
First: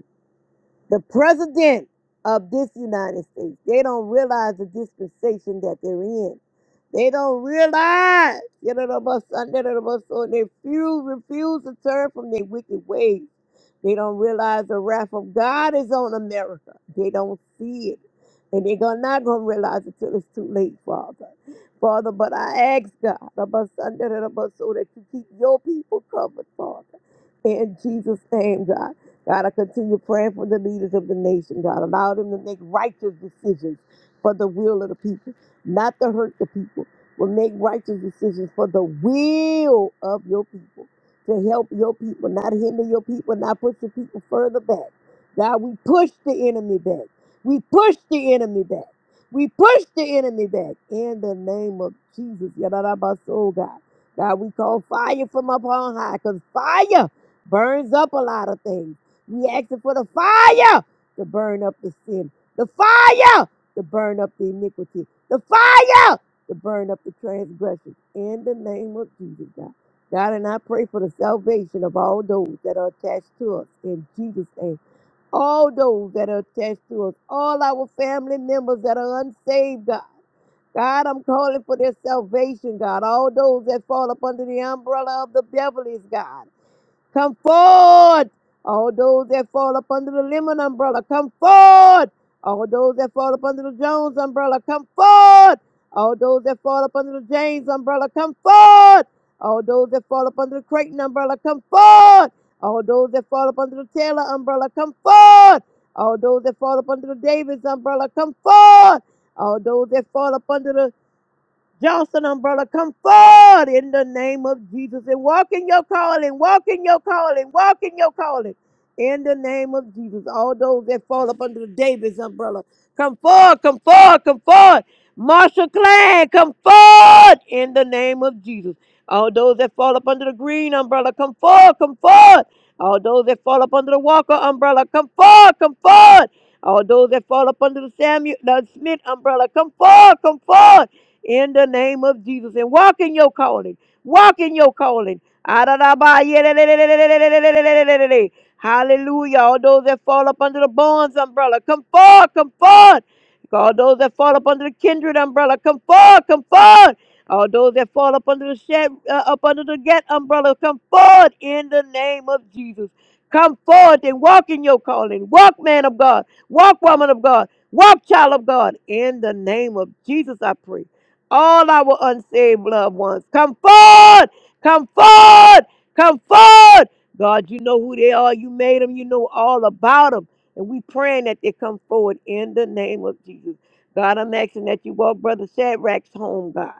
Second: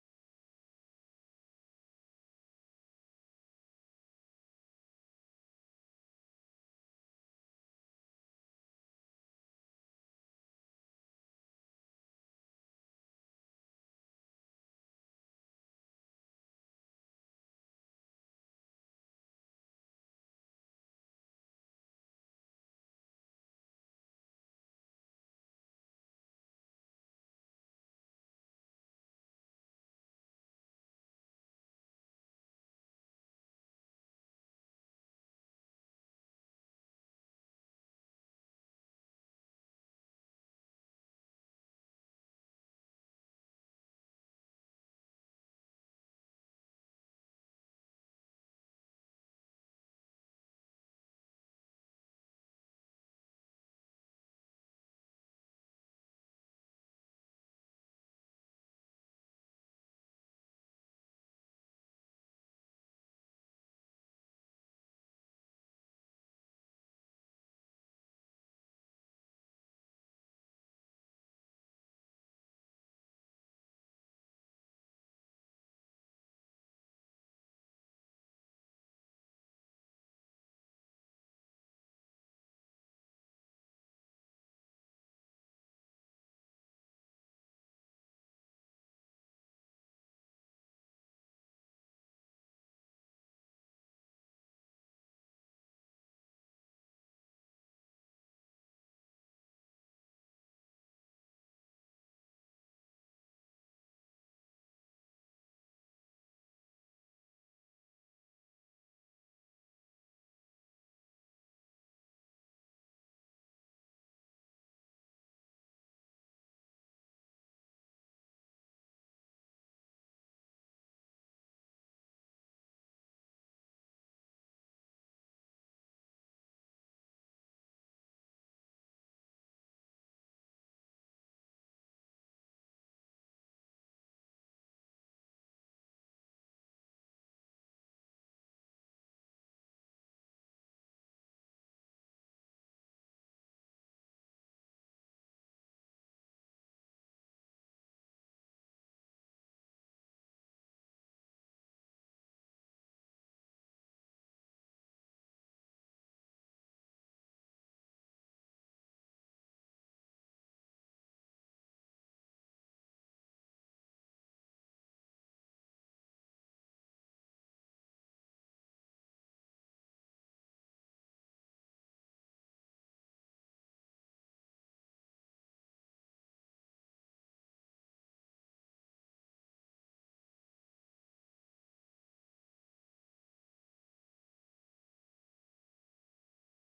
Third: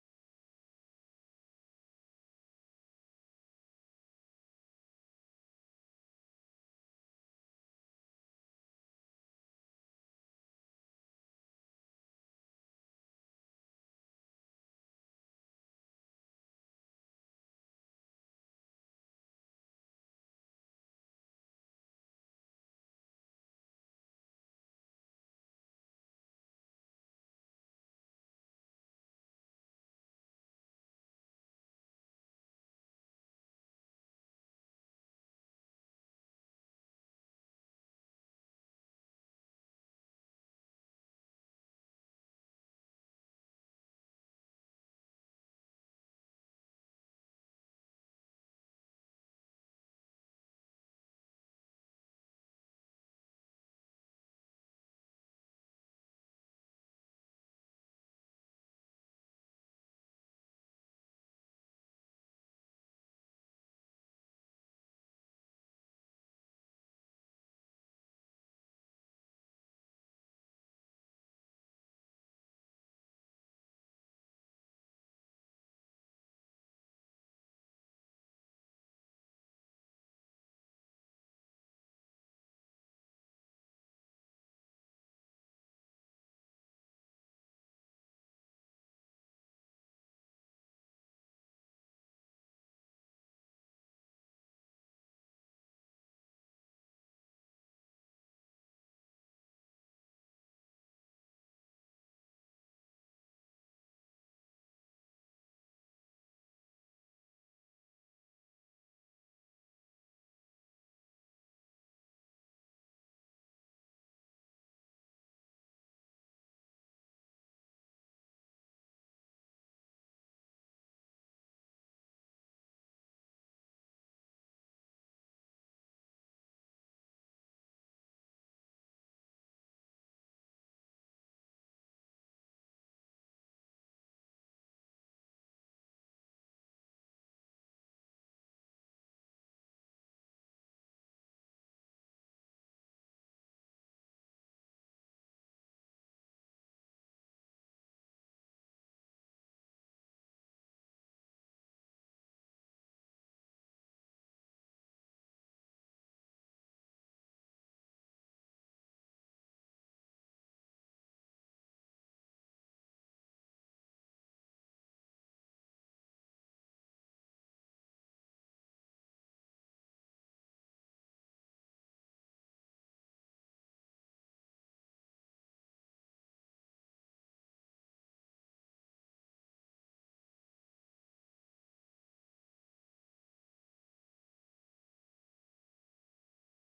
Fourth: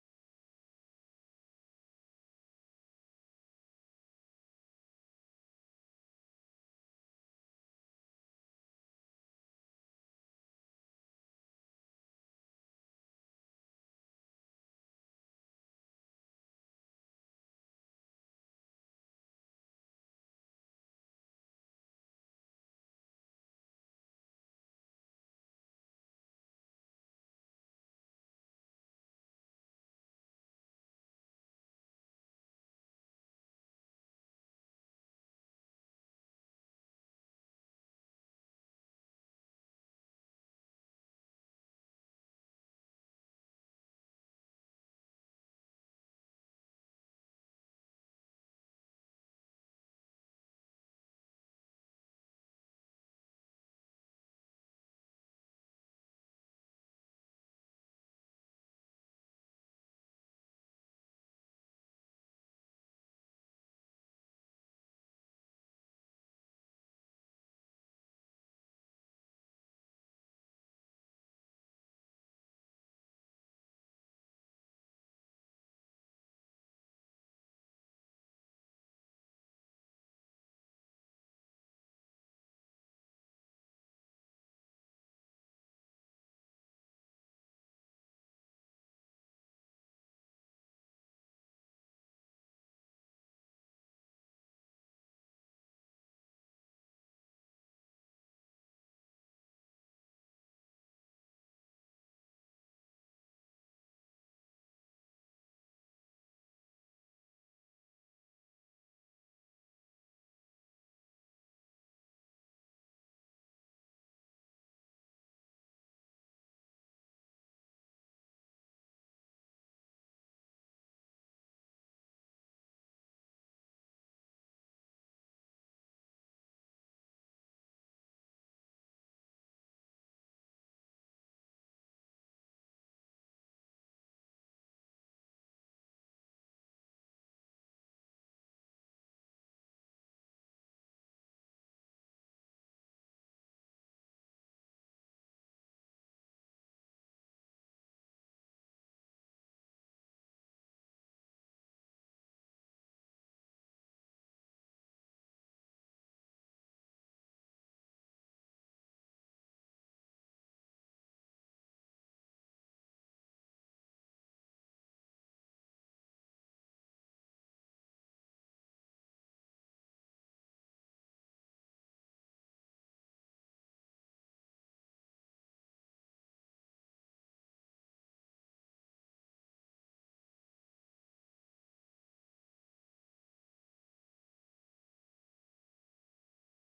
S2: the president of this United States. They don't realize the dispensation that they're in. They don't realize. you know, the bus- under the bus, so They refuse, refuse to turn from their wicked ways. They don't realize the wrath of God is on America. They don't see it. And they're gonna- not going to realize it till it's too late, Father. Father, but I ask God, the bus, under the bus, so that you keep your people covered, Father. In Jesus' name, God. God, I continue praying for the leaders of the nation. God, allow them to make righteous decisions for the will of the people, not to hurt the people, but make righteous decisions for the will of your people, to help your people, not hinder your people, not push your people further back. God, we push the enemy back. We push the enemy back. We push the enemy back in the name of Jesus. Yadadabaso, God. God, we call fire from up on high because fire burns up a lot of things. We asking for the fire to burn up the sin, the fire to burn up the iniquity, the fire to burn up the transgression. In the name of Jesus, God. God, and I pray for the salvation of all those that are attached to us in Jesus' name. All those that are attached to us, all our family members that are unsaved, God. God, I'm calling for their salvation, God. All those that fall up under the umbrella of the Beverly's, God. Come forward. All those that fall up under the Lemon umbrella, come forward. All those that fall up under the Jones umbrella, come forward. All those that fall up under the James umbrella, come forward. All those that fall up under the Creighton umbrella, come forward. All those that fall up under the Taylor umbrella, come forward. All those that fall up under the Davis umbrella, come forward. All those that fall up under the Johnson umbrella, come forward in the name of Jesus and walk in your calling, walk in your calling, walk in your calling. In the name of Jesus, all those that fall up under the Davis umbrella, come forward, come forward, come forward. Marshall Clan, come forward in the name of Jesus. All those that fall up under the green umbrella, come forward, come forward. All those that fall up under the Walker umbrella, come forward, come forward. All those that fall up under the Samuel the Smith umbrella, come forward, come forward in the name of Jesus and walk in your calling. Walk in your calling. Adadabayelelelelelelelelelelelelelelelele. Hallelujah. All those that fall up under the bonds umbrella, come forth, come forth. All those that fall up under the kindred umbrella, come forth, come forth. All those that fall up under the shed, uh, up under the get umbrella, come forward in the name of Jesus. Come forth and walk in your calling. Walk, man of God. Walk, woman of God. Walk, child of God. In the name of Jesus, I pray all our unsaved loved ones. Come forward, come forward, come forward. God, you know who they are. You made them, you know all about them. And we praying that they come forward in the name of Jesus. God, I'm asking that you walk Brother Shadrach's home, God.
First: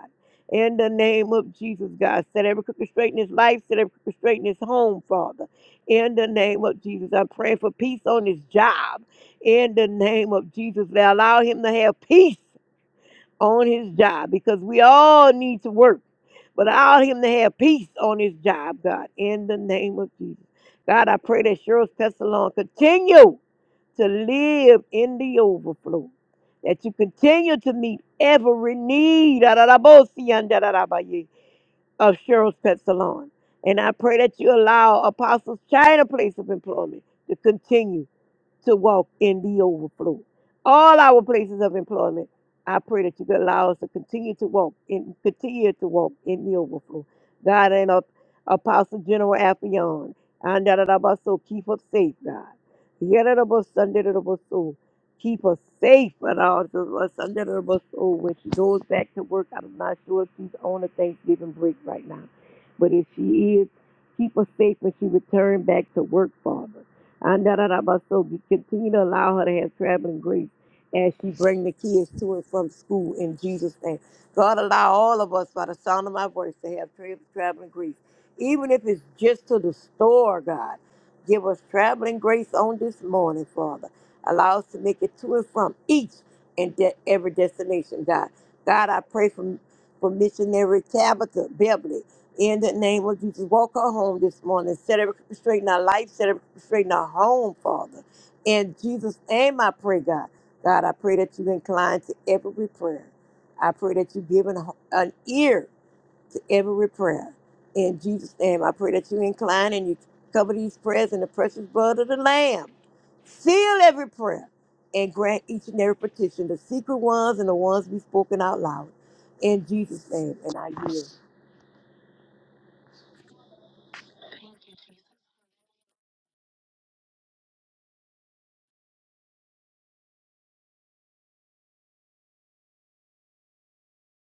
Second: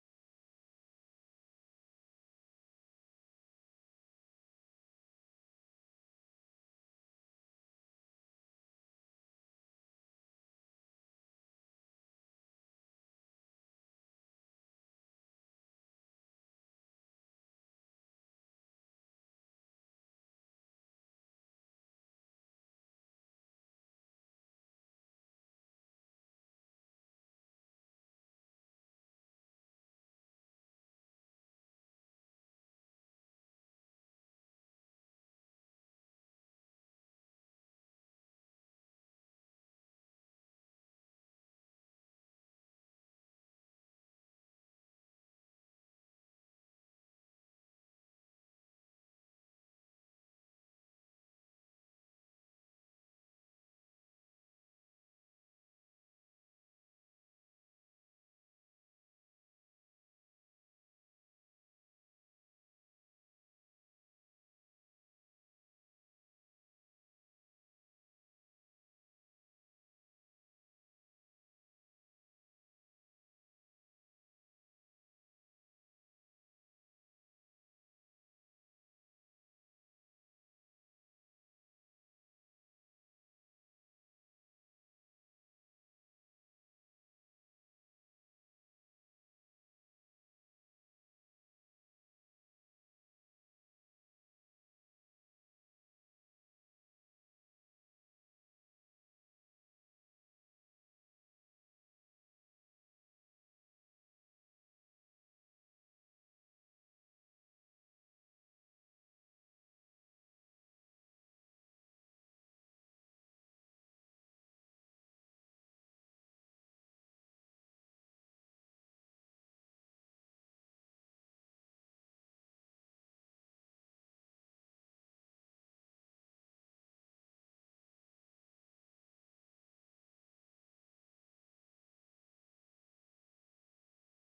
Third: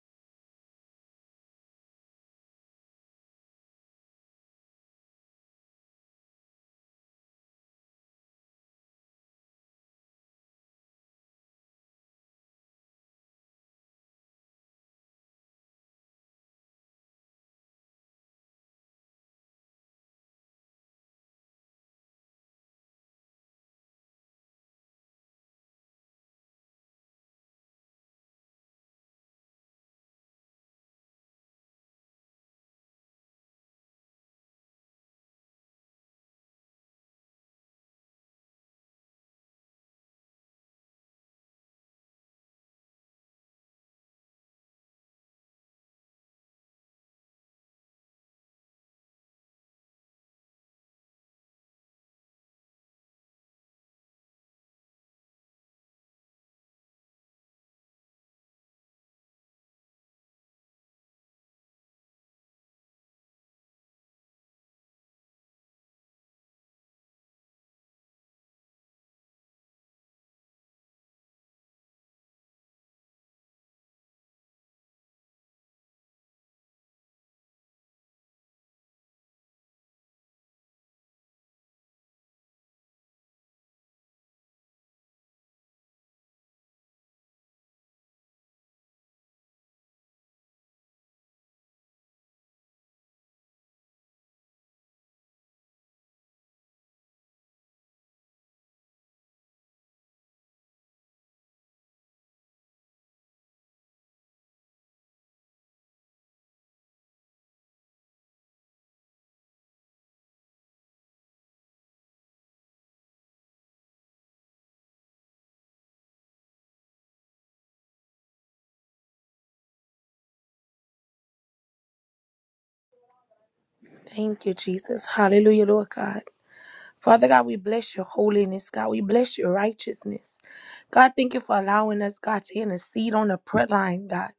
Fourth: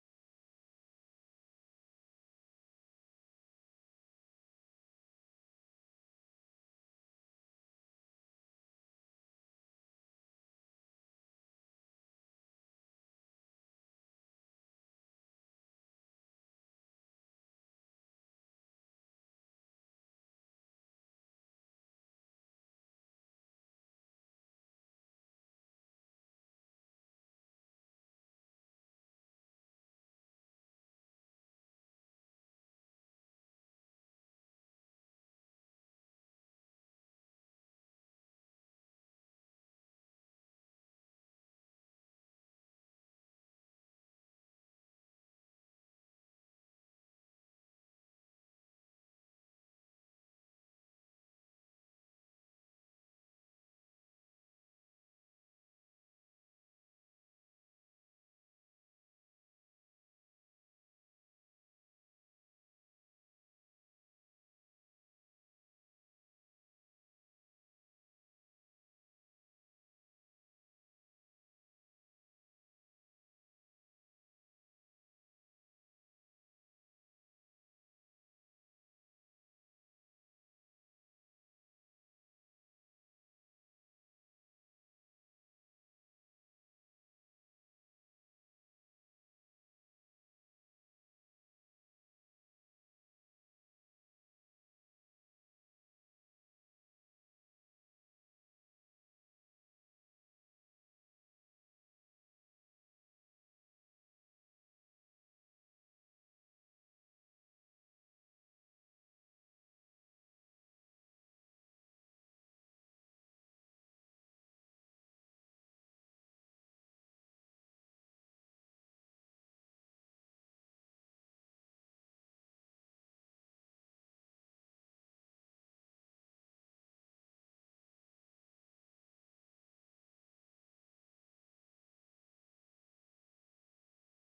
S2: In the name of Jesus, God. Set every crooked straight in his life, set every crooked straight in his home, Father. In the name of Jesus, I'm praying for peace on his job. In the name of Jesus, allow him to have peace on his job because we all need to work. But allow him to have peace on his job, God, in the name of Jesus. God, I pray that Cheryl's Pestalon continue to live in the overflow. That you continue to meet every need of Cheryl's Pestalon. And I pray that you allow Apostles China place of employment to continue to walk in the overflow. All our places of employment, I pray that you could allow us to continue to walk in, continue to walk in the overflow. God and up, Apostle General Affion, and that about so keep us safe, God. Yadadabas, sundadadabas, so Keep us safe and all of us under the bus. Oh, when she goes back to work, I'm not sure if she's on a Thanksgiving break right now. But if she is, keep us safe when she returns back to work, Father. And da da da ba. So we continue to allow her to have traveling grace as she bring the kids to and from school in Jesus' name. God, allow all of us by the sound of my voice to have tra- traveling grace, even if it's just to the store, God. Give us traveling grace on this morning, Father. Allow us to make it to and from each and de- every destination, God. God, I pray for, for missionary Tabitha Beverly. In the name of Jesus, walk her home this morning. Set her straight in our life. Set her straight in our home, Father. In Jesus' name, I pray, God. God, I pray that you incline to every prayer. I pray that you give an, an ear to every prayer. In Jesus' name, I pray that you incline and you cover these prayers in the precious blood of the Lamb. Seal every prayer and grant each and every petition, the secret ones and the ones we've spoken out loud. In Jesus' name, and I yield.
S4: Thank you, Jesus. Hallelujah, Lord God. Father God, we bless your holiness, God. We bless your righteousness. God, thank you for allowing us, God, to intercede on the prayer line, God.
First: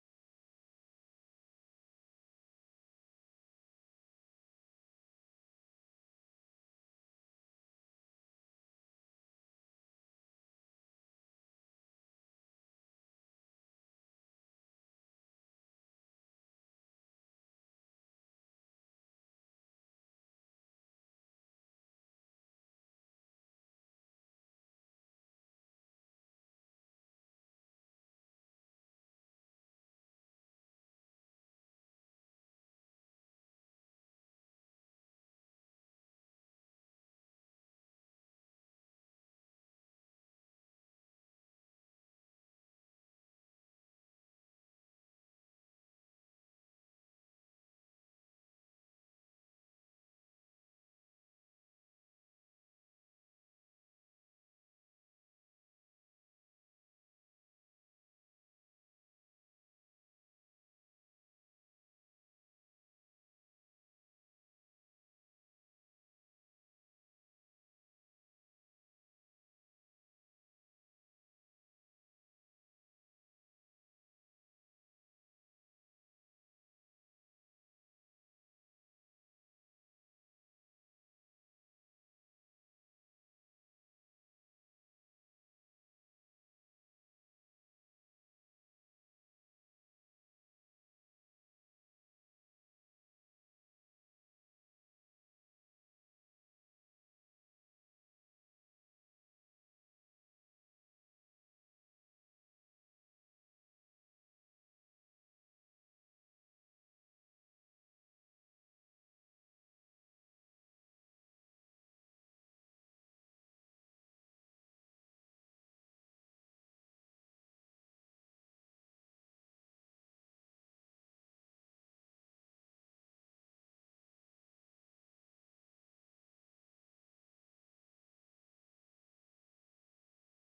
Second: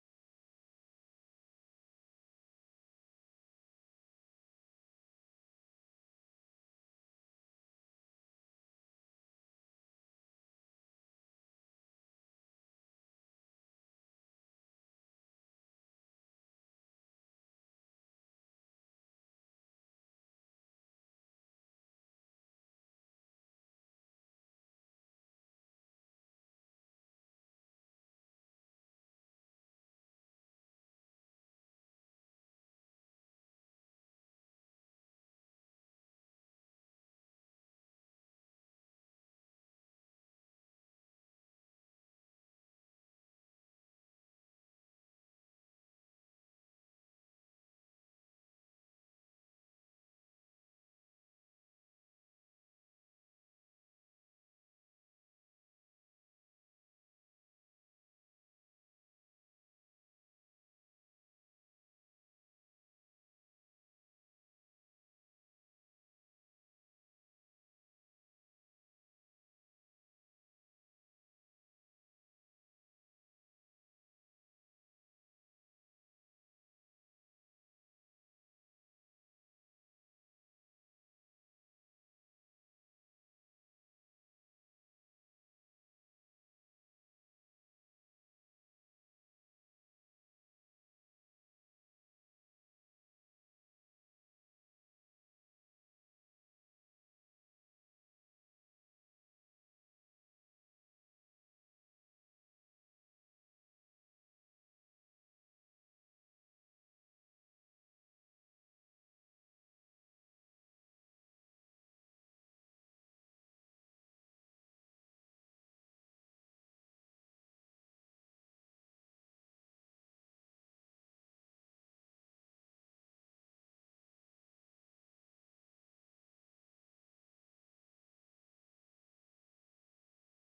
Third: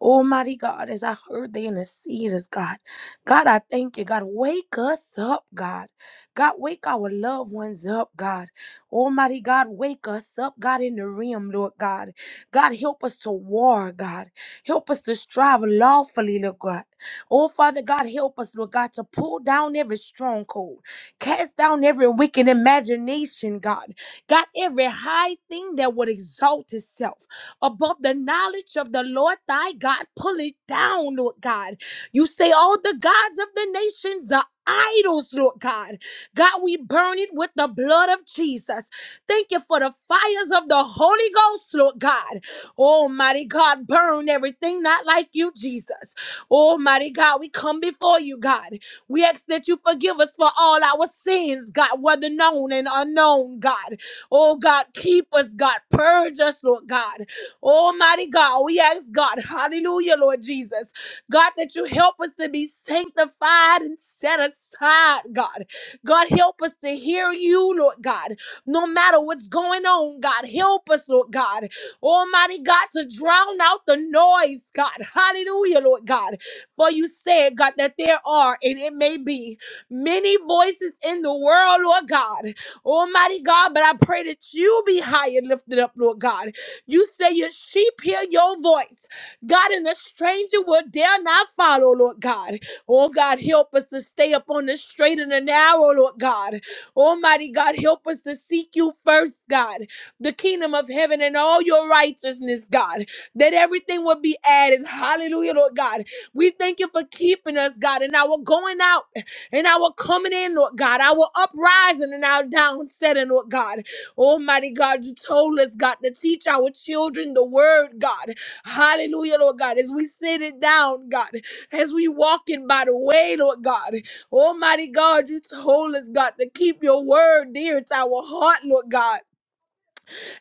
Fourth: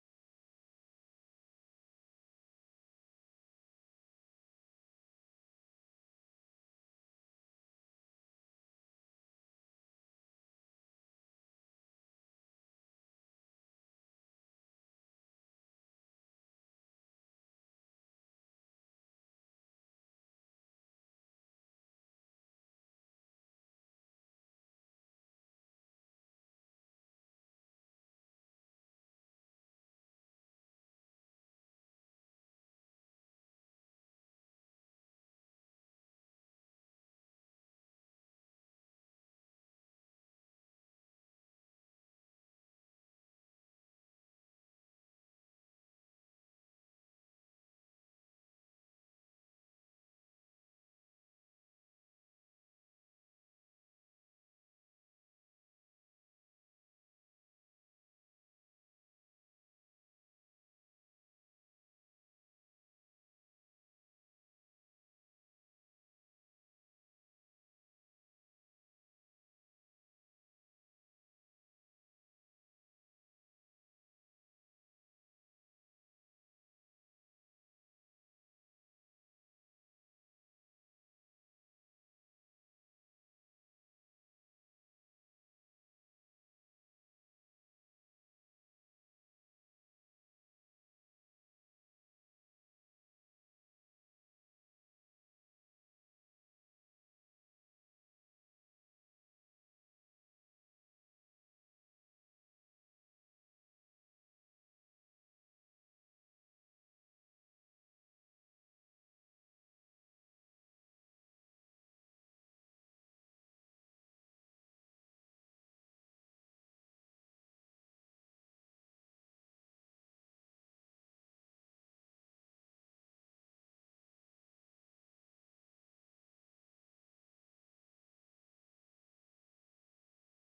S4: Almighty God, as I heard they in the interceders, God. God, I thank you. God, wake us up, God. God, wake our loved ones up, God. Almighty God, wake us up, God, in the realm, Lord God. God, help us to war, God. Help us to strive lawfully, Lord God. Oh, Father God, help us, Lord God, to pull down every stronghold, cast down every wicked imagination nation, God. God, every high thing that would exalt itself above the knowledge of the Lord thy God, pull it down, Lord God. You say all the gods of the nations are idols, Lord God. God, we burn it with the blood of Jesus. Thank you for the fires of the Holy Ghost, Lord God. Almighty God, burn everything not like you, Jesus. Almighty God, we come before you, God. We ask that you forgive us for all our sins, God, whether known and unknown, God. Oh, God, keep us, God. Purge us, Lord God. Almighty God, we ask, God, hallelujah, Lord Jesus. God, that you help us to be sanctified and set aside, God. God, help us to hear you, Lord God, no matter what's what's going on, God. Help us, Lord God. Almighty God, to drown out the noise, God. Hallelujah, Lord God. For you said, God, that there are, and it may be, many voices in the world, Lord God. Almighty God, but I pray that you be high and lifted up, Lord God. You say your sheep hear your voice. God, and a stranger will dare not follow, Lord God. Oh, God, help us to stay up on the straight and the narrow, Lord God. Almighty God, help us to seek you first, God, the kingdom of heaven and all your righteousness, God, that everything will be added. Hallelujah, Lord God. We thank you for keeping us, God, and our going out and our coming in, Lord God, our uprising and our downsetting, Lord God. Almighty God, you told us, God, to teach our children the word, God. Hallelujah, Lord God, as we sit it down, God, as we walk in by the way, Lord God. Almighty God, you told us, God, to keep your word dear to our heart, Lord God.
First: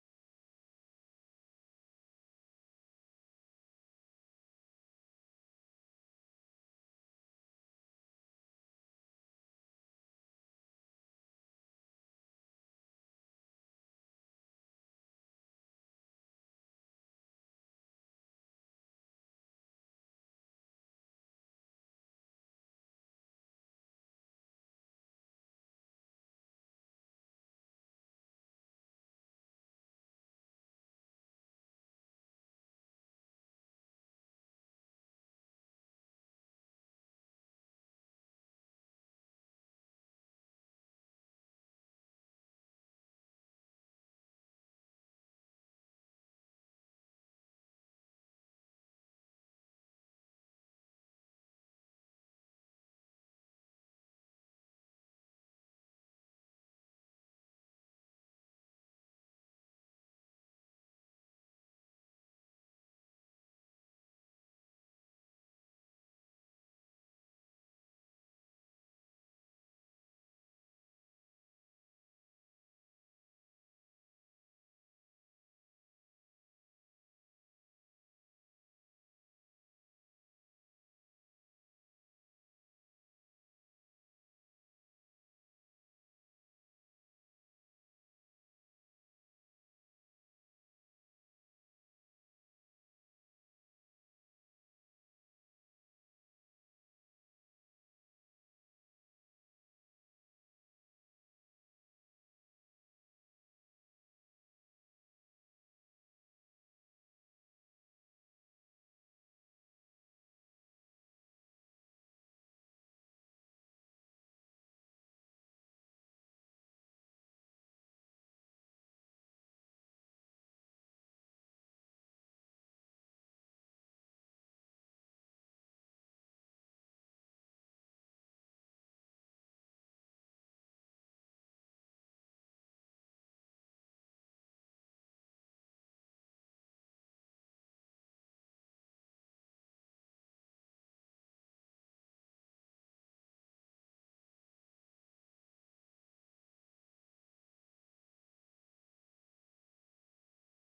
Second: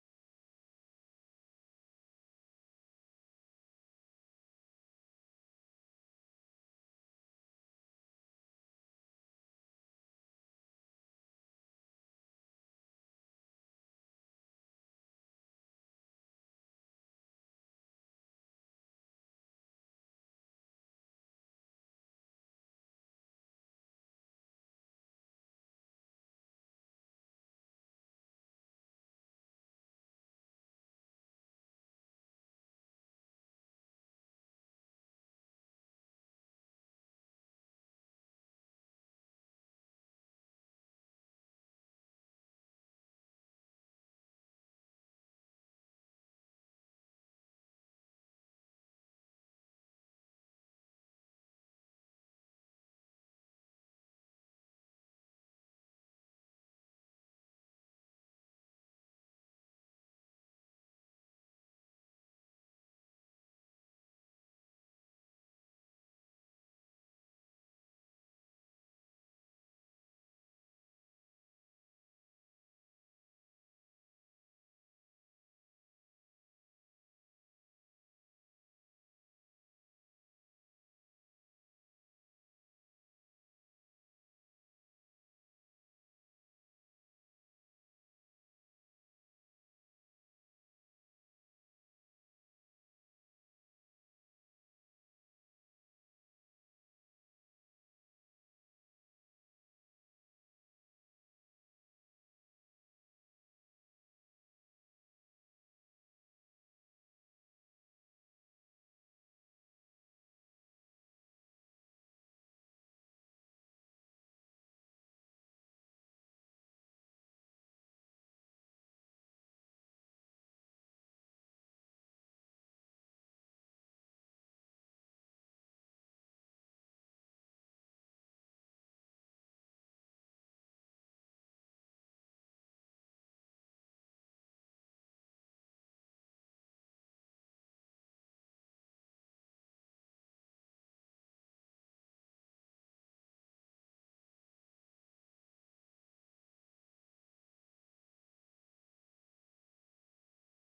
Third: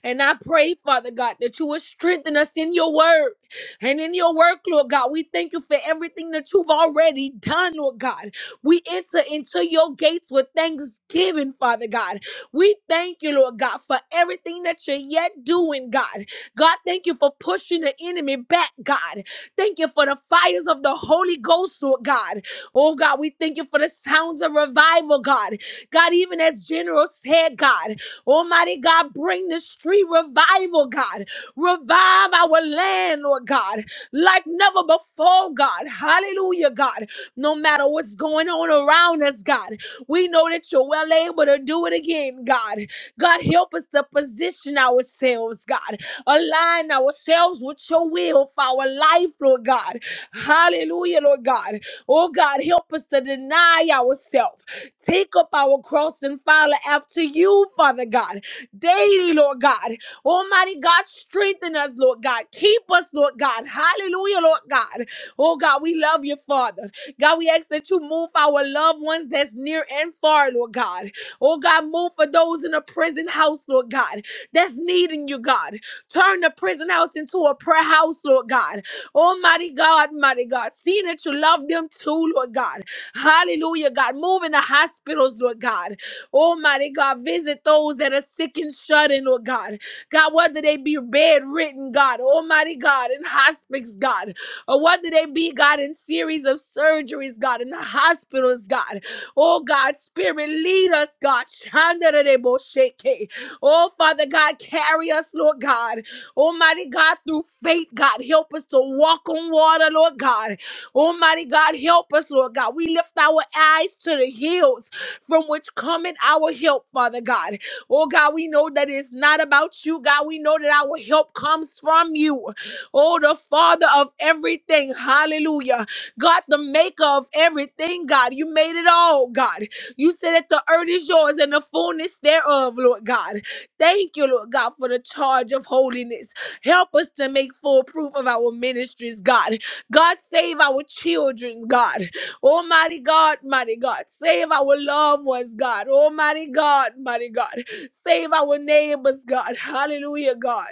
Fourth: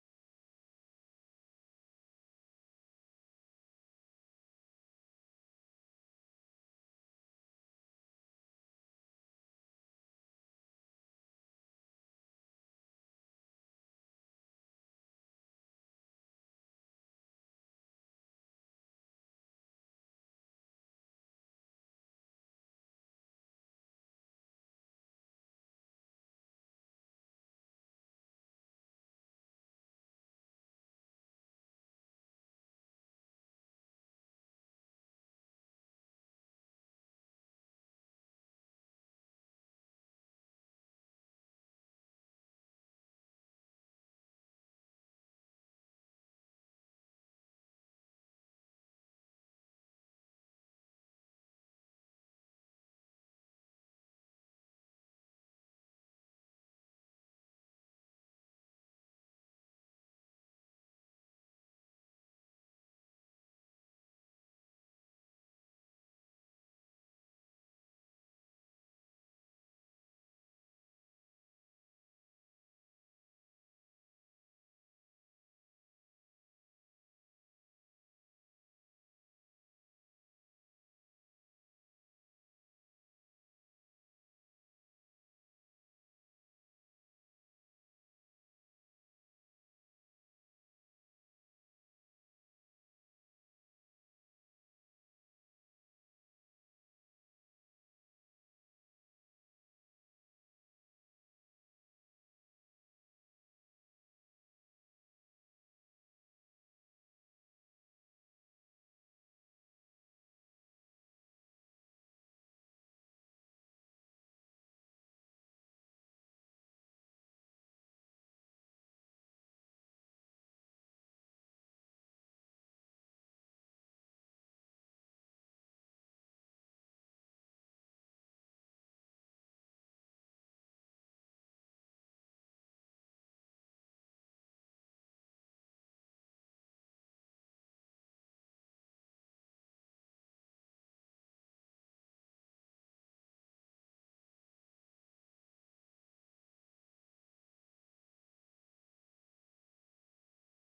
S4: And I pray, Father God, that you will strengthen us in your word and in your work, Lord God. We thank you for everything that you've already done, Lord God. We enter into your gates with thanksgiving, Father God. We thank you, Lord God, for everything that you're yet doing, God. God, thank you for pushing the enemy back, God. Thank you for the fires of the Holy Ghost, Lord God. Oh, God, we thank you for the sounds of revival, God. God, even as General said, God. Almighty God, bring this street revival, God. Revive our land, Lord God, like never before, God. Hallelujah, God. No matter what's going on around us, God. We know that you're well able to do it again, God. God, help us to position ourselves, God. Align ourselves with your will for our life, Lord God. Hallelujah, Lord God. Oh, God, help us to deny ourselves. Take up our cross and follow after you, Father God. Daily, Lord God. Almighty God, strengthen us, Lord God. Keep us, Lord God. Hallelujah, Lord God. Oh God, we love you, Father. God, we ask that you move for our loved ones that's near and far, Lord God. Oh God, move for those in a prison house, Lord God, that's needing you, God. Turn the prison house into a prayer house, Lord God. Almighty God, mighty God, seeing that you love them too, school, Lord God. Hallelujah, God. Move in the hospitals, Lord God. Almighty God, visit those that are sick and shut in, Lord God. God, whether they be bedridden, God, Almighty God, in hospice, God, or whether they be, God, in series of surgeries, God, in the hospitals, God. Oh, God, Spirit, lead us, God. Shandarebo-shake. Oh, Father God, carry us, Lord God. Almighty God, through faith, God, help us to walk on water, Lord God. Almighty God, help us, Lord God. We lift our eyes to the hills from which cometh our help, Father God. Oh God, we know that it's not about you, God. We know that our help comes from you. Oh, the Father of everything. Hallelujah. God, the maker of everything, God. You made it all, God. You said that the earth is yours and the fullness thereof, Lord God. Thank you, Lord God, for the charge of holiness. Help us to make full proof of our ministries, God. God, save our children, God. Almighty God, mighty God, save our loved ones, God. Almighty God, mighty God, save our neighbors, God. Hallelujah, God.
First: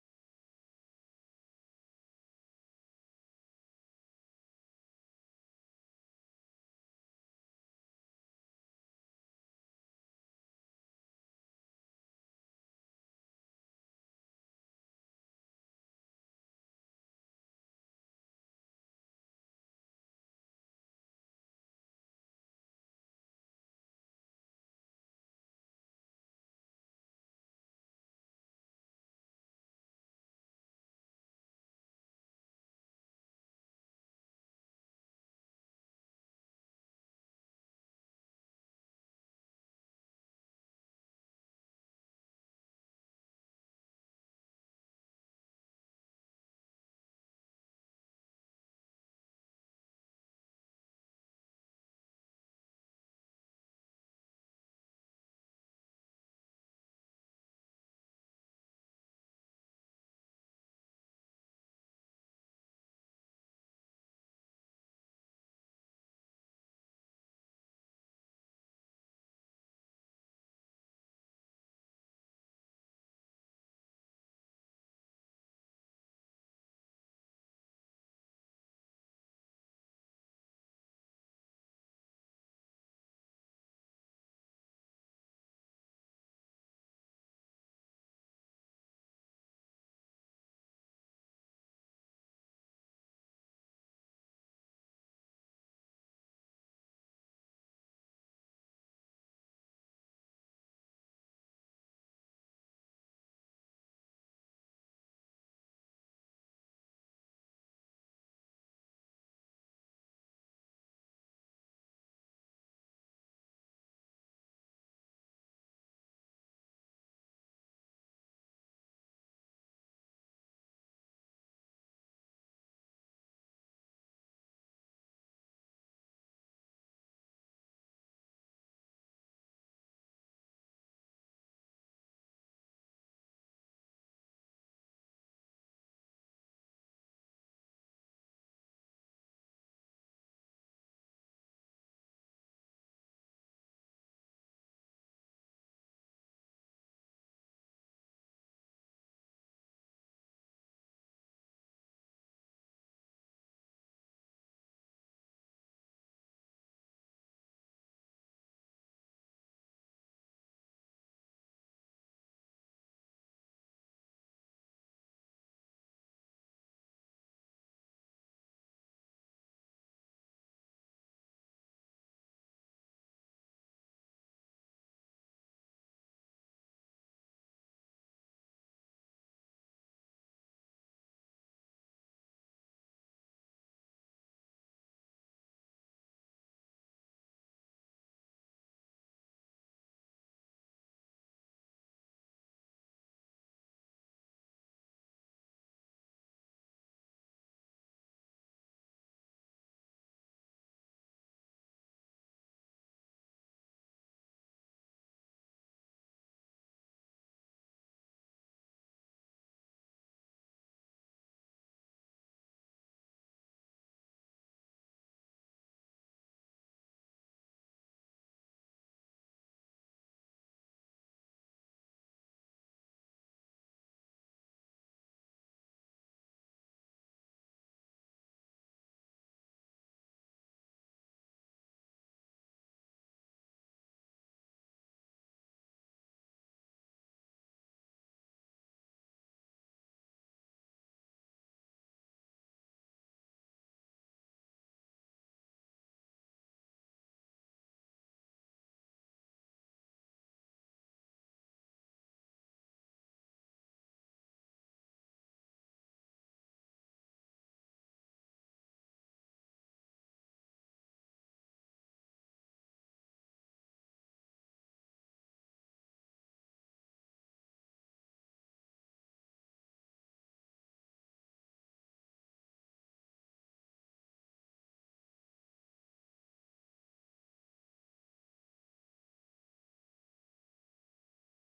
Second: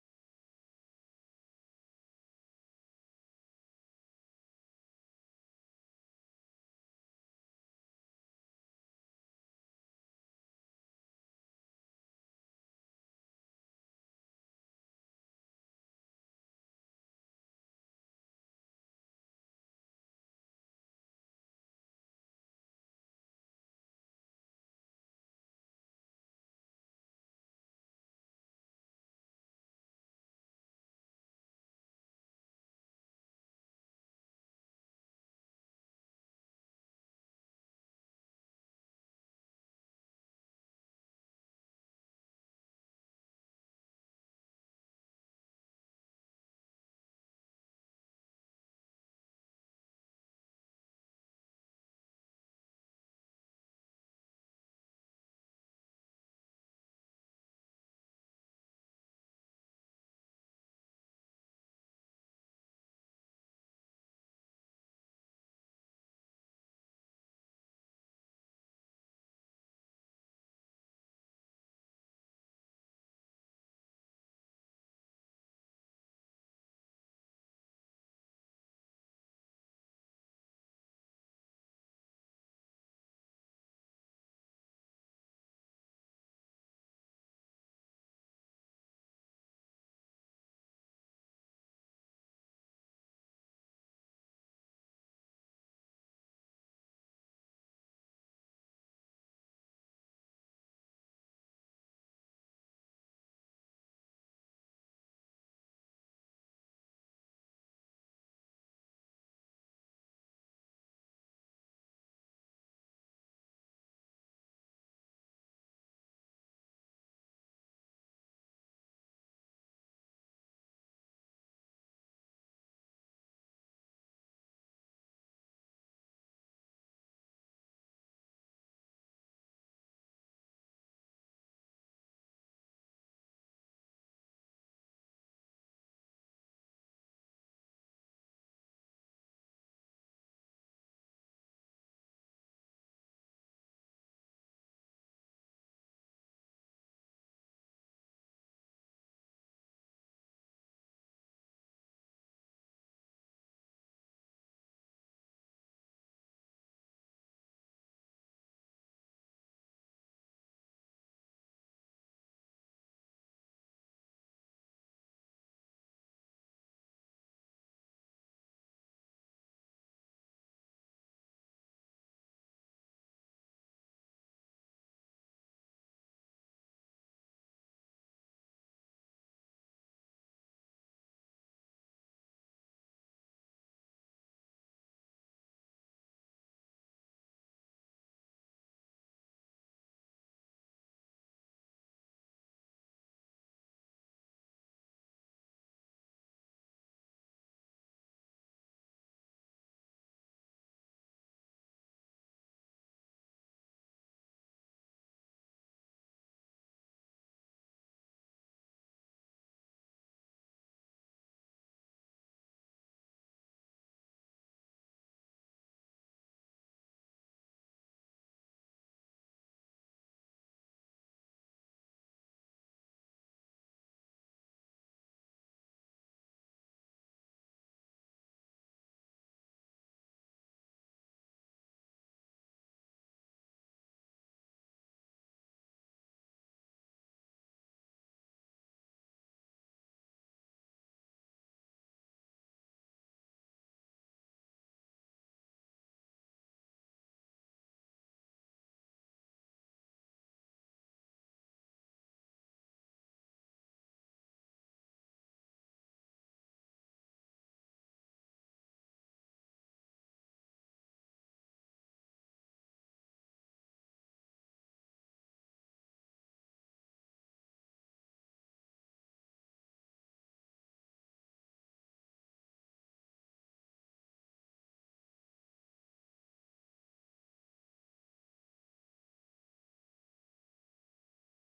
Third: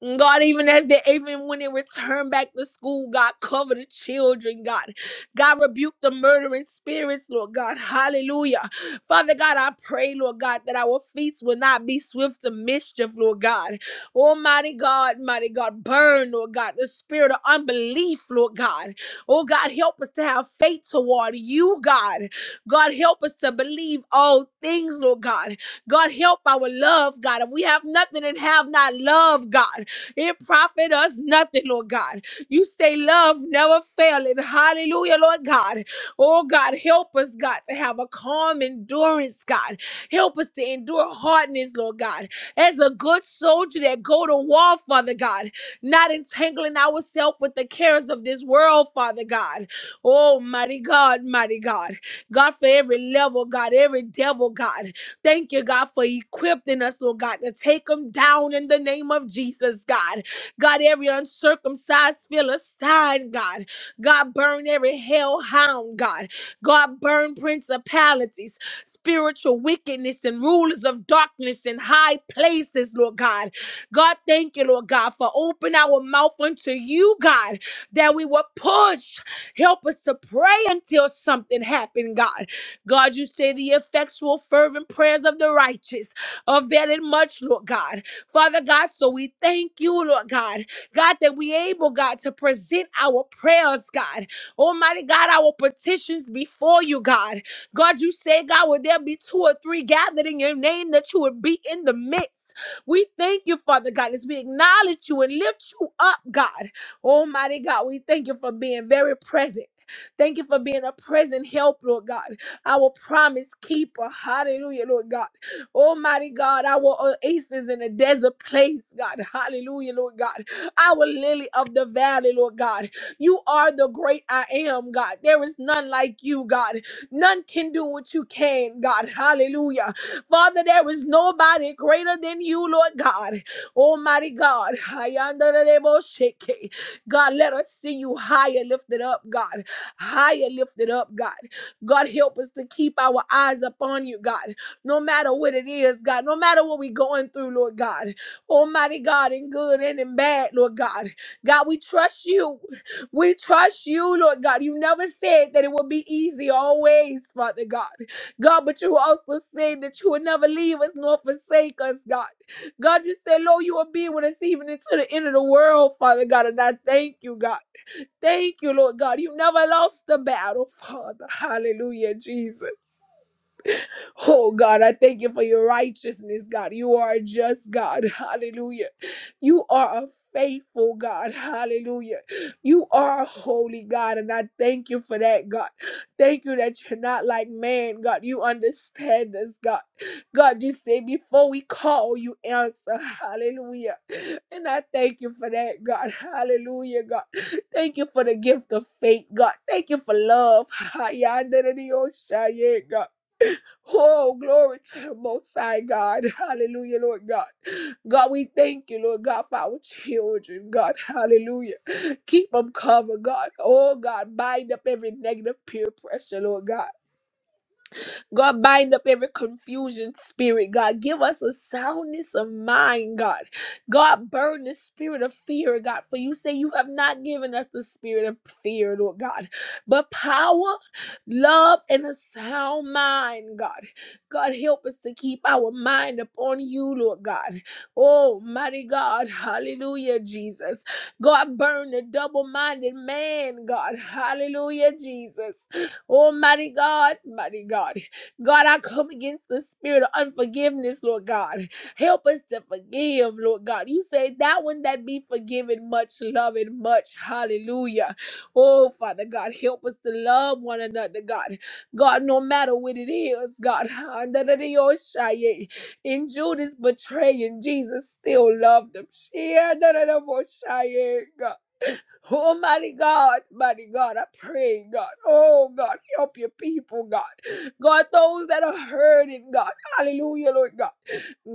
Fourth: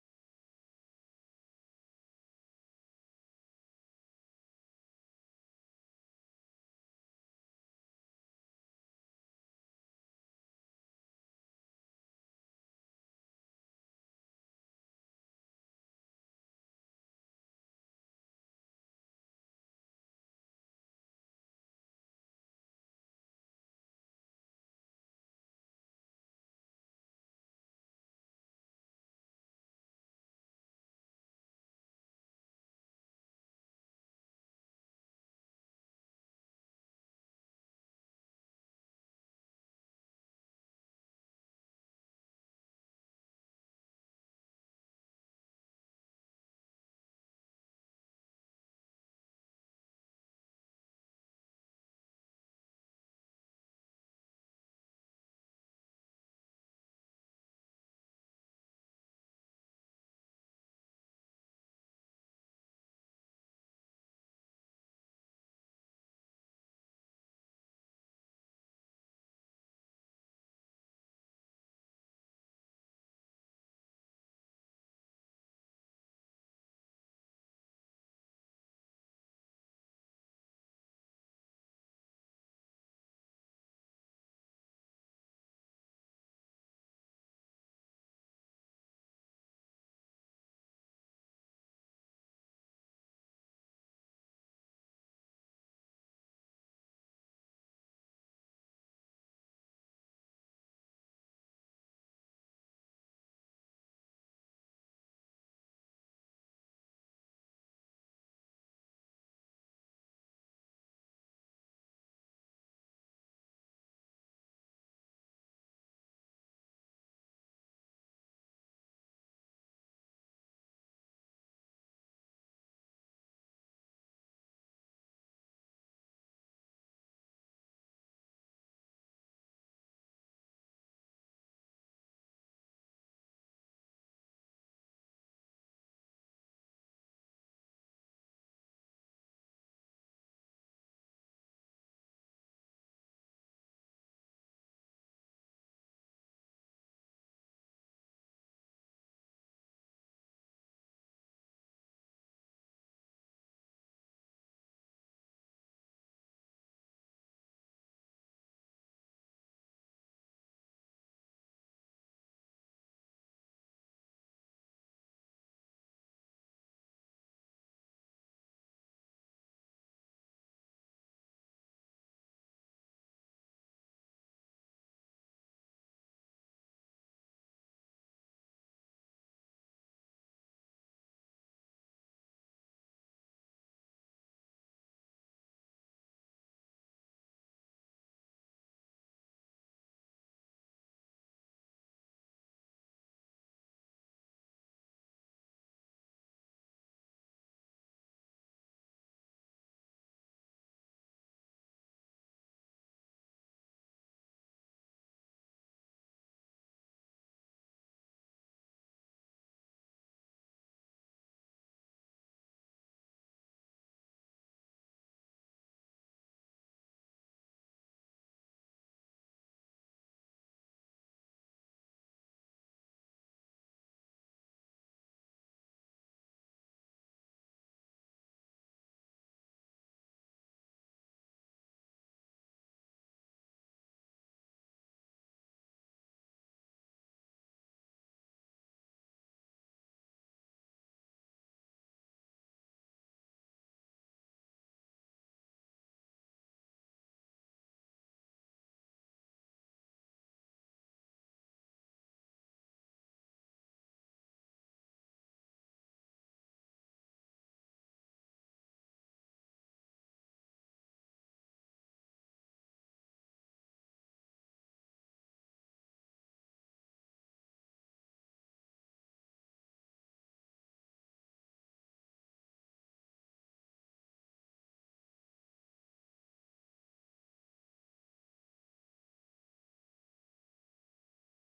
S4: God, even as they even when they return back to school, God, cover the children, God. God, rebuke the murdering spirits, Lord God. Hallelujah. Father God, I pray, Lord God, that our feet will not be swift to mischief, Lord God. Almighty God, mighty God, burn, Lord God, the spirit of unbelief, Lord God. Oh God, help us to have faith toward you, God. God, help us to believe all things, Lord God. God, help our love, God. If we have nothing and have not love, God, it profit us nothing, Lord God. You say love never faileth. Hallelujah, Lord God. Oh, God, help us, God, to have a calm endurance, God. Help us to endure hardness, Lord God. As a good soldier that go to war, Father God, not entangling ourselves with the cares of this world, Father God. Oh, mighty God, mighty God. God, God, for every level, God, every devil, God. Thank you, God, for equipping us, Lord God, to take them down in the name of Jesus, God. God, every uncircumcised Philistine, God. God, burn every hellhound, God. God, burn principalities, spiritual wickedness, and rulers of darkness in high places, Lord God. God, thank you, Lord God, for open our mouth unto you, God, that we will push. Help us to pray until something happened, God. God, you say the effectual, fervent prayers of the righteous avail much, Lord God. Father God, so we thank you, Lord God. God, that we able, God, to present our prayers, God. Almighty God, our petitions before you, God. God, you say, God, would there be two or three gathered in your name that you would be in the midst? We thank you, Father God, as we acknowledge you and lift you up, God. Almighty God, we thank you for being very present. Thank you for being a present help, Lord God our promise keeper. Hallelujah, Lord God. Almighty God, our oasis in a desert place, God. Hallelujah, Lord God. Our lily of the valley, Lord God. You are the great I am, God. There is none like you, God. None can do what you can, God. Hallelujah. Father, there is nobody greater than you, Lord God. Almighty God, Hayandareboseke. God, let us see you higher lifted up, God. Higher lifted up, God. God, help us to keep our eyes upon you, God. No matter what it is, God. No matter what we're going through, Lord God. Almighty God, in good and in bad, Lord God. God, we trust you. We trust you, Lord God. You never said that it would be easy always, Father God. God, but you also said that you would never leave us nor forsake us, God. God, you said, Lord, you will be with us even into the end of the world, Father God. And I thank you, God. Thank you, Lord God. You never lost the battle, Father. Hallelujah, Jesus. Oh God, I thank you for your righteousness, God. You are a just God. Hallelujah. You are a faithful God. Hallelujah. You are a holy God. And I thank you for that, God. Thank you that you're not like man, God. You understand us, God. God, you say before we call, you answer. Hallelujah. And I thank you for that, God. Hallelujah, God. Thank you for the gift of faith, God. Thank you for love. God. Oh, glory to the Most High God. Hallelujah, Lord God. God, we thank you, Lord God, for our children, God. Hallelujah. Keep them covered, God. Oh, God, bind up every negative peer pressure, Lord God. God, bind up every confusion spirit, God. Give us a soundness of mind, God. God, burn the spirit of fear, God. For you say you have not given us the spirit of fear, Lord God, but power, love, and a sound mind, God. God, help us to keep our mind upon you, Lord God. Oh, mighty God. Hallelujah, Jesus. God, burn the double minded man, God. Hallelujah, Jesus. Almighty God, mighty God. God, I come against the spirit of unforgiveness, Lord God. Help us to forgive, Lord God. You say that one that be forgiven much, love it much. Hallelujah. Oh, Father God, help us to love one another, God. God, no matter what it is, God. In Judas betraying, Jesus still loved them. Oh, mighty God, mighty God, I pray, God. Oh, God, help your people, God. God, those that are hurting, God. Hallelujah, Lord God.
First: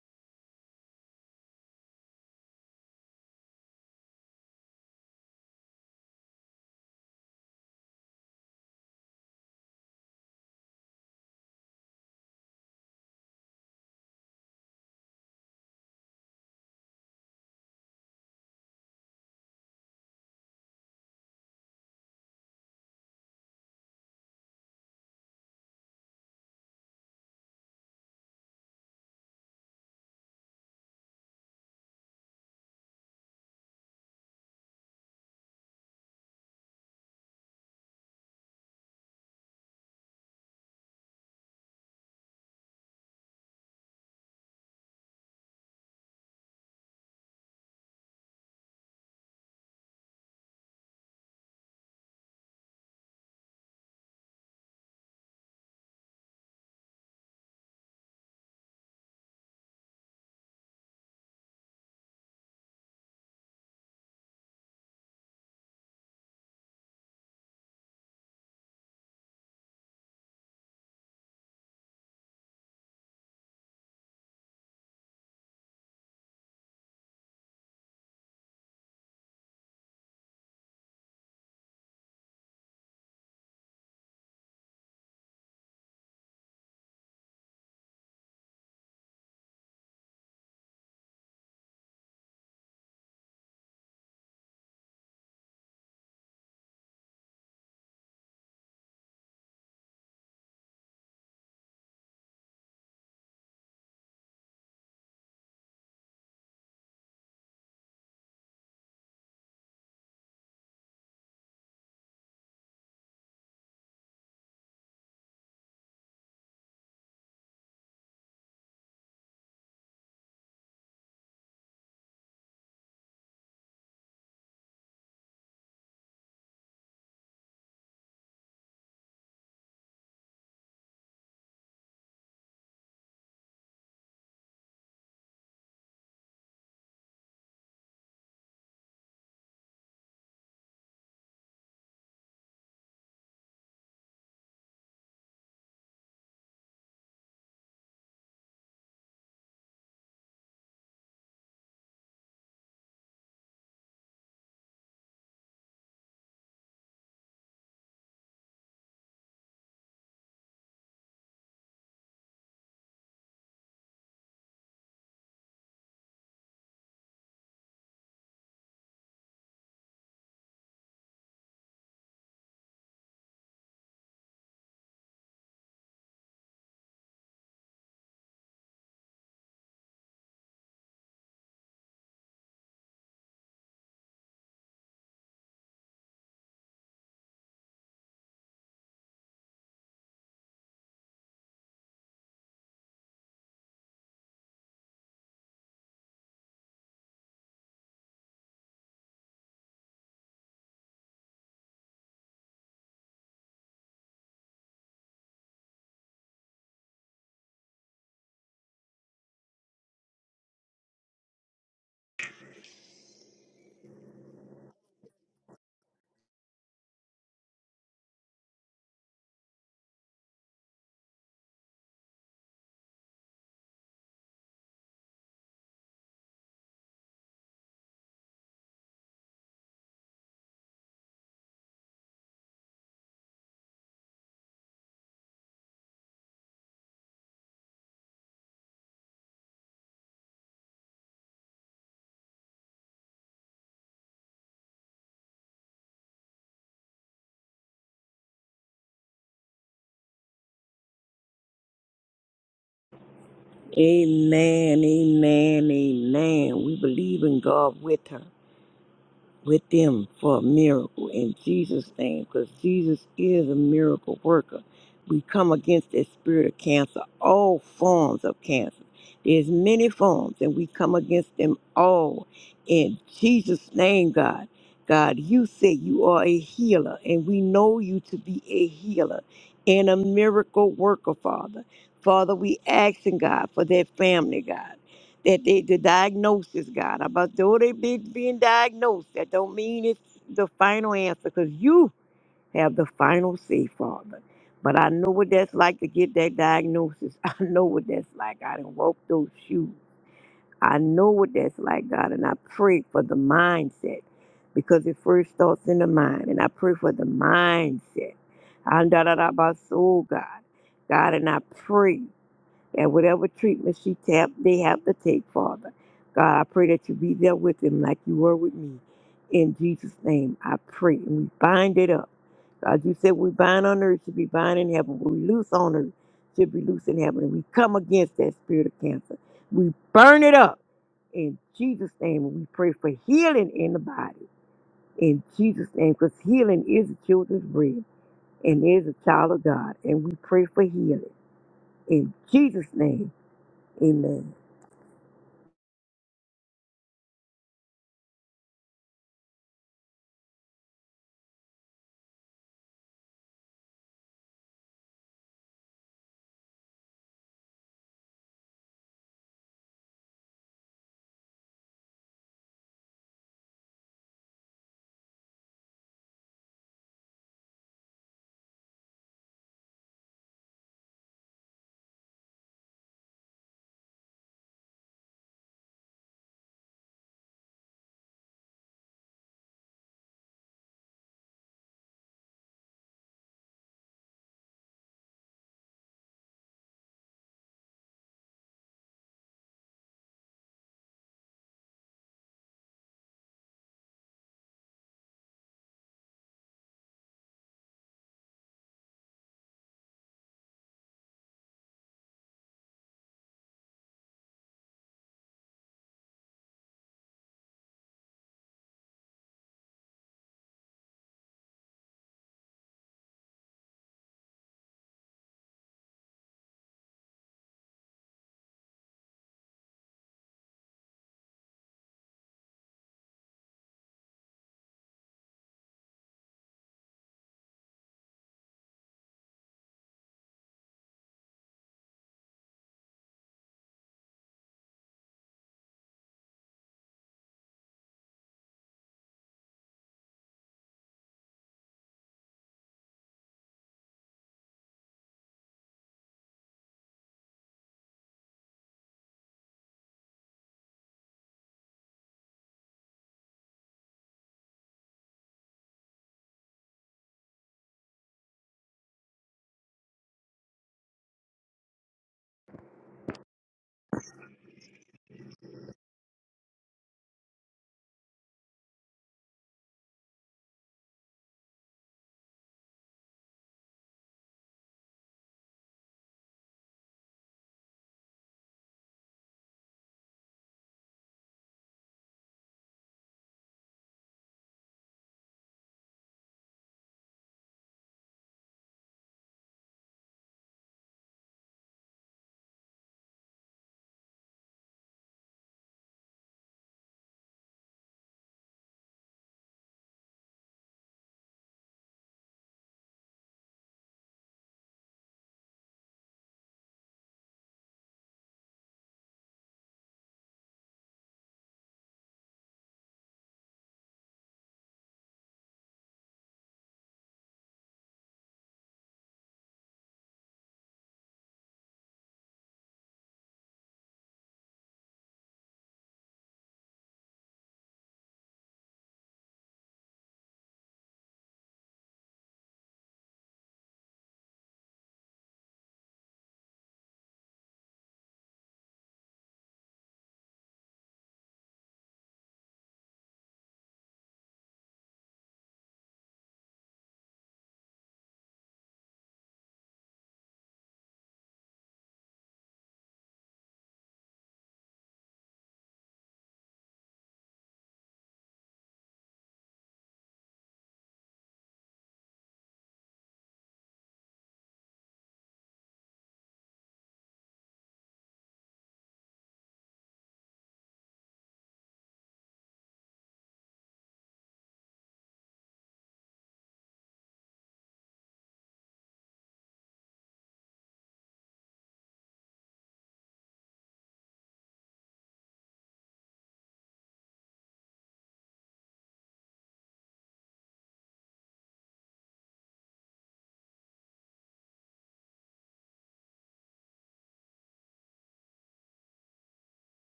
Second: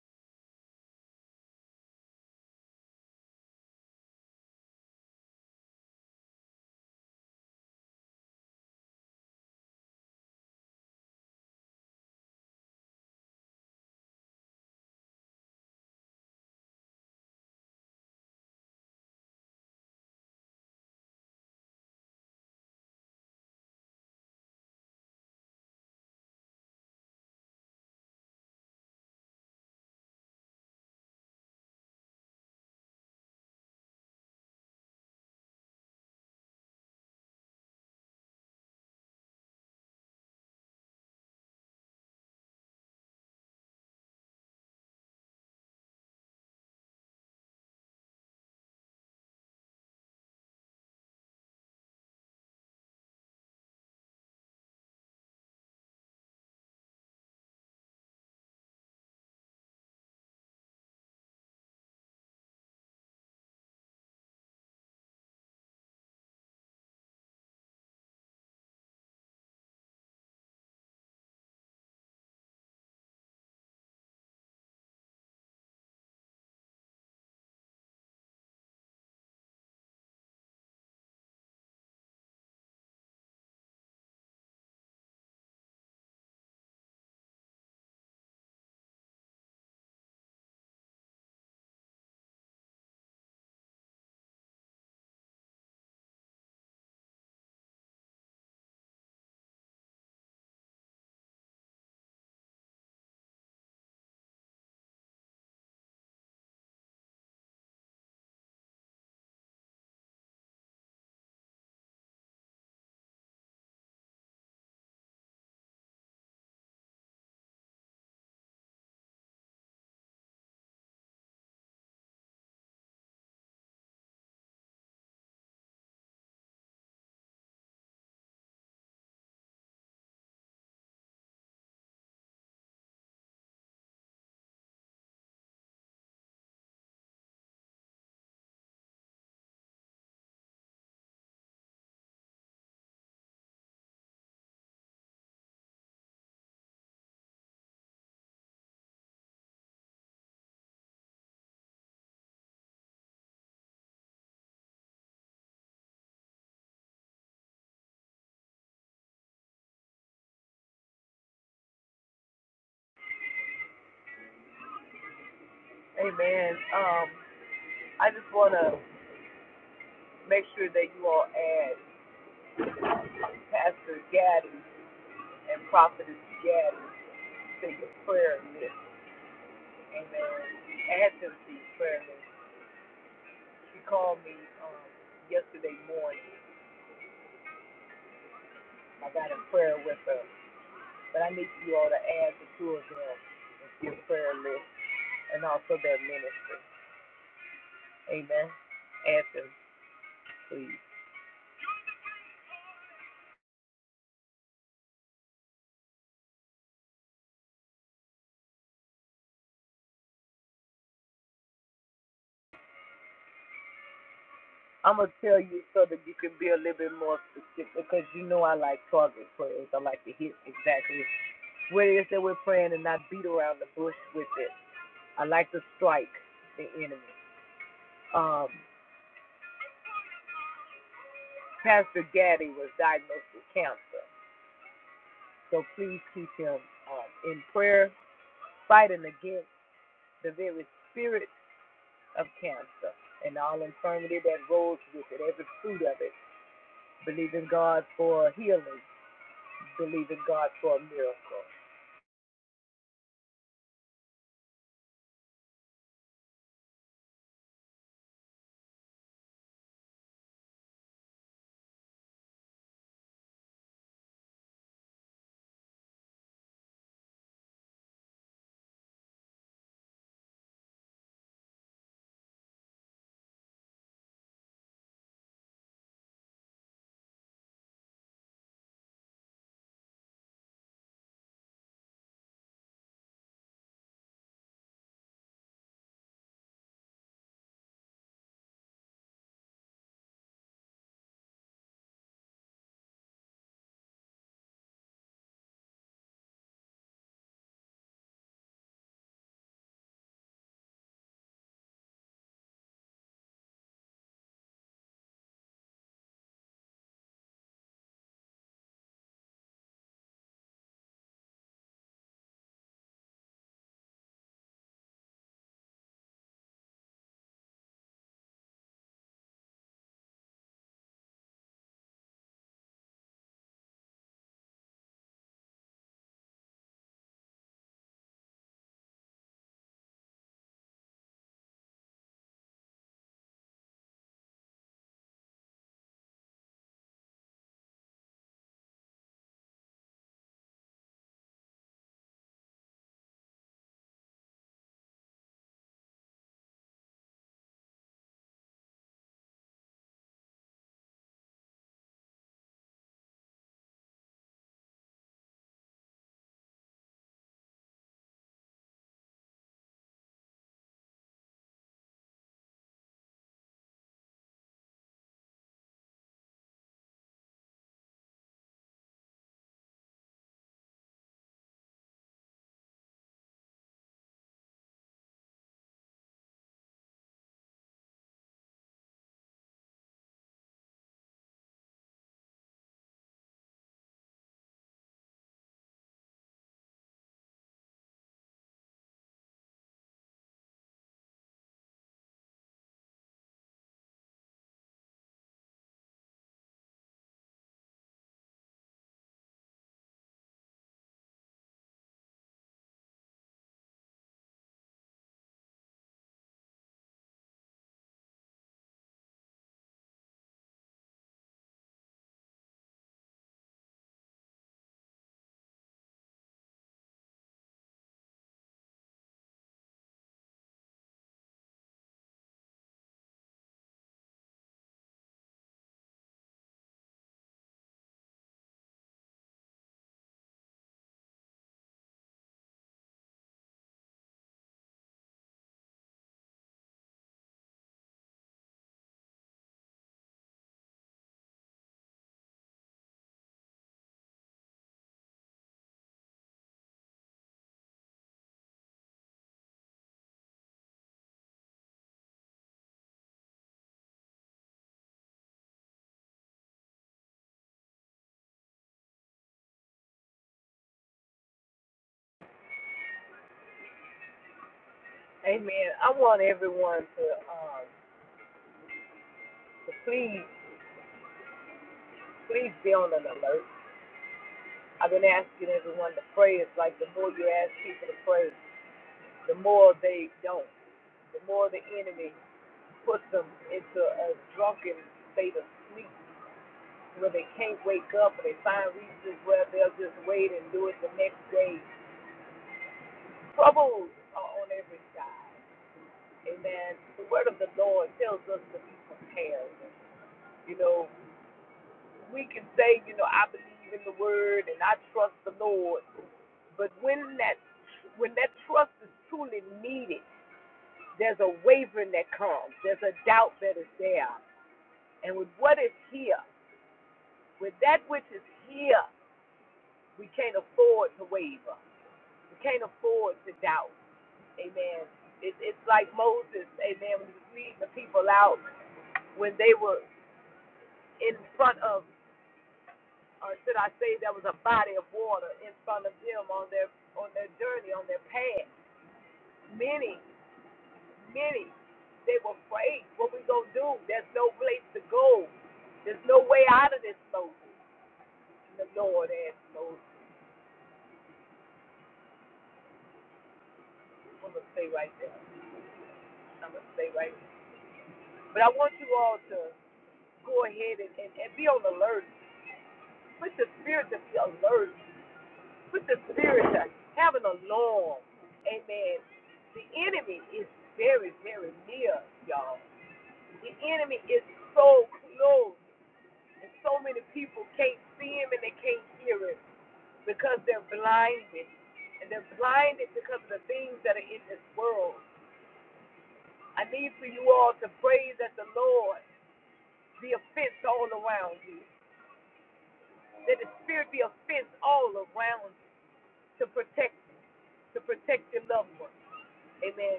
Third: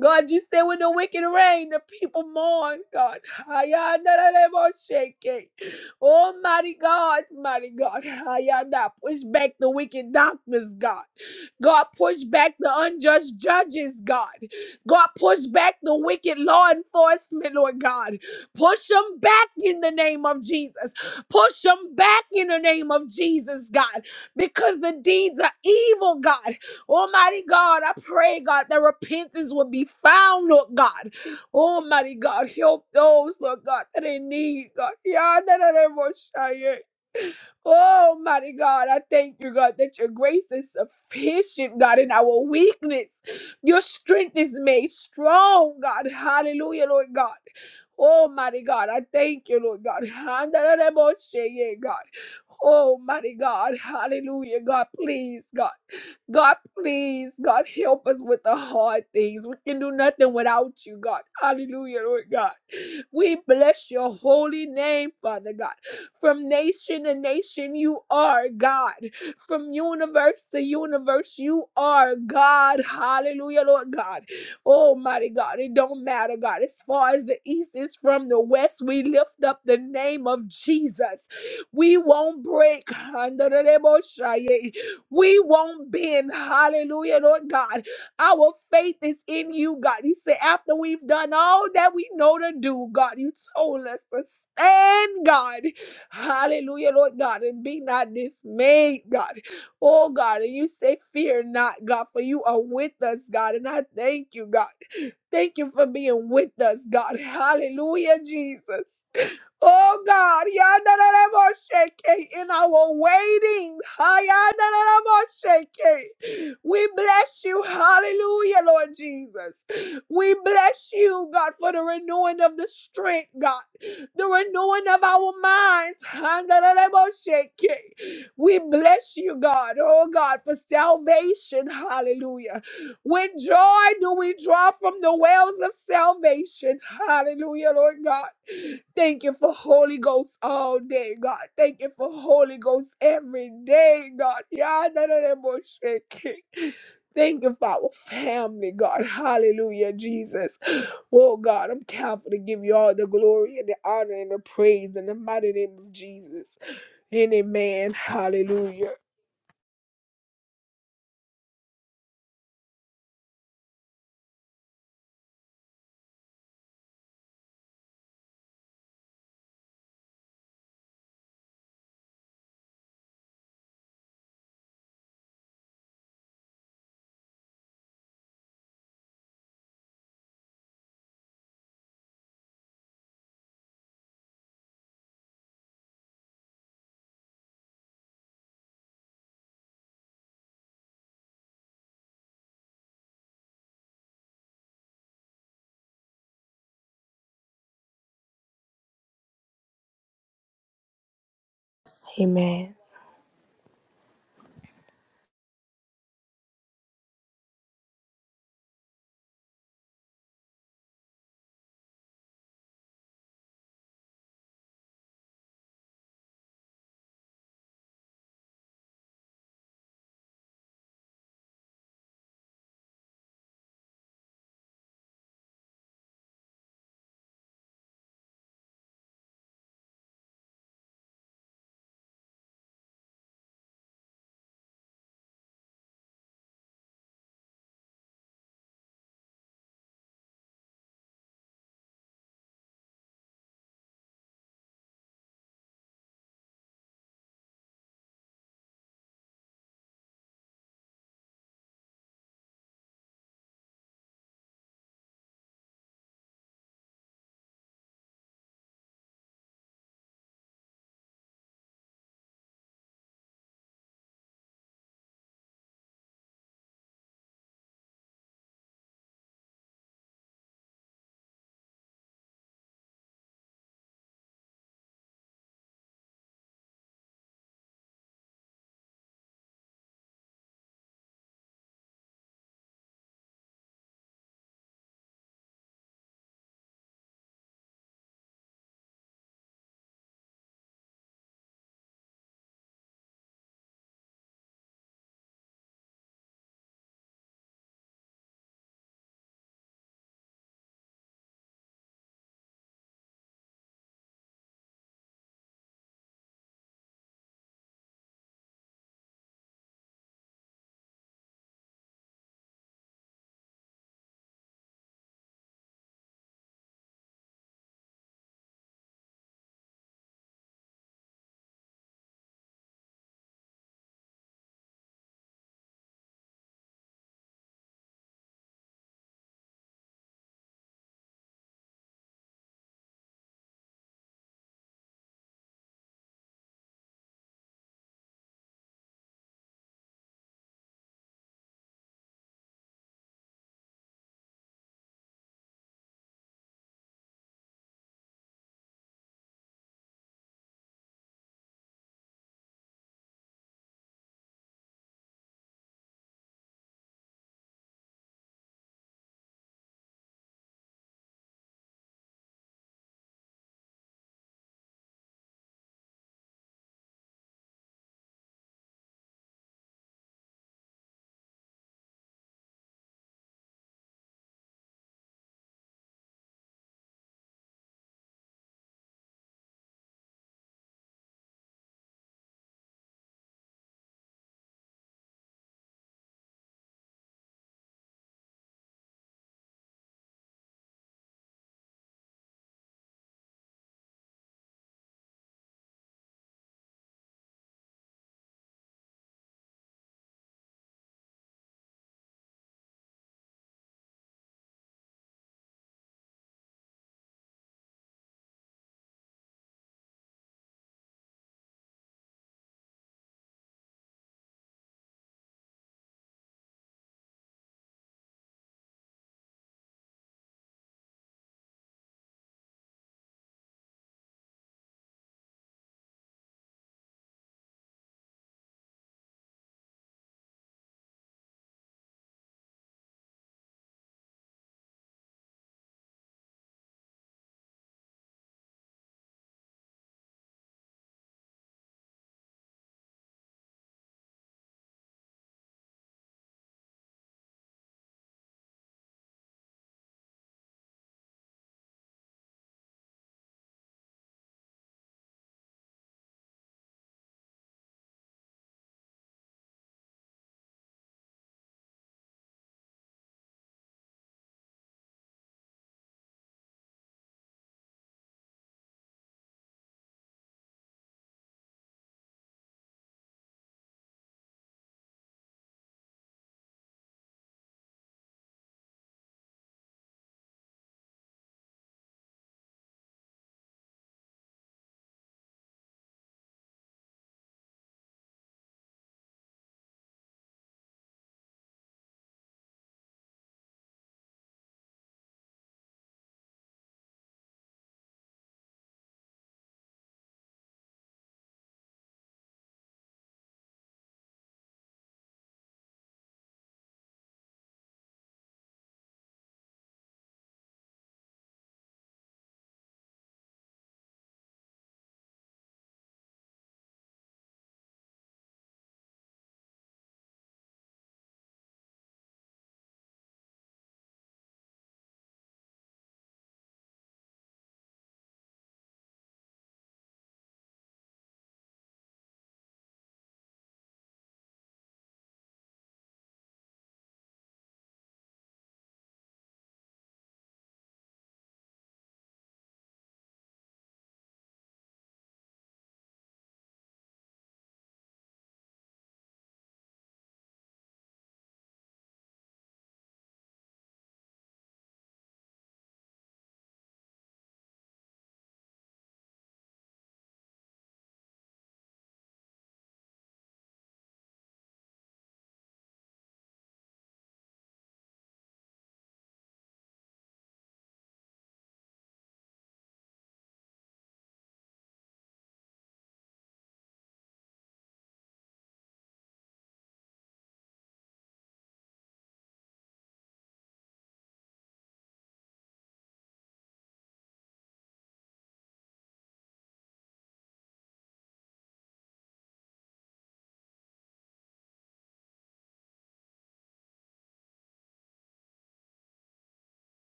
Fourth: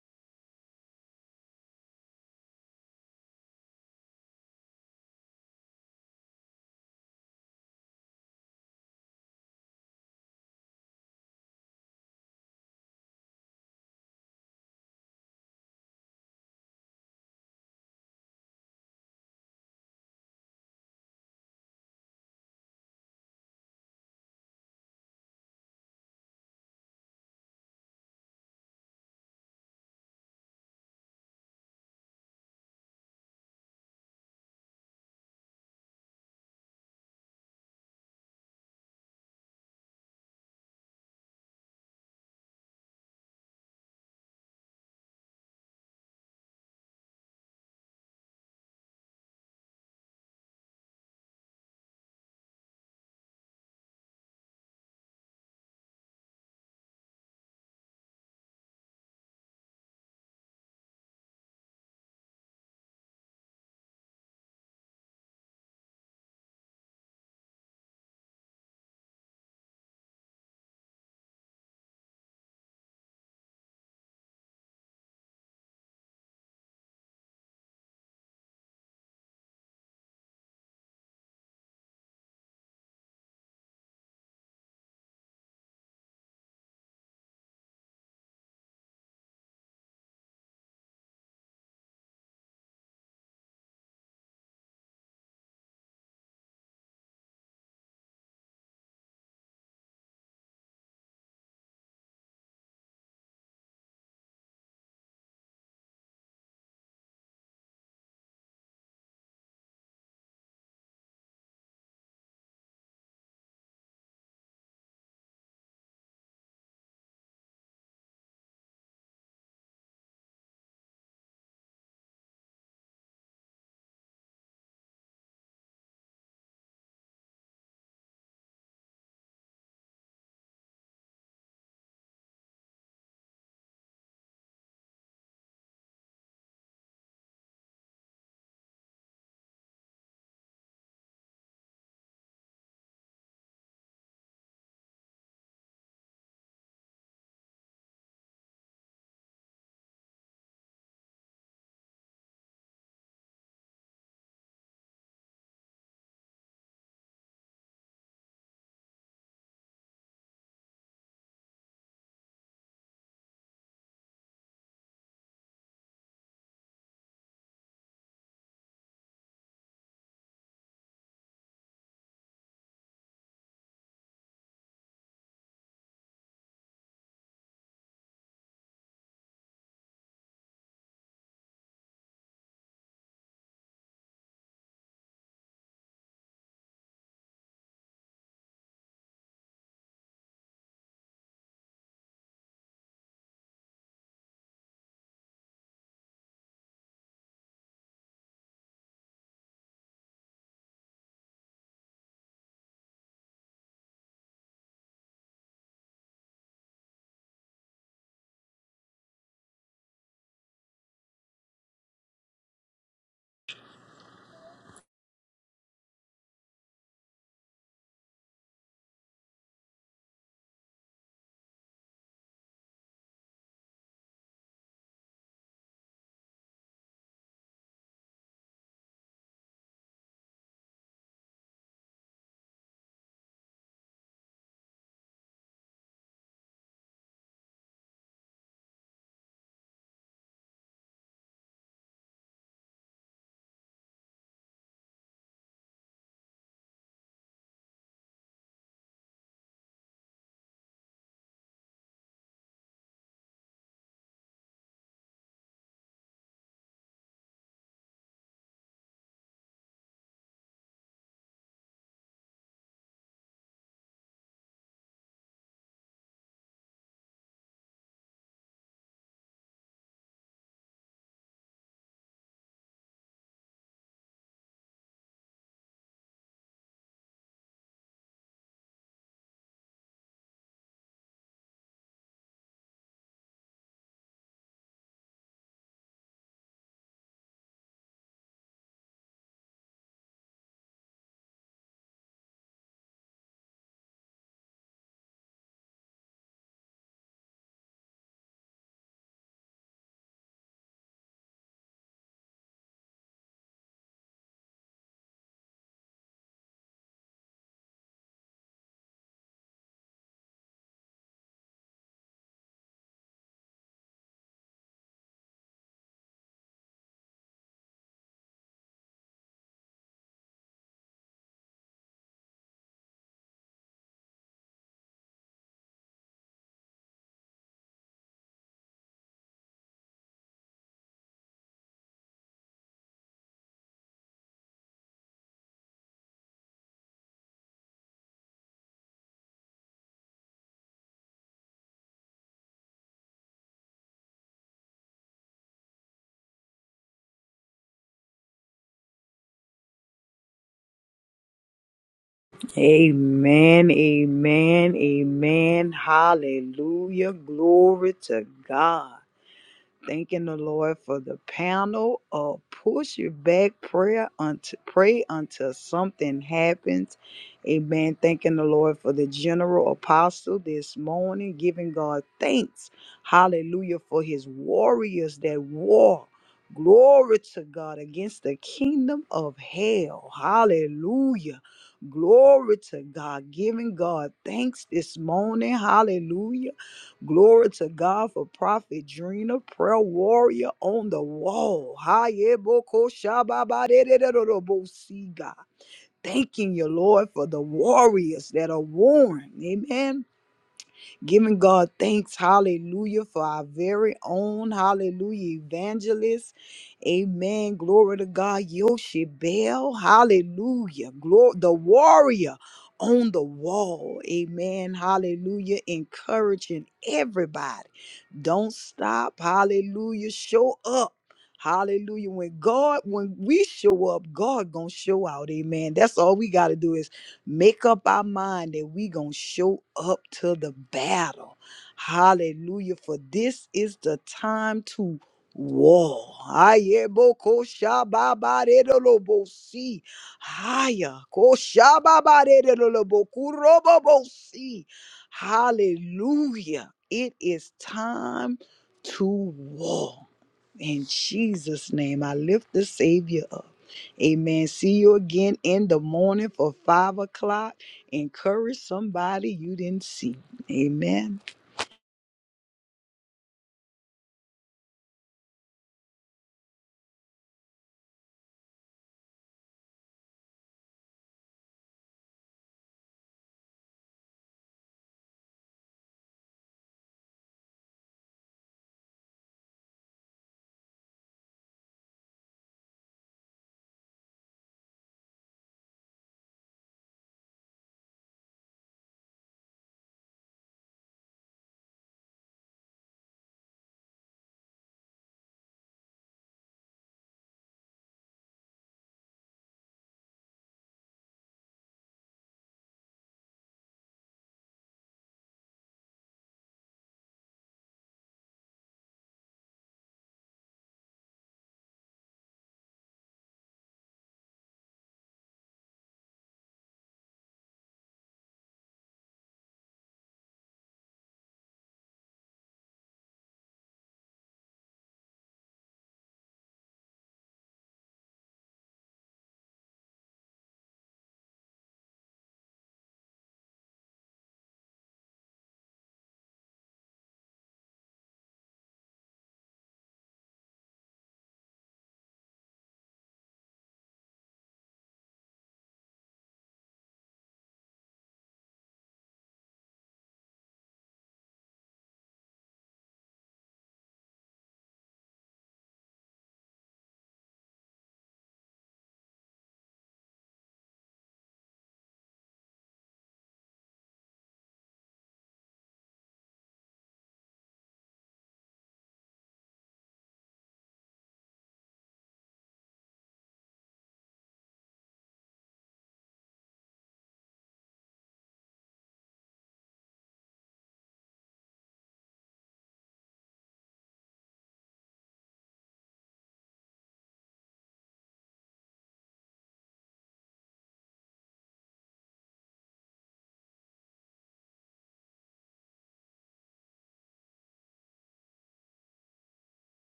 S4: God, you said when the wicked reign, the people mourn, God. Ayandaremoshake. Almighty God, mighty God. Ayanda, push back the wicked doctors, God. God, push back the unjust judges, God. God, push back the wicked law enforcement, Lord God. Push them back in the name of Jesus. Push them back in the name of Jesus, God. Because the deeds are evil, God. Almighty God, I pray, God, that repentance will be found, Lord God. Almighty God, help those, Lord God, that they need, God. Yeah, that I never will shy it. Almighty God, I thank you, God, that your grace is sufficient, God, in our weakness. Your strength is made strong, God. Hallelujah, Lord God. Almighty God, I thank you, Lord God. Hand that I never will shy it, God. Almighty God, hallelujah, God, please, God. God, please, God, help us with the hard things. We can do nothing without you, God. Hallelujah, Lord God. We bless your holy name, Father God. From nation to nation, you are God. From universe to universe, you are God. Hallelujah, Lord God. Almighty God, it don't matter, God. As far as the east is from the west, we lift up the name of Jesus. We won't break. We won't bend. Hallelujah, Lord God. Our faith is in you, God. You say, after we've done all that we know to do, God, you told us to stand, God. Hallelujah, Lord God, and be not dismayed, God. Oh, God, and you say, fear not, God, for you are with us, God. And I thank you, God. Thank you for being with us, God. Hallelujah, Jesus. Oh God, Yandarabashake, in our waiting, Hayandarabashake, we bless you. Hallelujah, Lord Jesus. We bless you, God, for the renewing of the strength, God, the renewing of our minds. Handarabashake. We bless you, God, oh God, for salvation. Hallelujah. With joy do we draw from the wells of salvation. Hallelujah, Lord God. Thank you for Holy Ghost all day, God. Thank you for Holy Ghost every day, God. Yeah, none of that bullshit. Thank you for our family, God. Hallelujah, Jesus. Oh, God, I'm careful to give you all the glory and the honor and the praise in the mighty name of Jesus. And amen. Hallelujah. Amen.
S2: Amen, amen, amen. We believe in God with her with them for a miracle in Jesus' name because Jesus is a miracle worker. We come against that spirit of cancer, all forms of cancer. There's many forms, and we come against them all in Jesus' name, God. God, you say you are a healer, and we know you to be a healer and a miracle worker, Father. Father, we asking God for that family, God that they, the diagnosis, God, about though they be being diagnosed, that don't mean it's the final answer because you have the final say, Father. But I know what that's like to get that diagnosis. I know what that's like. I done walked those shoes. I know what that's like, God, and I pray for the mindset because it first starts in the mind, and I pray for the mindset. And da da da about soul, God, God, and I pray and whatever treatment she tap they have to take, Father. God, I pray that you be there with them like you were with me. In Jesus' name, I pray. And we bind it up. God, you said we bind on earth should be bind in heaven. What we loose on earth should be loose in heaven. And we come against that spirit of cancer. We burn it up. In Jesus' name, we pray for healing in the body. In Jesus' name, because healing is the children's bread and is a child of God. And we pray for healing. In Jesus' name, amen.
S3: Amen, amen, amen. Hallelujah. Glory to God. Thanking the Lord for the panel of push your back prayer until pray until something happens. Amen. Thanking the Lord for the general apostle this morning, giving God thanks. Hallelujah for his warriors that war. Glory to God against the kingdom of hell. Hallelujah. Glory to God. Giving God thanks this morning. Hallelujah Glory to God for Prophet Drina, prayer warrior on the wall. Hayeboko shababadededededebo, See God. Thanking you, Lord, for the warriors that are worn. Amen Giving God thanks, hallelujah, for our very own, hallelujah, evangelist. Amen. Glory to God. Yoshibel, hallelujah. Glory, the warrior on the wall. Amen. Hallelujah. Encouraging everybody. Don't stop. Hallelujah. Show up. Hallelujah. When God, when we show up, God gonna show out. Amen. That's all we gotta do is make up our mind that we going to show up to the battle. Hallelujah. For this is the time to war. Ayeboko shababaredolobosi. Haya. Ko shababaredolobokurobobosi. Hallelujah. It is time to war. In Jesus' name, I lift the Savior up. Amen. See you again in the morning for five o'clock. Encourage somebody you didn't see. Amen.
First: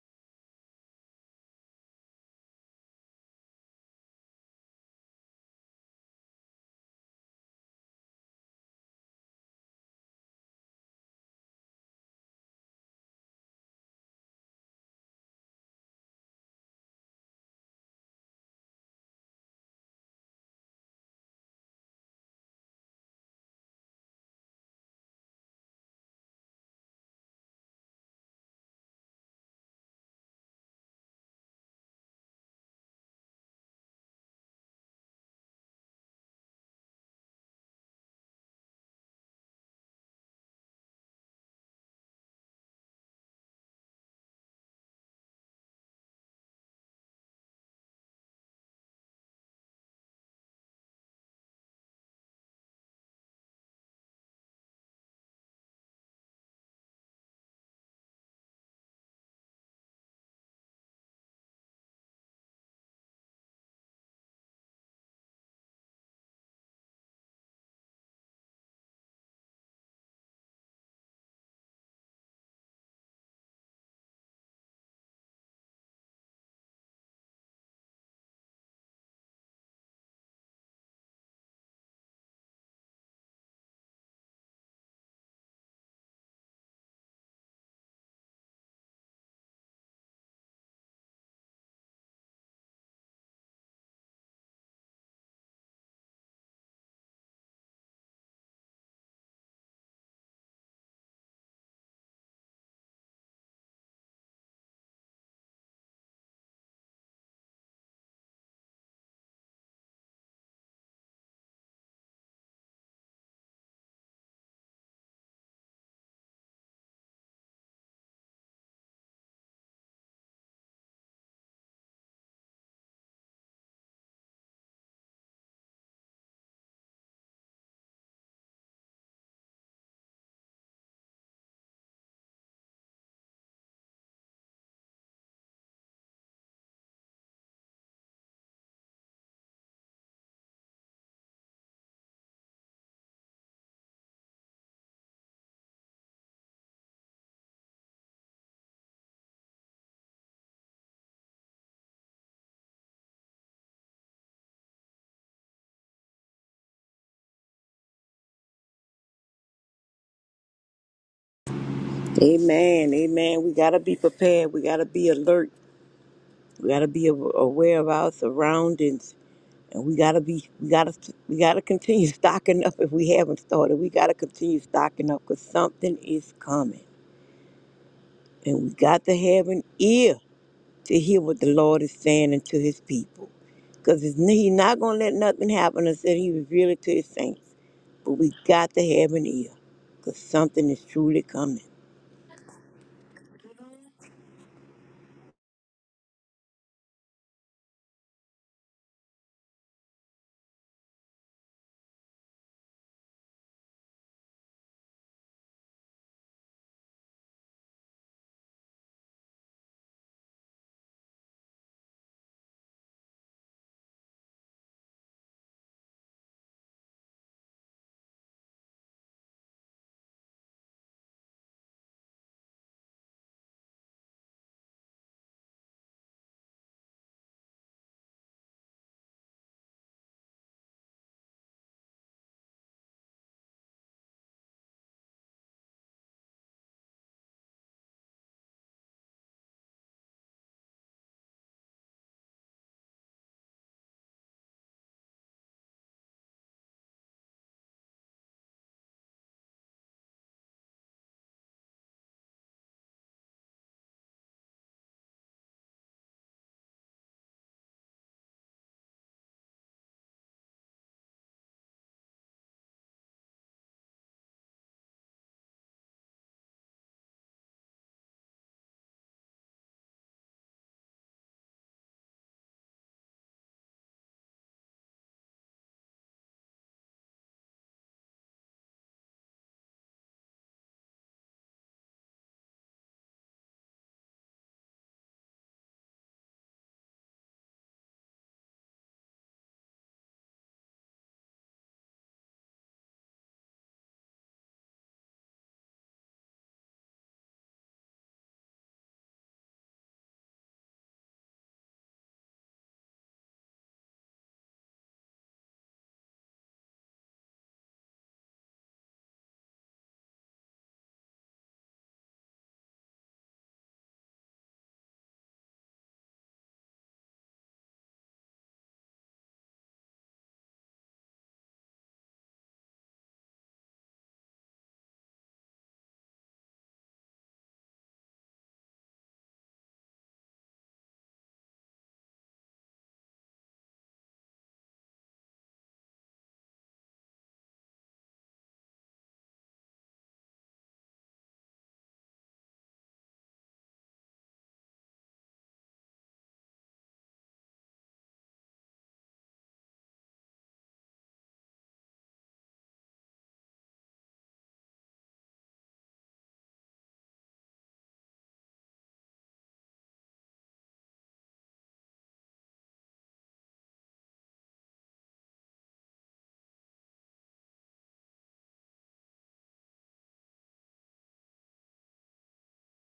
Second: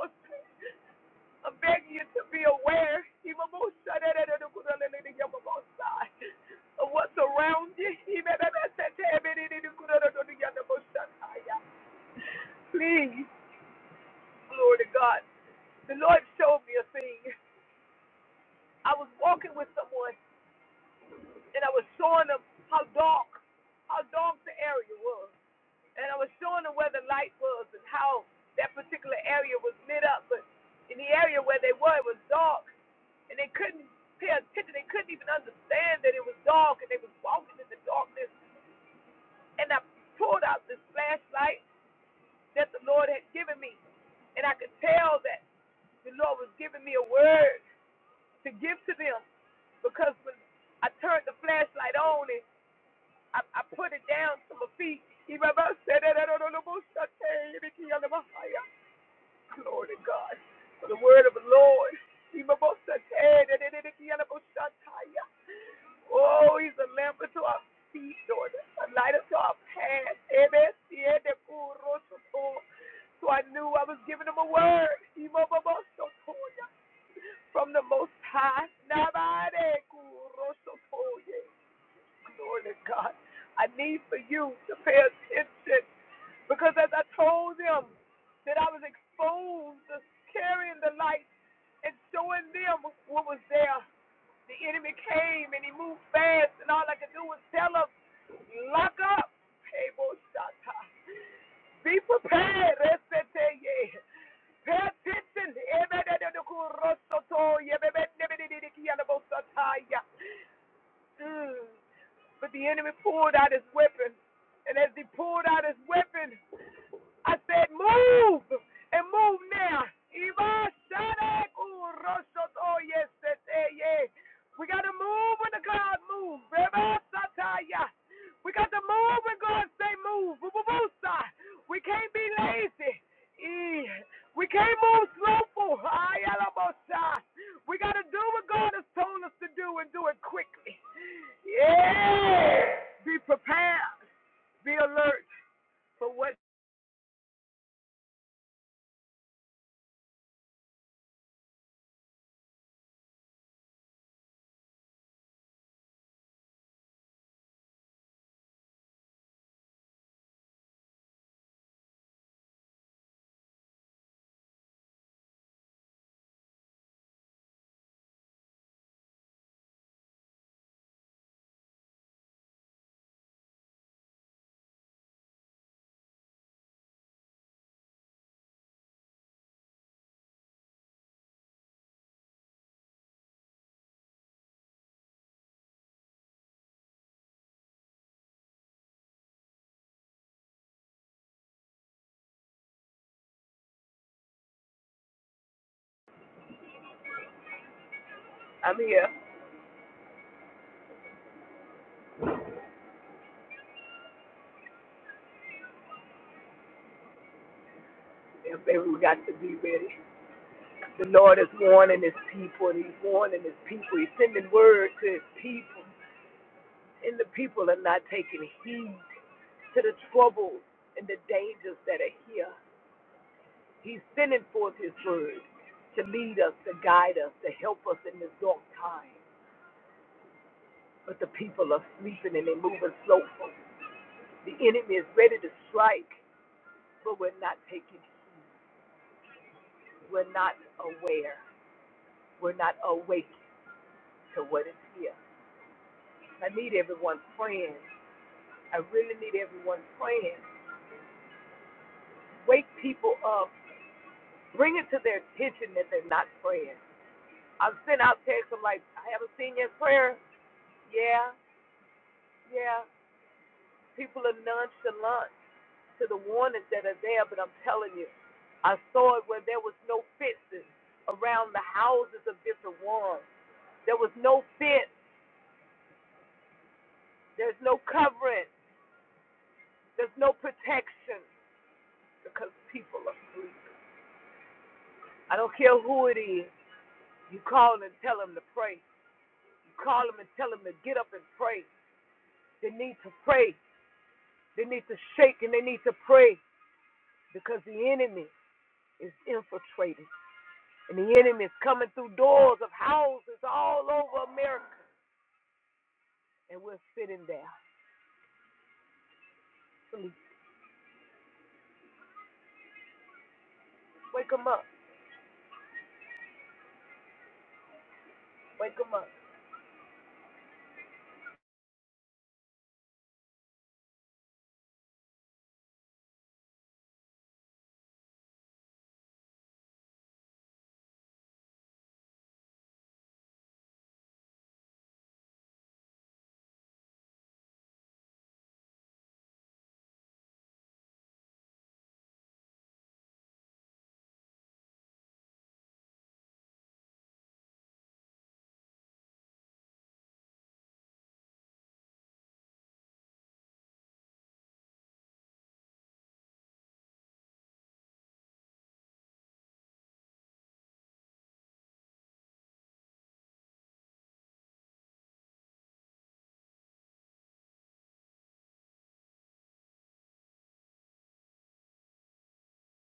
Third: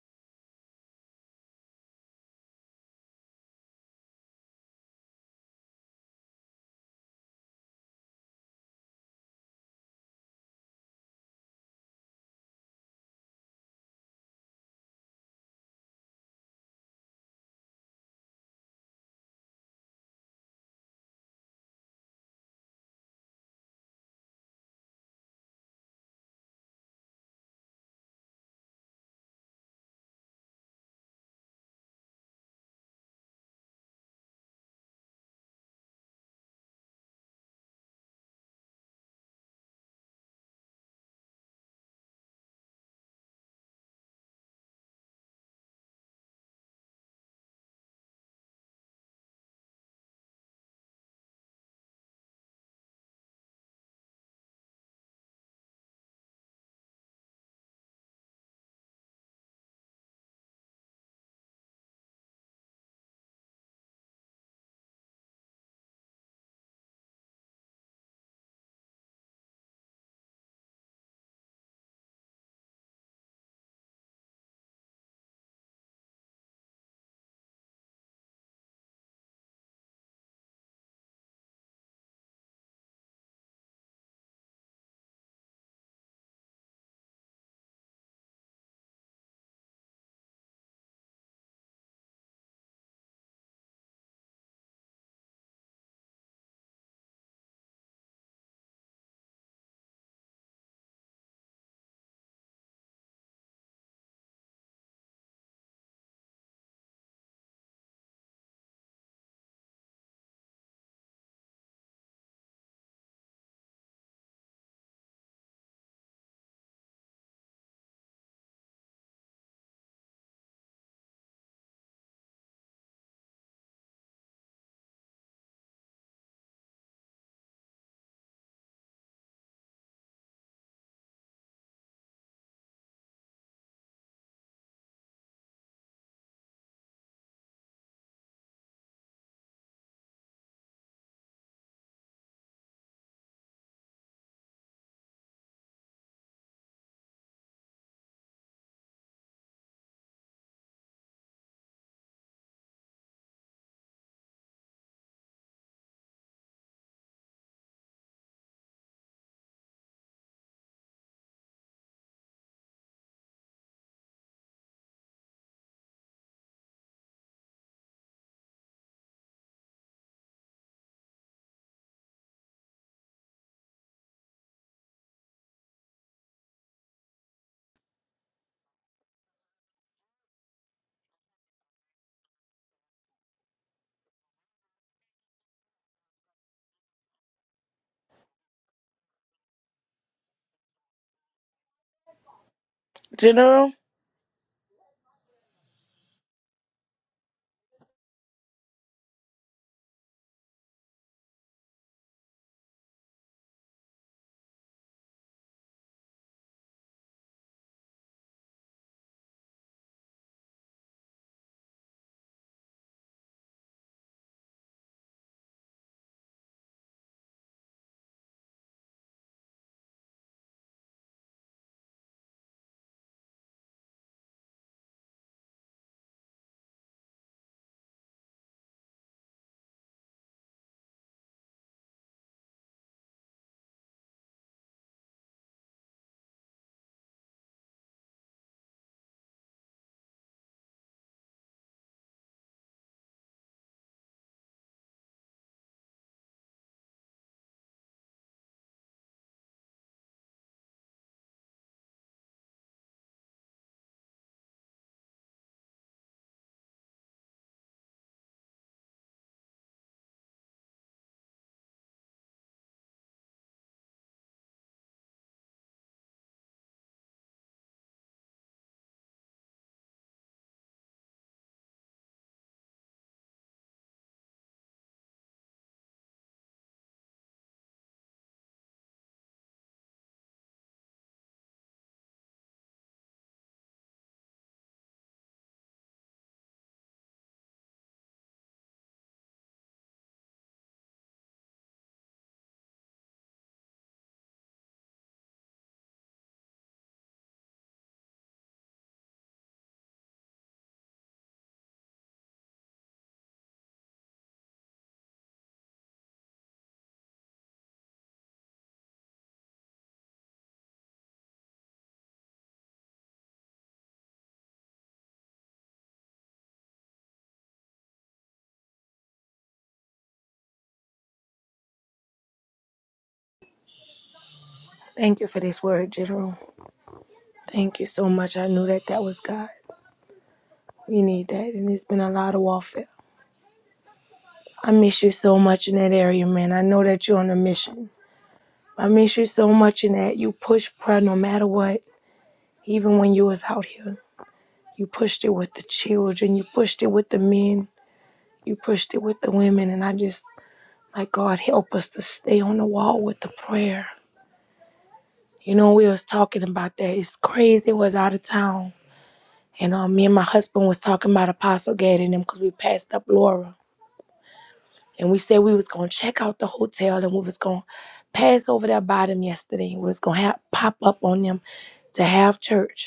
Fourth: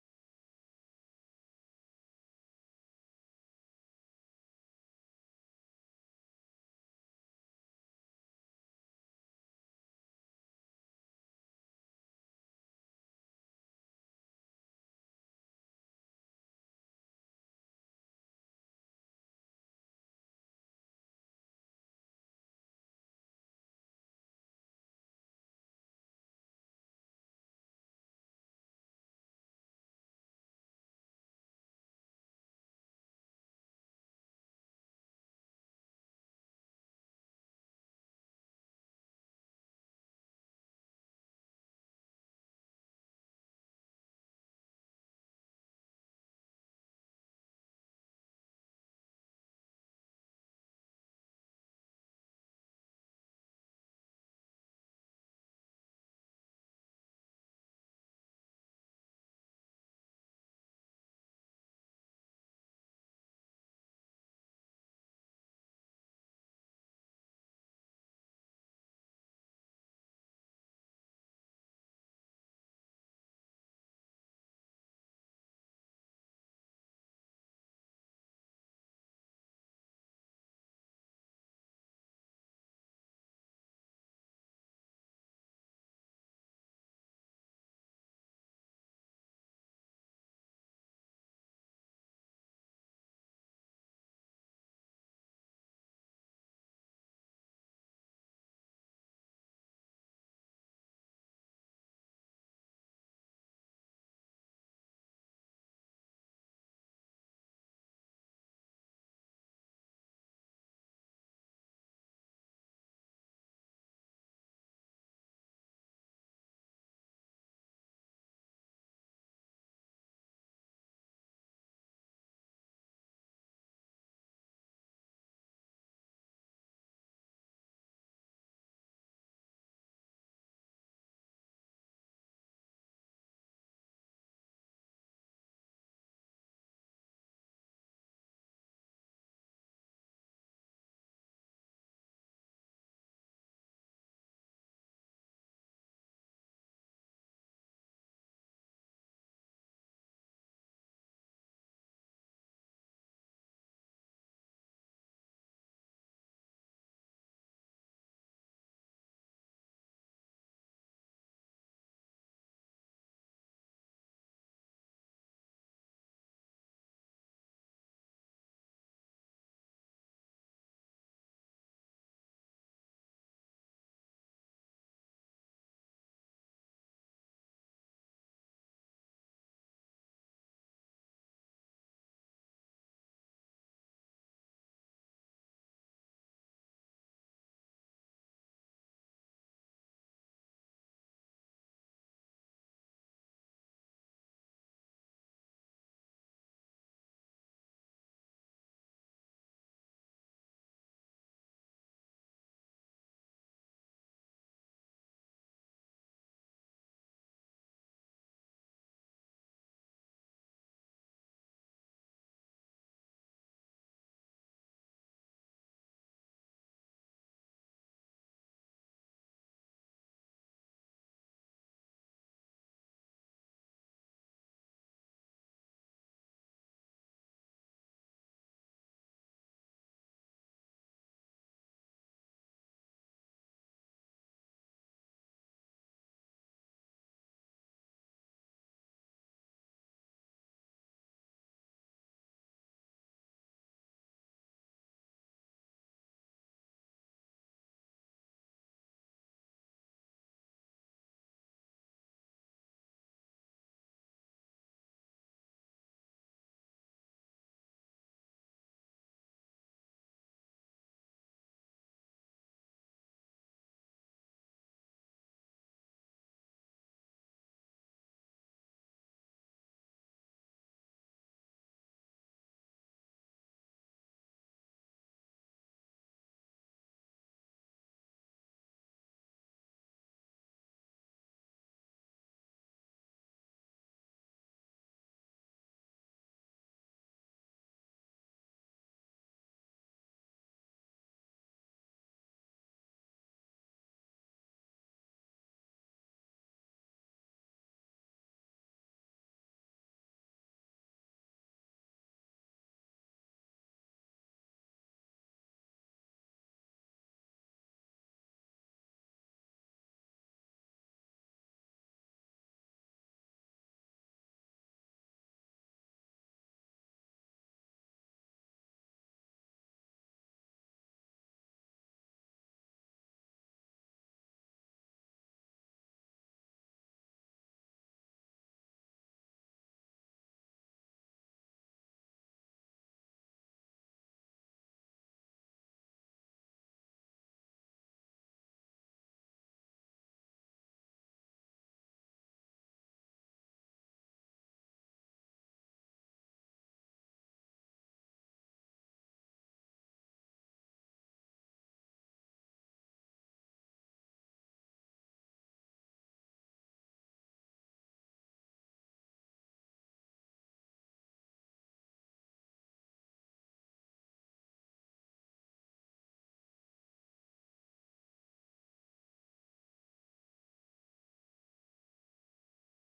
S1: must see. I'm begging you to be aware of what's around you. And I was down to my feet. Glory to God. For the word of the Lord. Oh, yes. From the most. Lord and God, I need for you to pay attention because as I told them that I was exposed to carrying the light and showing them what was there, the enemy came and he moved fast, and all I could do was tell them, lock up, table shata. Be prepared, Eseteye. Pay attention. Ebededekurosoto, Mm. But the enemy pulled out his weapon. And as he pulled out his weapon, I said, Move! And move now. e We got to move when the God moves. Reba we got to move when God say move. We can't be lazy. Eh, We can't move slowful. We got to do what God has told us to do and do it quickly. Yeah. Be prepared. Be alert for what
S2: Amen. Amen. We got to be prepared. We got to be alert. We got to be a- aware of our surroundings. And we got to be, we got to, we got to continue stocking up if we haven't started. We got to continue stocking up because something is coming. And we got to have an ear to hear what the Lord is saying unto his people. Because he's not going to let nothing happen until he reveal it to his saints. But we got to have an ear because something is truly coming.
S1: no fear is infiltrating. And the enemy is coming through doors of houses all over America. And we're sitting there. Please wake them up. Wake them up.
S4: Thank you for this word, General. Thank you so much. I knew that that was God. We need that, and it's been a lot of warfare. I miss you so much in that area, man. I know that you're on a mission. I miss you so much in that you pushed pride no matter what. Even when you was out here, you pushed it with the children, you pushed it with the men, you pushed it with the women, and I just like God help us to stay on the wall with the prayer. You know, we was talking about that. It's crazy. It was out of town, and um, me and my husband was talking about Apostle Gad and them because we passed up Laura, and we said we was gonna check out the hotel and we was gonna pass over there by them yesterday. We was gonna have, pop up on them to have church.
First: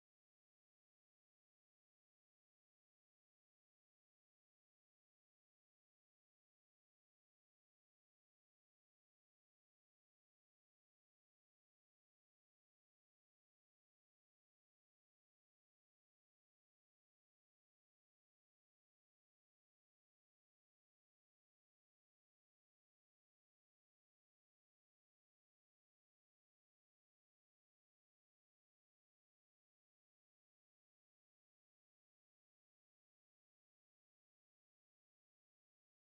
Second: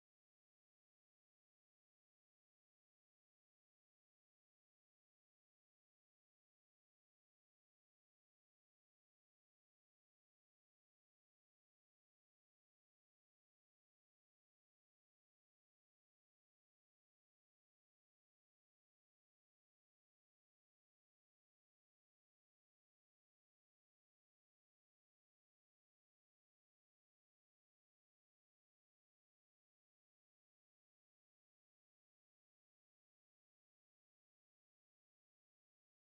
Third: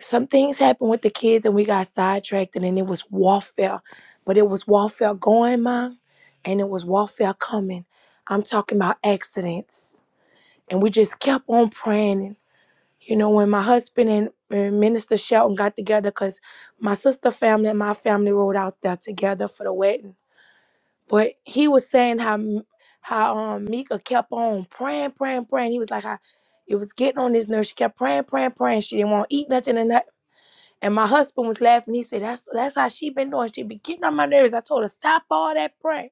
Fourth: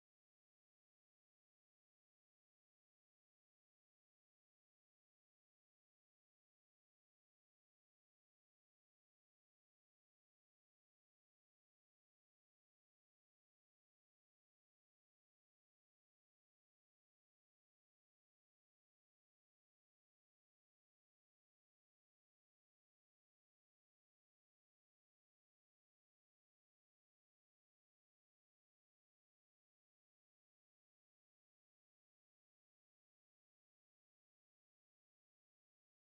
S4: some things happened with the kids and we got sidetracked and then it was warfare but it was warfare going mom and it was warfare coming i'm talking about accidents and we just kept on praying and you know when my husband and and minister shelton got together because my sister family and my family rode out there together for the wedding but he was saying how M- how um mika kept on praying praying praying he was like "I, it was getting on his nerves she kept praying praying praying she didn't want to eat nothing and nothing and my husband was laughing. He said, "That's that's how she been doing. She been getting on my nerves." I told her, "Stop all that prayer."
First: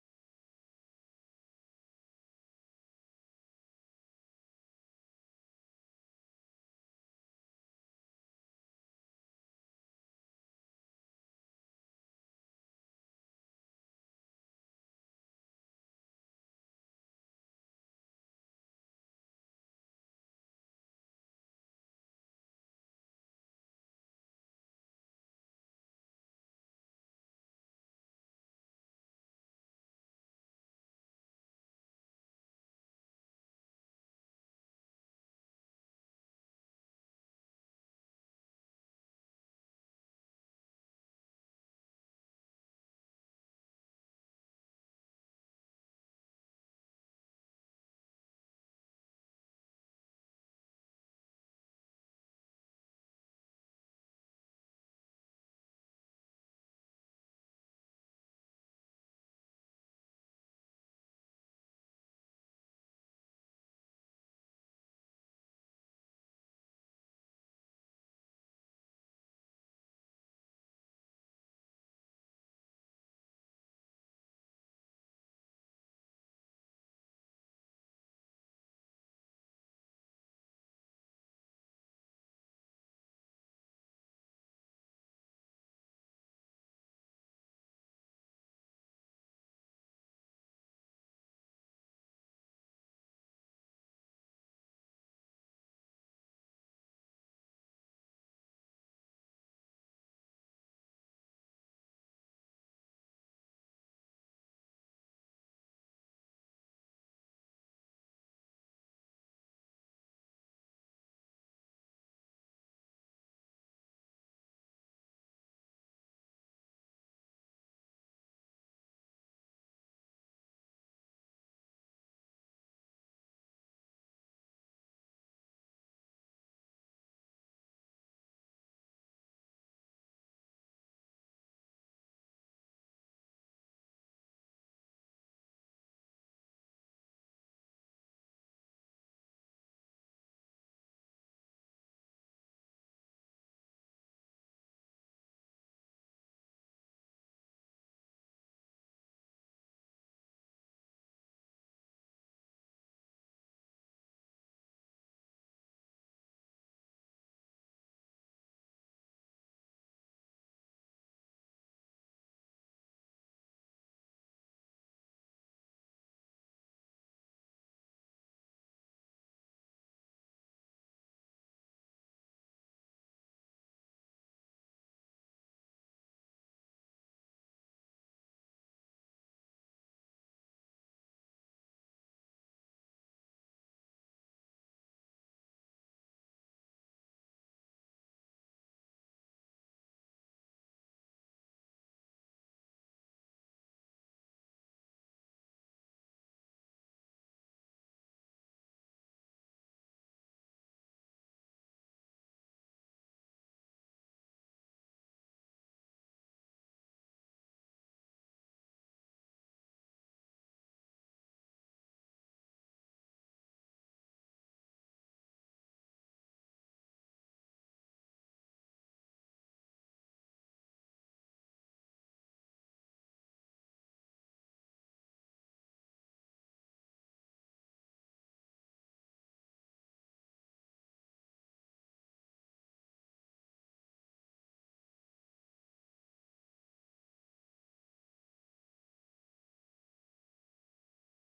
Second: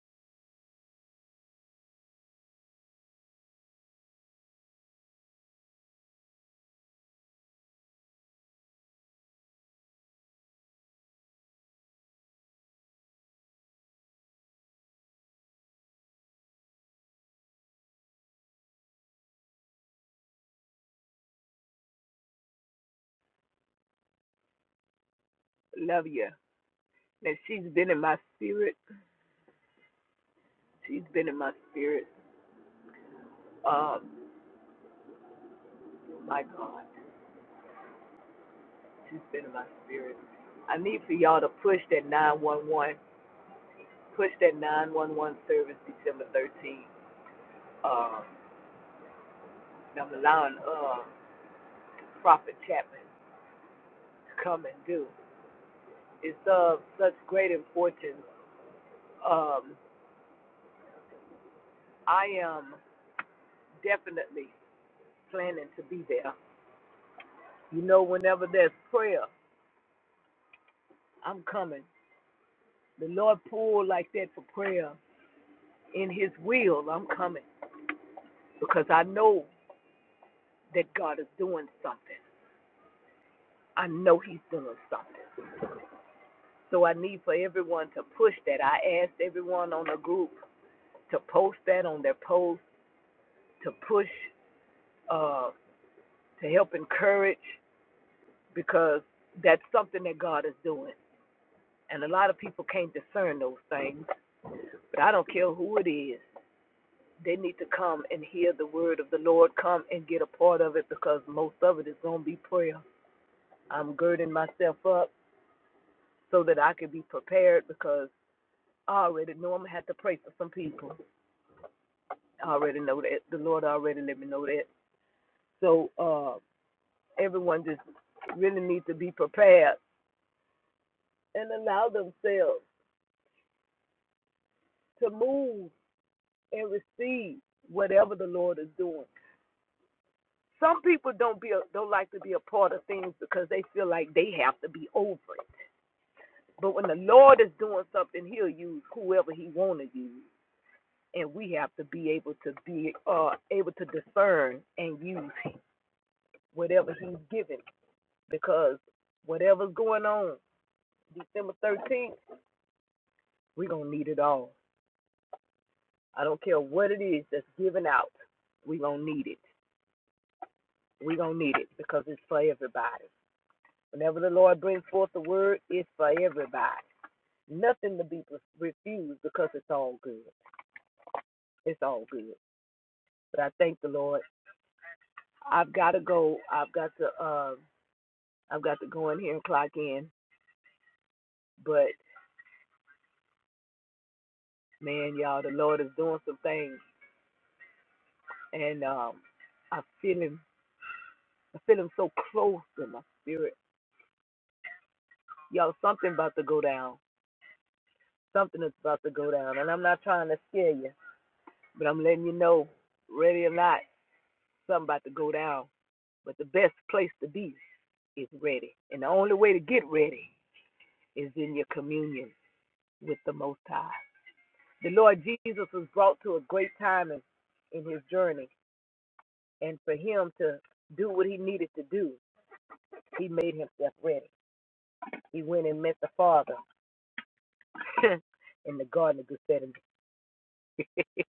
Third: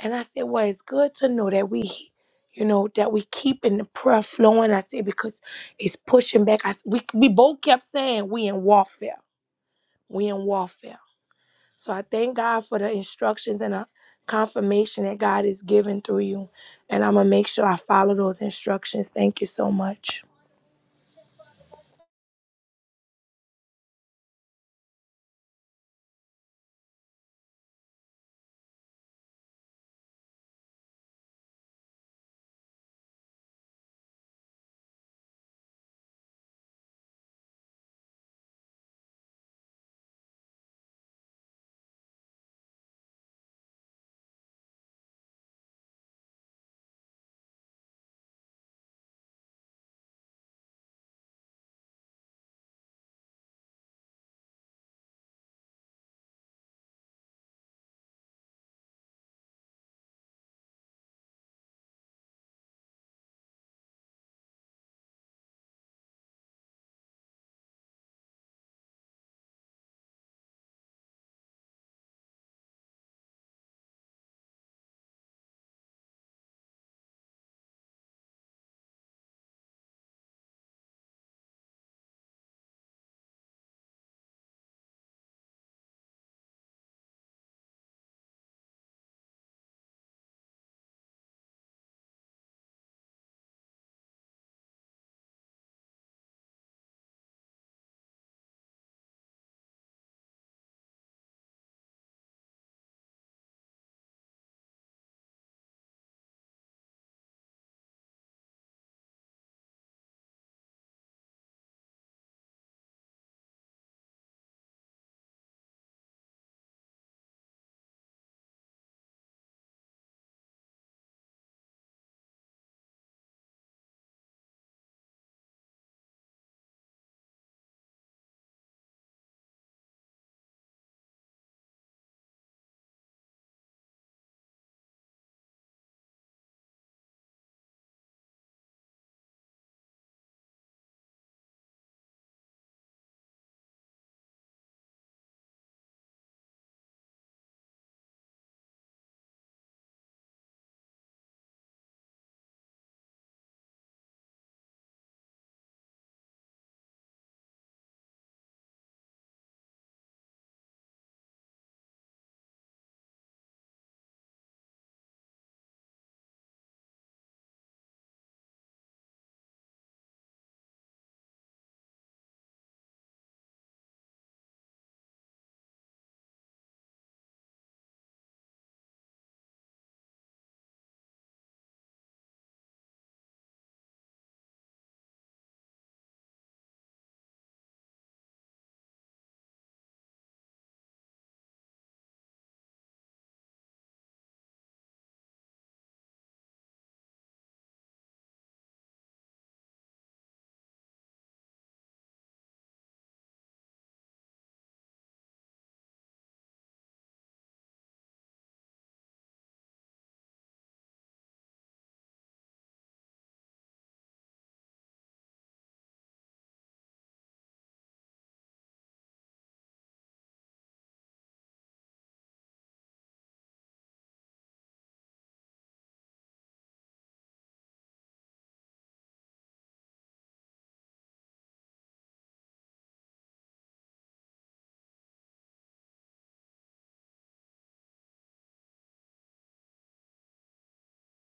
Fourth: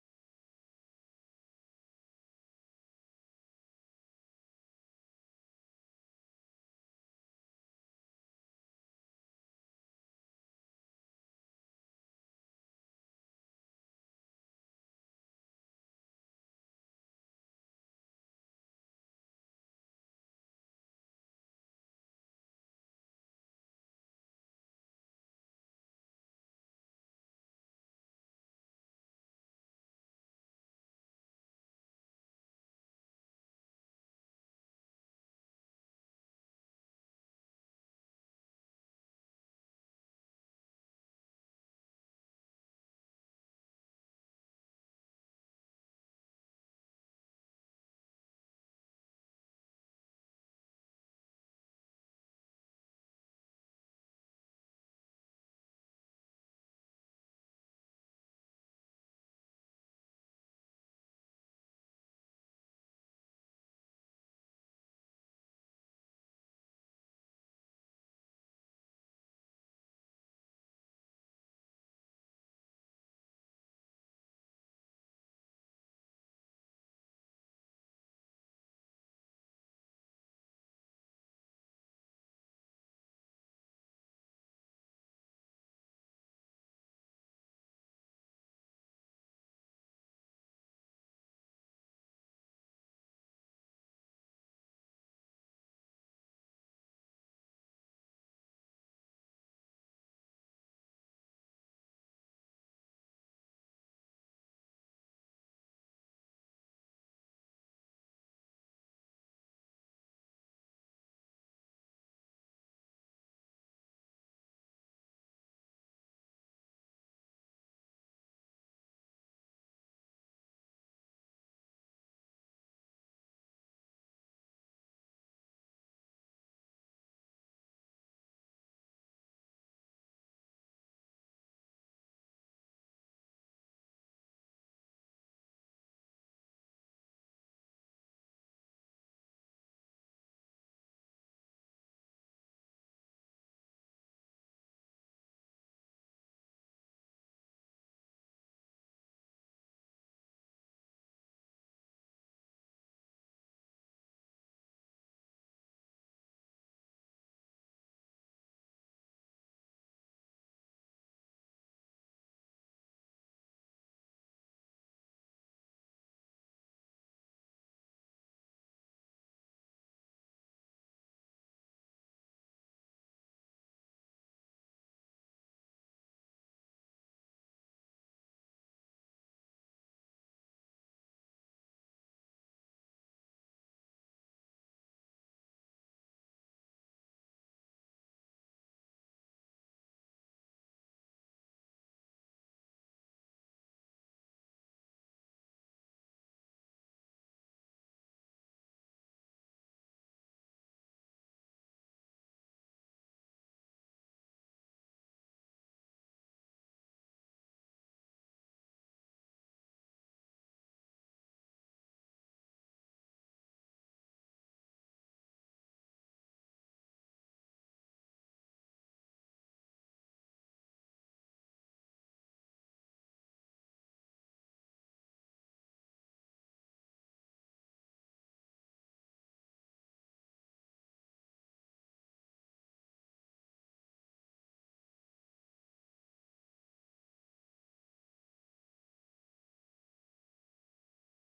S4: And I said, "Well, it's good to know that we, you know, that we keeping the prayer flowing." I said because it's pushing back. I s- we we both kept saying we in warfare. We in warfare. So I thank God for the instructions and the confirmation that God is giving through you. And I'm gonna make sure I follow those instructions. Thank you so much,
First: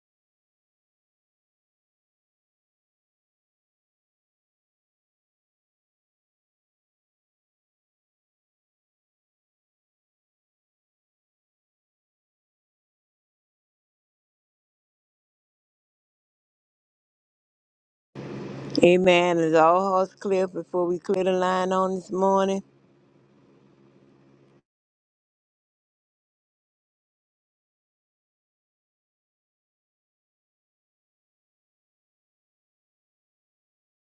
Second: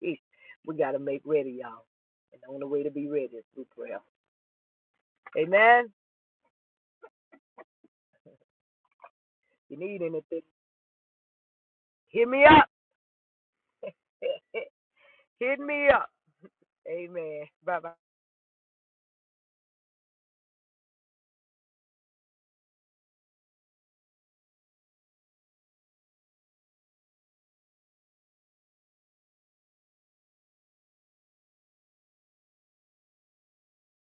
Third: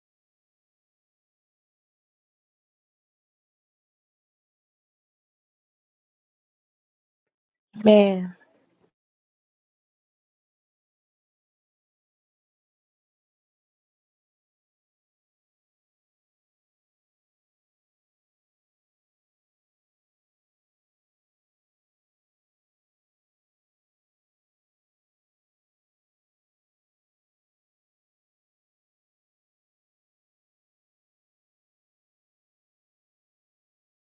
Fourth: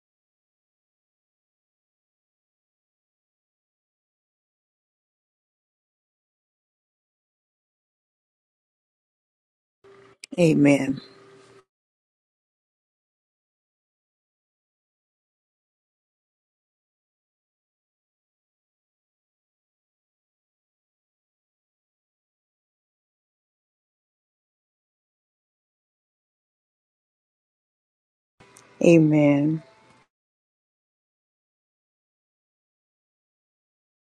S1: We got to make ready, y'all. And the only way to be ready is through prayer. Amen. If
S4: man.
S1: you need anything,
S3: Amen.
S1: hit me up. Hit me up. Amen. Bye bye.
S2: Amen. Is all hearts clear before we clear the line on this morning?
S3: Amen.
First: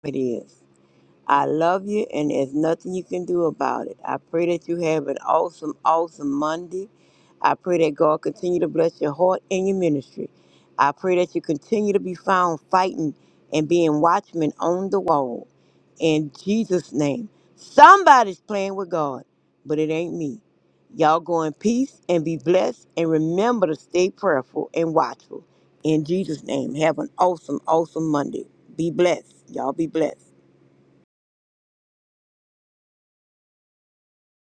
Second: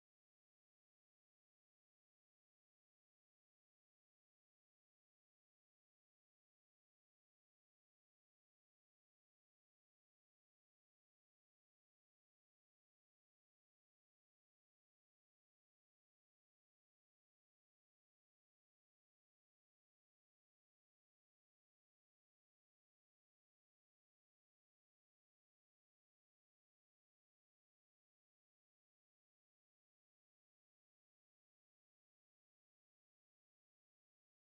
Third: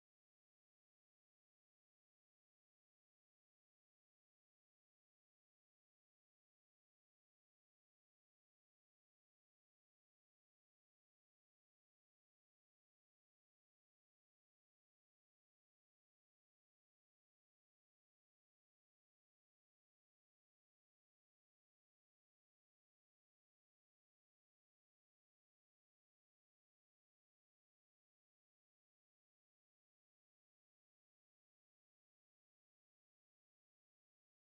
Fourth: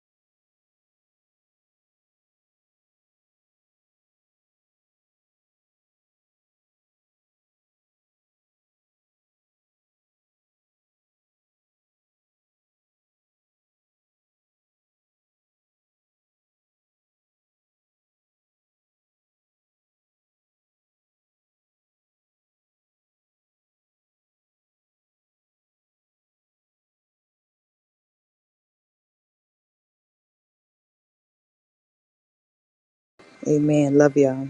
S2: It is. I love you, and there's nothing you can do about it. I pray that you have an awesome, awesome Monday. I pray that God continue to bless your heart and your ministry. I pray that you continue to be found fighting and being watchmen on the wall. In Jesus' name. Somebody's playing with God, but it ain't me. Y'all go in peace and be blessed, and remember to stay prayerful and watchful. In Jesus' name, have an awesome, awesome Monday. Be blessed. Y'all be blessed.
S3: Amen. Love y'all.